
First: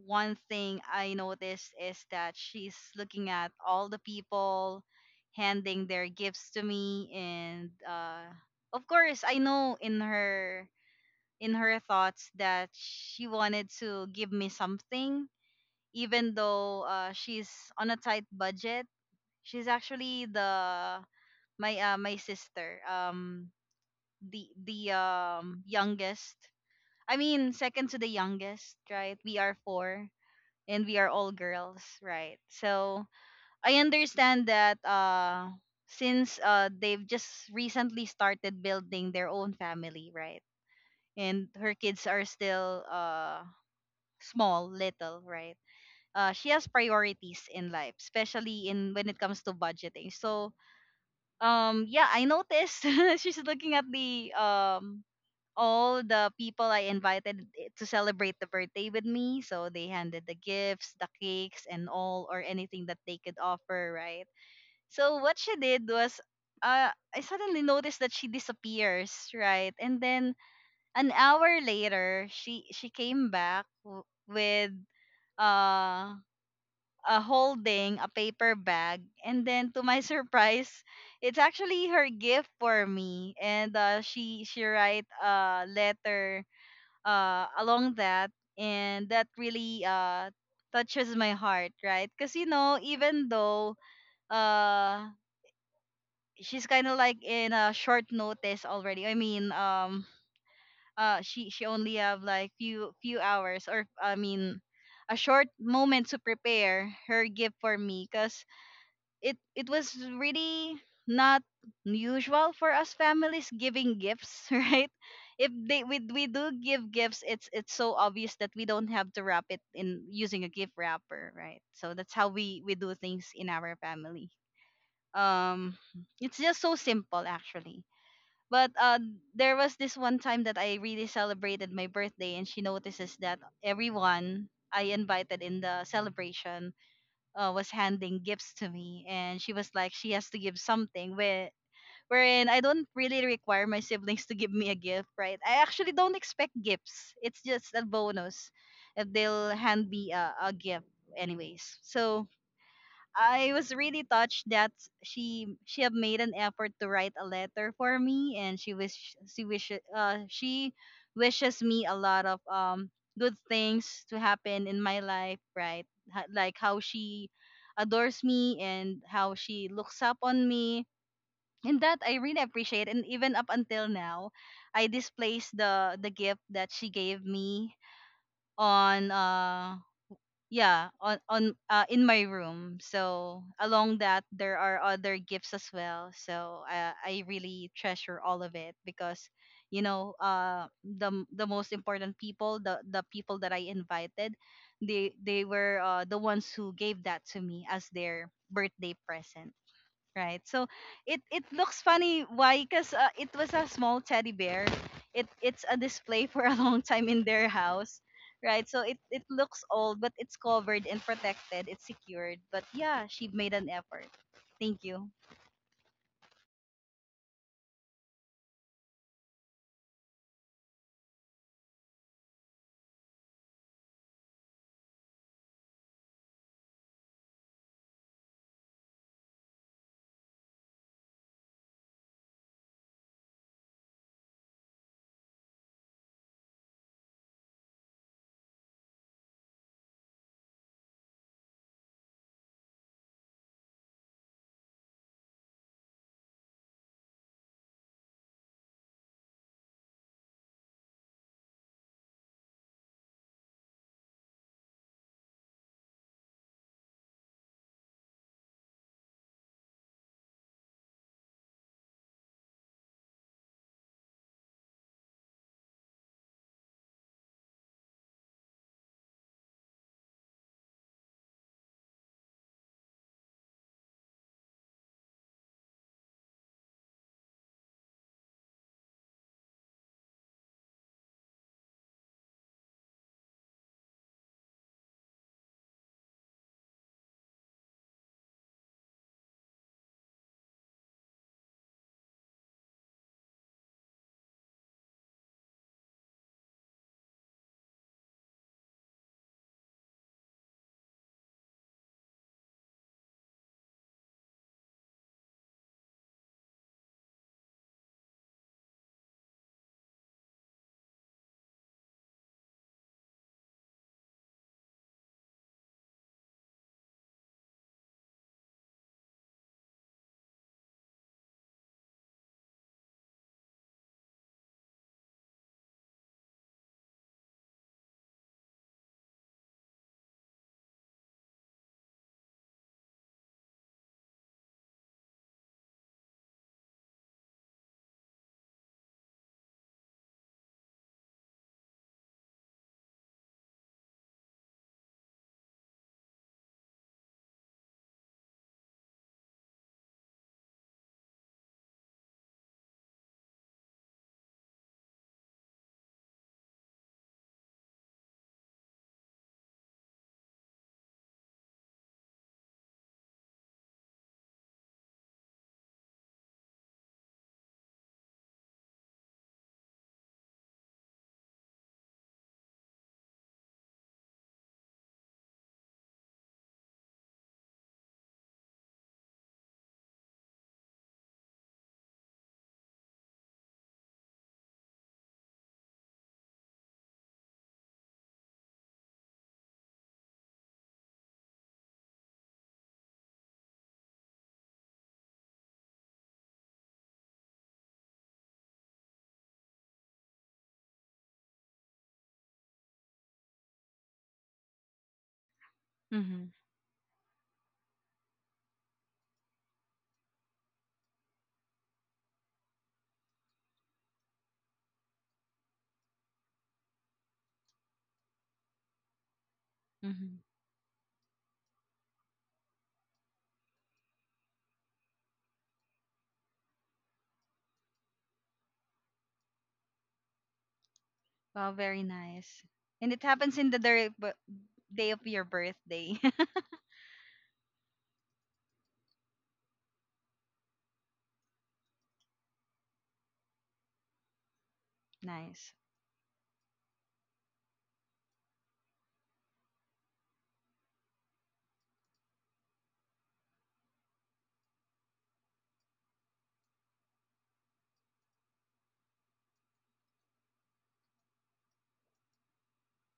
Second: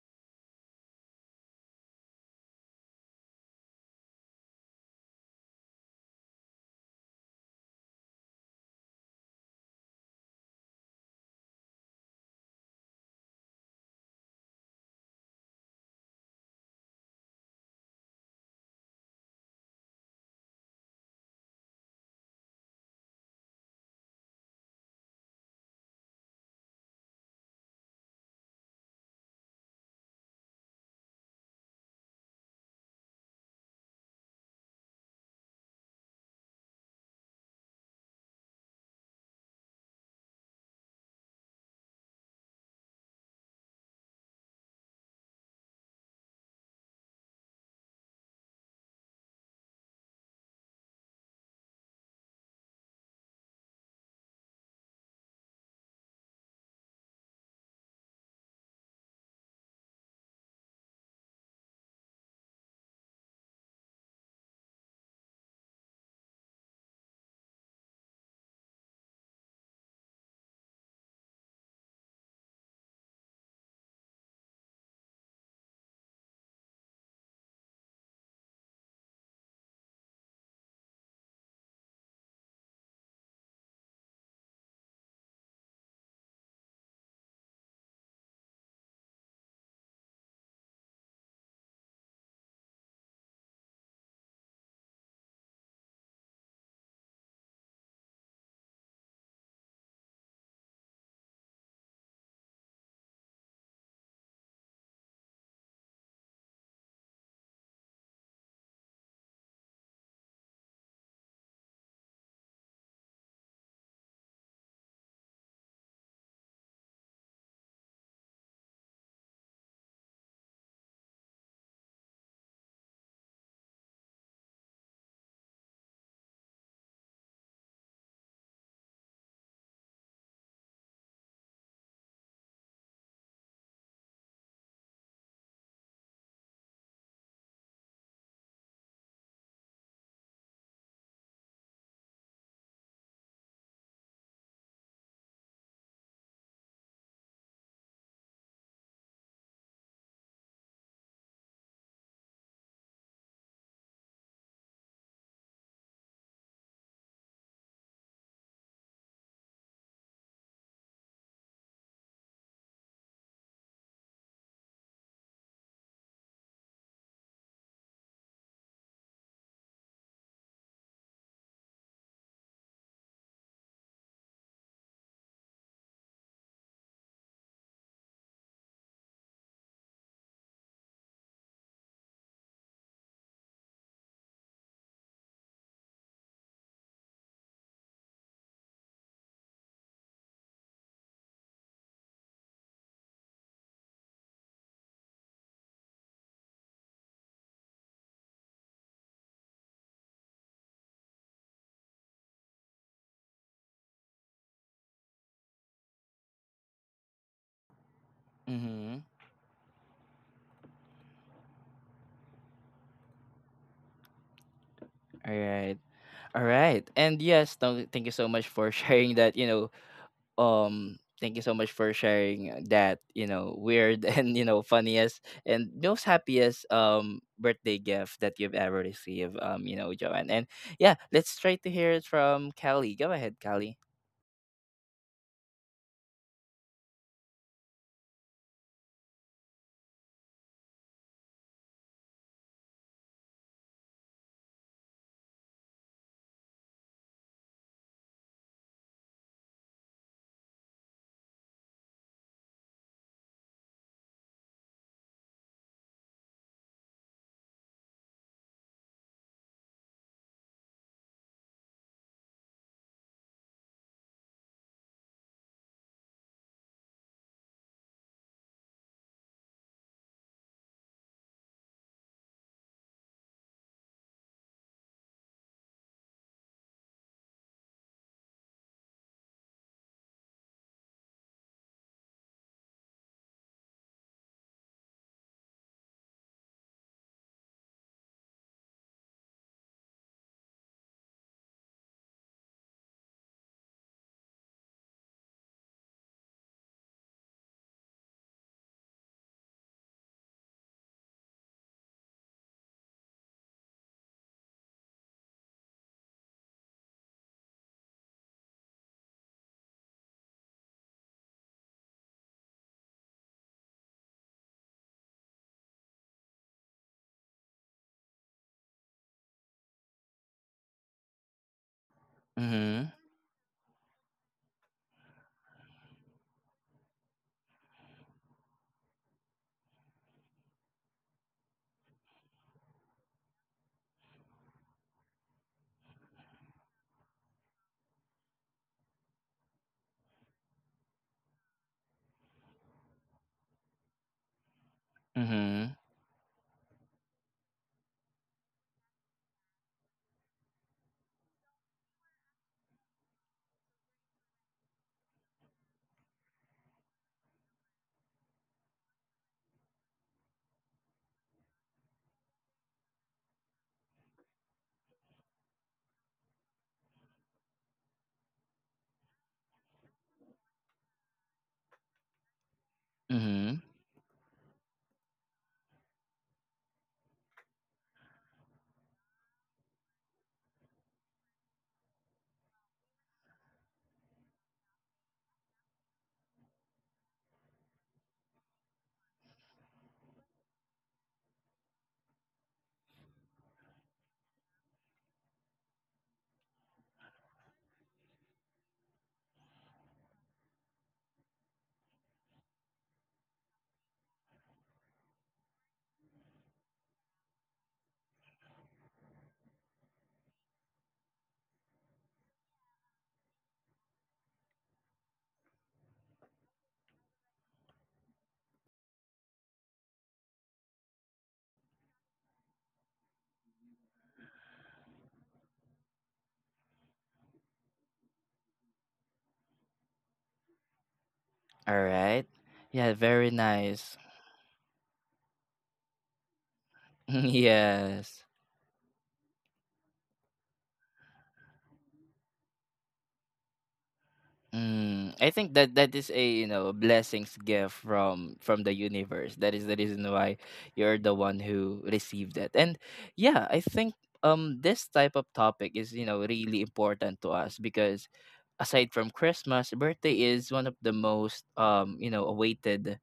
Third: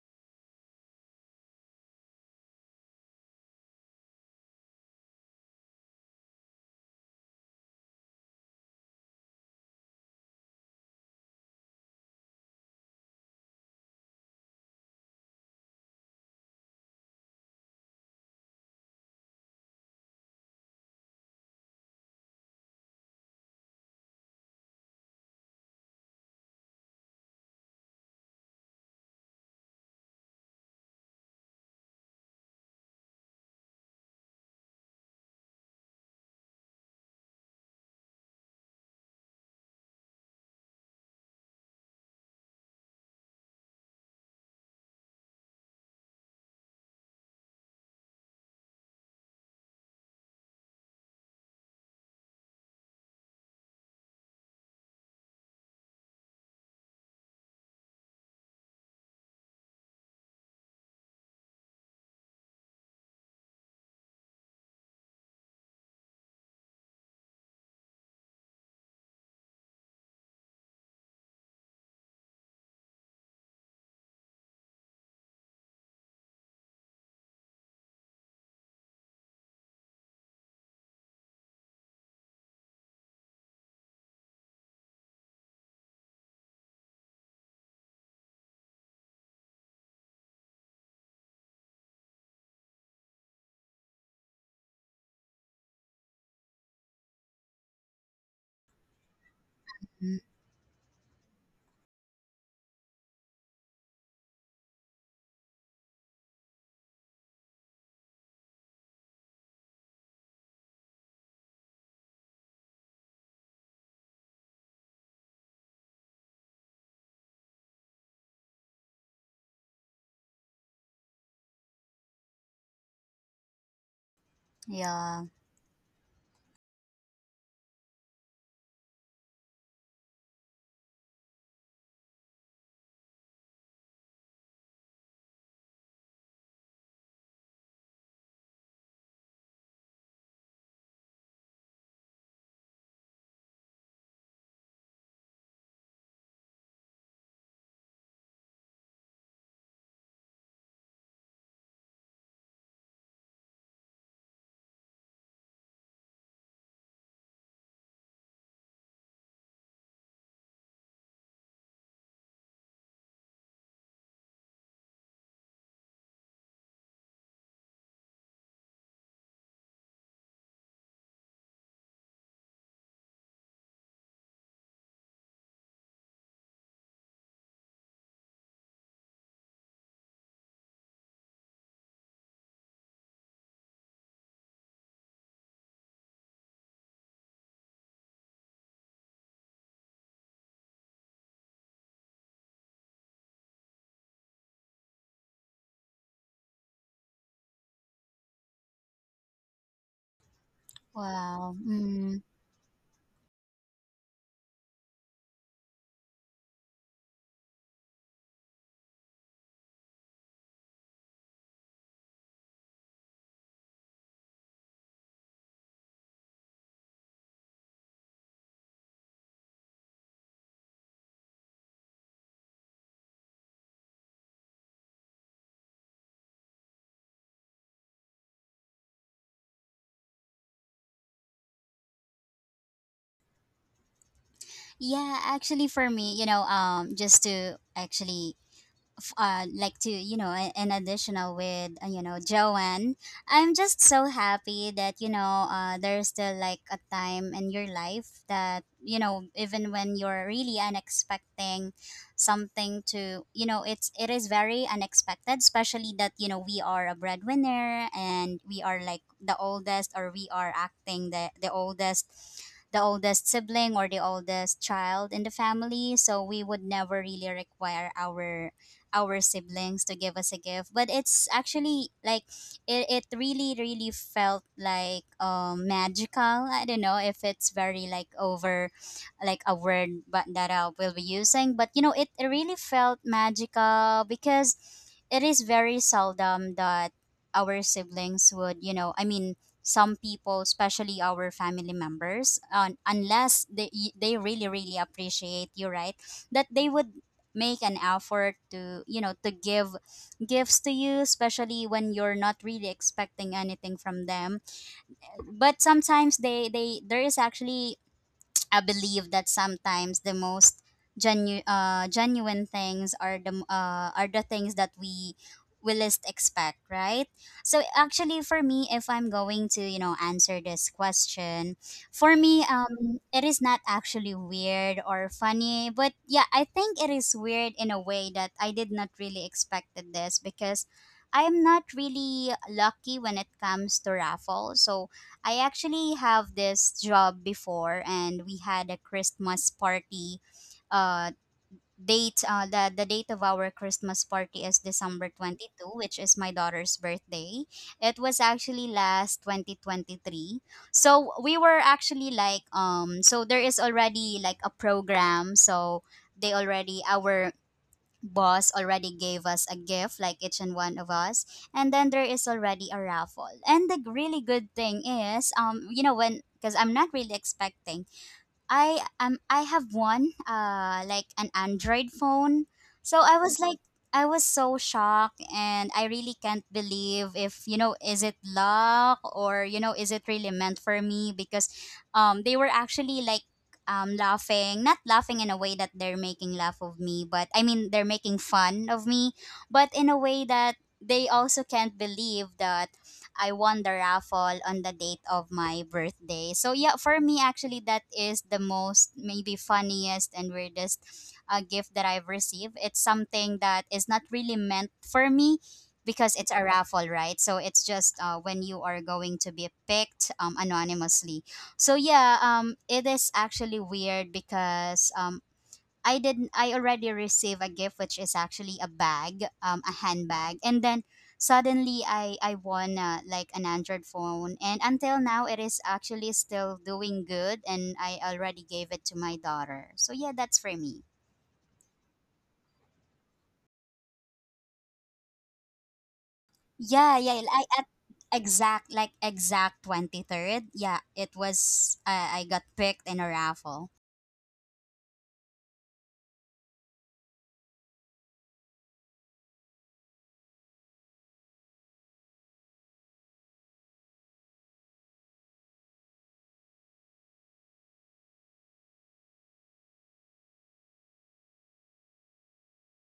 Speaker 3: one thing I noticed is that she's looking at all the people handing their gifts to me, and of course I know in her thoughts that she wanted to give me something, even though she's on a tight budget. She's actually the my my sister, the youngest. I mean, second to the youngest, right? We are four, and we are all girls, right? So I understand that since they've just recently started building their own family, right? And her kids are still small little, right? Uh, she has priorities in life, especially in when it comes to budgeting. So yeah, I noticed [LAUGHS] she's looking at the all the people I invited to celebrate the birthday with me. So they handed the gifts, the cakes, and all or anything that they could offer, right? So what she did was uh, I suddenly noticed that she disappears, right? And then an hour later, she came back with uh holding a paper bag. And then, to my [LAUGHS] surprise, it's actually her gift for me. And she write a letter along that, and that really touches my heart, right? Because you know, even though uh, she's kind of like in a short notice already. I mean,
Speaker 2: Mm.
Speaker 3: she only have like few hours, or I mean, a short moment to prepare her gift for me, because it was really not usual for us families giving gifts [LAUGHS] right. If we do give gifts, it's so obvious that we don't have to wrap it in using a gift wrapper, right? So that's how we do things in our family.
Speaker 2: Yeah.
Speaker 3: um it's just so simple actually, but there was this one time that I really celebrated my birthday, and she notices that everyone I invited in the celebration was handing gifts to me, and she was like, she has to give something. Wherein I don't really require my siblings to give me a gift, right? I actually don't expect gifts. It's just a bonus if they'll hand me a gift, anyways. So I was really touched that she have made an effort to write a letter for me, and she wishes me a lot of good things to happen in my life, right? Like how she adores me and how she looks up on me, and that I really appreciate. And even up until now, I displays the gift that she gave me on in my room. So along that there are other gifts as well. So I really treasure all of it, because you know, the most important people, the people that I invited, they were the ones who gave that to me as their birthday present. Right. So it
Speaker 2: Wow.
Speaker 3: looks funny.
Speaker 2: Mm.
Speaker 3: Why? Because it was a small teddy bear. It it's a display for a [LAUGHS] long time in their house, right? So it
Speaker 1: Mm-hmm.
Speaker 3: it looks old, but it's covered and protected. It's secured. But yeah, she made an effort. Thank you.
Speaker 1: All right. All right. And yes, no, thank you so much for [LAUGHS] sharing that, thank you so much for sharing that, weird [LAUGHS] and, funniest and most happiest birthday gift that you've ever received, Joanne. And yeah, let's try to hear it from Callie. Go ahead, Callie.
Speaker 2: Yeah, actually for me, you know, just to actually, like to, you know, an additional with, you know, Joanne, I'm just so happy that, you know, there's still like a time in your life that, you know, even when you're really unexpecting something to, you know, it is very unexpected, especially that, you know, we are a breadwinner, and we are like the oldest, or we are acting the oldest, sibling, or the oldest child in the family, so we would never really require our siblings to give us a gift. But it's actually like, it really really felt like magical. I don't know if it's very like over, like a word, but that I will be using, but you know it really felt magical, because it is very seldom that our siblings would, you know, I mean some people, especially our family members, unless they, really really appreciate you, right, that they would make an effort to, you know, to give gifts to you, especially when you're not really expecting anything from them. But sometimes they, there is actually, I believe that sometimes the most genuine things are the are the things that we least expect, right? So actually, for me, if I'm going to, you know, answer this question, for
Speaker 1: Mhm.
Speaker 2: me, it is not actually weird or funny, but yeah, I think it is weird in a way that I did not really expected this, because. I'm not really lucky when it comes to raffle. So I actually have this job before, and we had a Christmas party. Uh, date the date of our Christmas party is December twenty
Speaker 1: Mhm.
Speaker 2: two, which is my daughter's birthday. It was actually last 2023. So we were actually like, so there is already like a program. So they already our boss already gave us a gift, like each and one of us, and then there is already a raffle, and the really good thing is, you know when, because I'm not really expecting, I have one, like an Android phone. So I was, Mhm,
Speaker 1: Mhm.
Speaker 2: like I was so shocked, and I really can't believe if, you know, is it luck, or you know is it really meant for me, because they were actually like, laughing, not laughing in a way that they're making laugh of me, but I mean they're making fun of me, but in a way that they also can't believe that I won the raffle on the date of my birthday. So yeah, for me actually that is the most maybe funniest and weirdest gift that I've received. It's something that is not really meant for me, because
Speaker 3: Mm-hmm.
Speaker 2: it's a raffle, right? So it's just, when you are going to be picked, anonymously. So yeah, it is actually weird because, I already received a gift which is actually a bag, a
Speaker 3: Mm-hmm.
Speaker 2: handbag. And then suddenly I won, like an Android phone, and until now it is actually still doing good, and I already gave it to my daughter. So yeah, that's for me.
Speaker 3: Wow,
Speaker 1: All
Speaker 3: very
Speaker 1: right.
Speaker 3: nice.
Speaker 1: Yeah,
Speaker 3: And it
Speaker 1: very
Speaker 3: happens in the day,
Speaker 1: nice.
Speaker 3: day of your birthday. [LAUGHS]
Speaker 2: Yeah,
Speaker 1: [LAUGHS]
Speaker 2: yeah, I at
Speaker 1: Yes.
Speaker 2: exact, like, exact 23rd. Yeah, it was, I got picked in a raffle.
Speaker 1: Mm, I
Speaker 3: Nice.
Speaker 1: think that is a blessings gift from the universe. That is the reason why you're the one who received it. And yeah, I think this type of topic is really important to us, because aside from Christmas, birthday is one of the most awaited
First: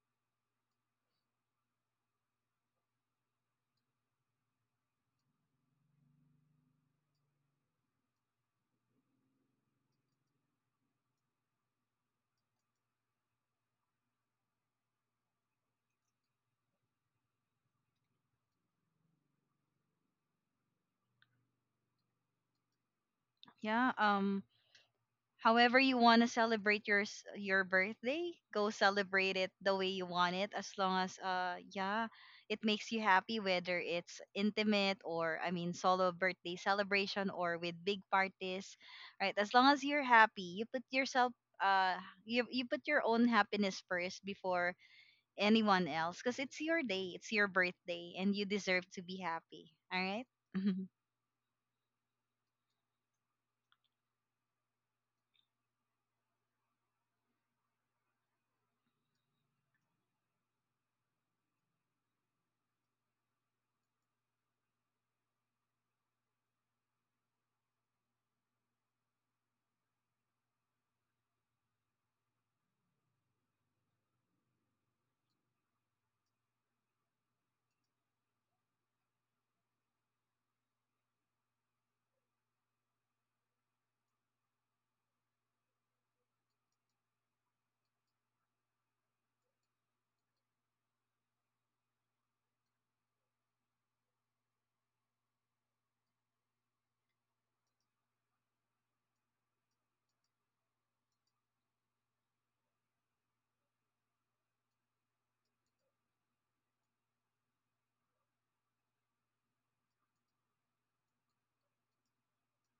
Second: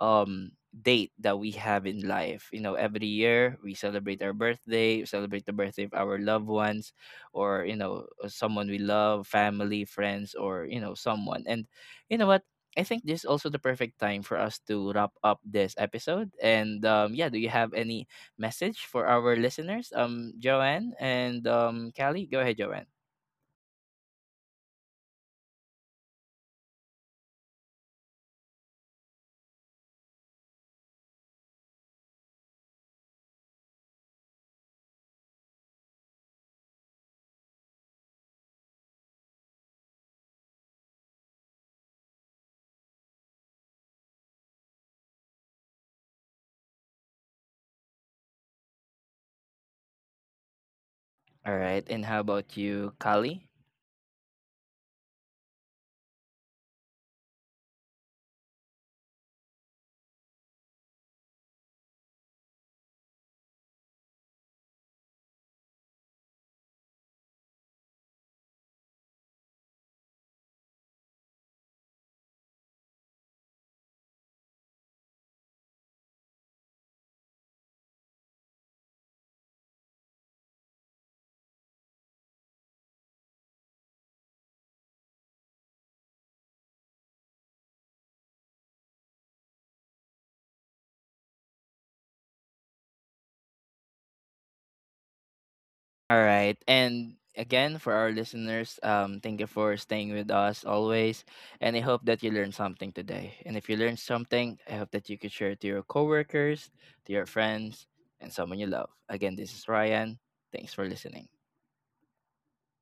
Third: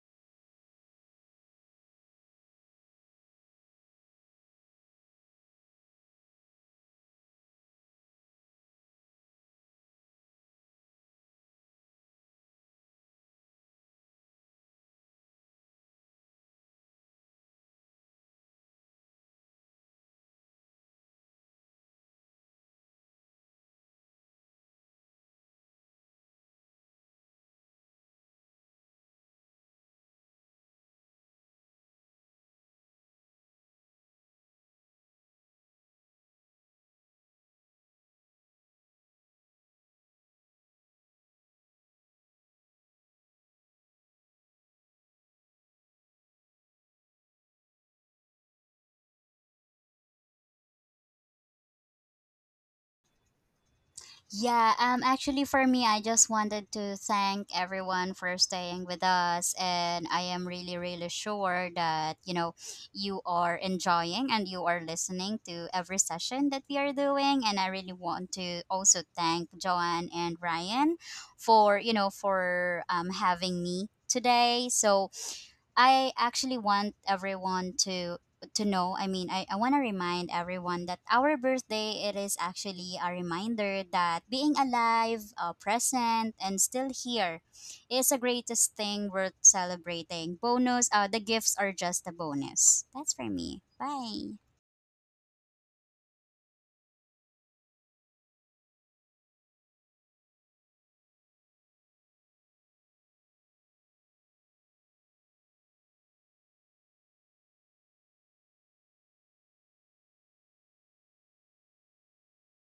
Speaker 1: um date that we have in life. Every year we celebrate our birthday, we celebrate the birthday of our loved ones, or someone we love, family, friends, or someone. And you know what, I think this is also the perfect time for us to wrap up this episode. And yeah do you have any message for our listeners, Joanne and Callie? Go ahead, Joanne.
Speaker 3: Yeah. However you want to celebrate your birthday, go celebrate it the way you want it, as long as yeah, it makes you happy, whether it's intimate or I mean solo birthday celebration or with big parties, right? As long as you're happy, you put yourself uh you you put your own happiness first before anyone else, because it's your day, it's your birthday, and you deserve to be happy. All right? [LAUGHS]
Speaker 1: All right. And how about you, Callie?
Speaker 2: Yeah, actually for me I just wanted to thank everyone for staying with us, and I am really really sure that, you know, you are enjoying and you are listening to every session that we are doing, and I really want to also thank Joanne and Ryan for, you know, for having me today. So I actually want everyone to know, I mean I want to remind everyone that our birthday, it is actually a reminder that being alive, present and still here, is the greatest thing worth celebrating. Bonus, the gifts are just a bonus. That's for me. Bye.
Speaker 1: All right. And again, for our listeners, thank you for staying with us always. And I hope that you learned something today. And if you learned something, I hope that you could share it to your coworkers, to your friends, and someone you love. Again, this is Ryan. Thanks for listening.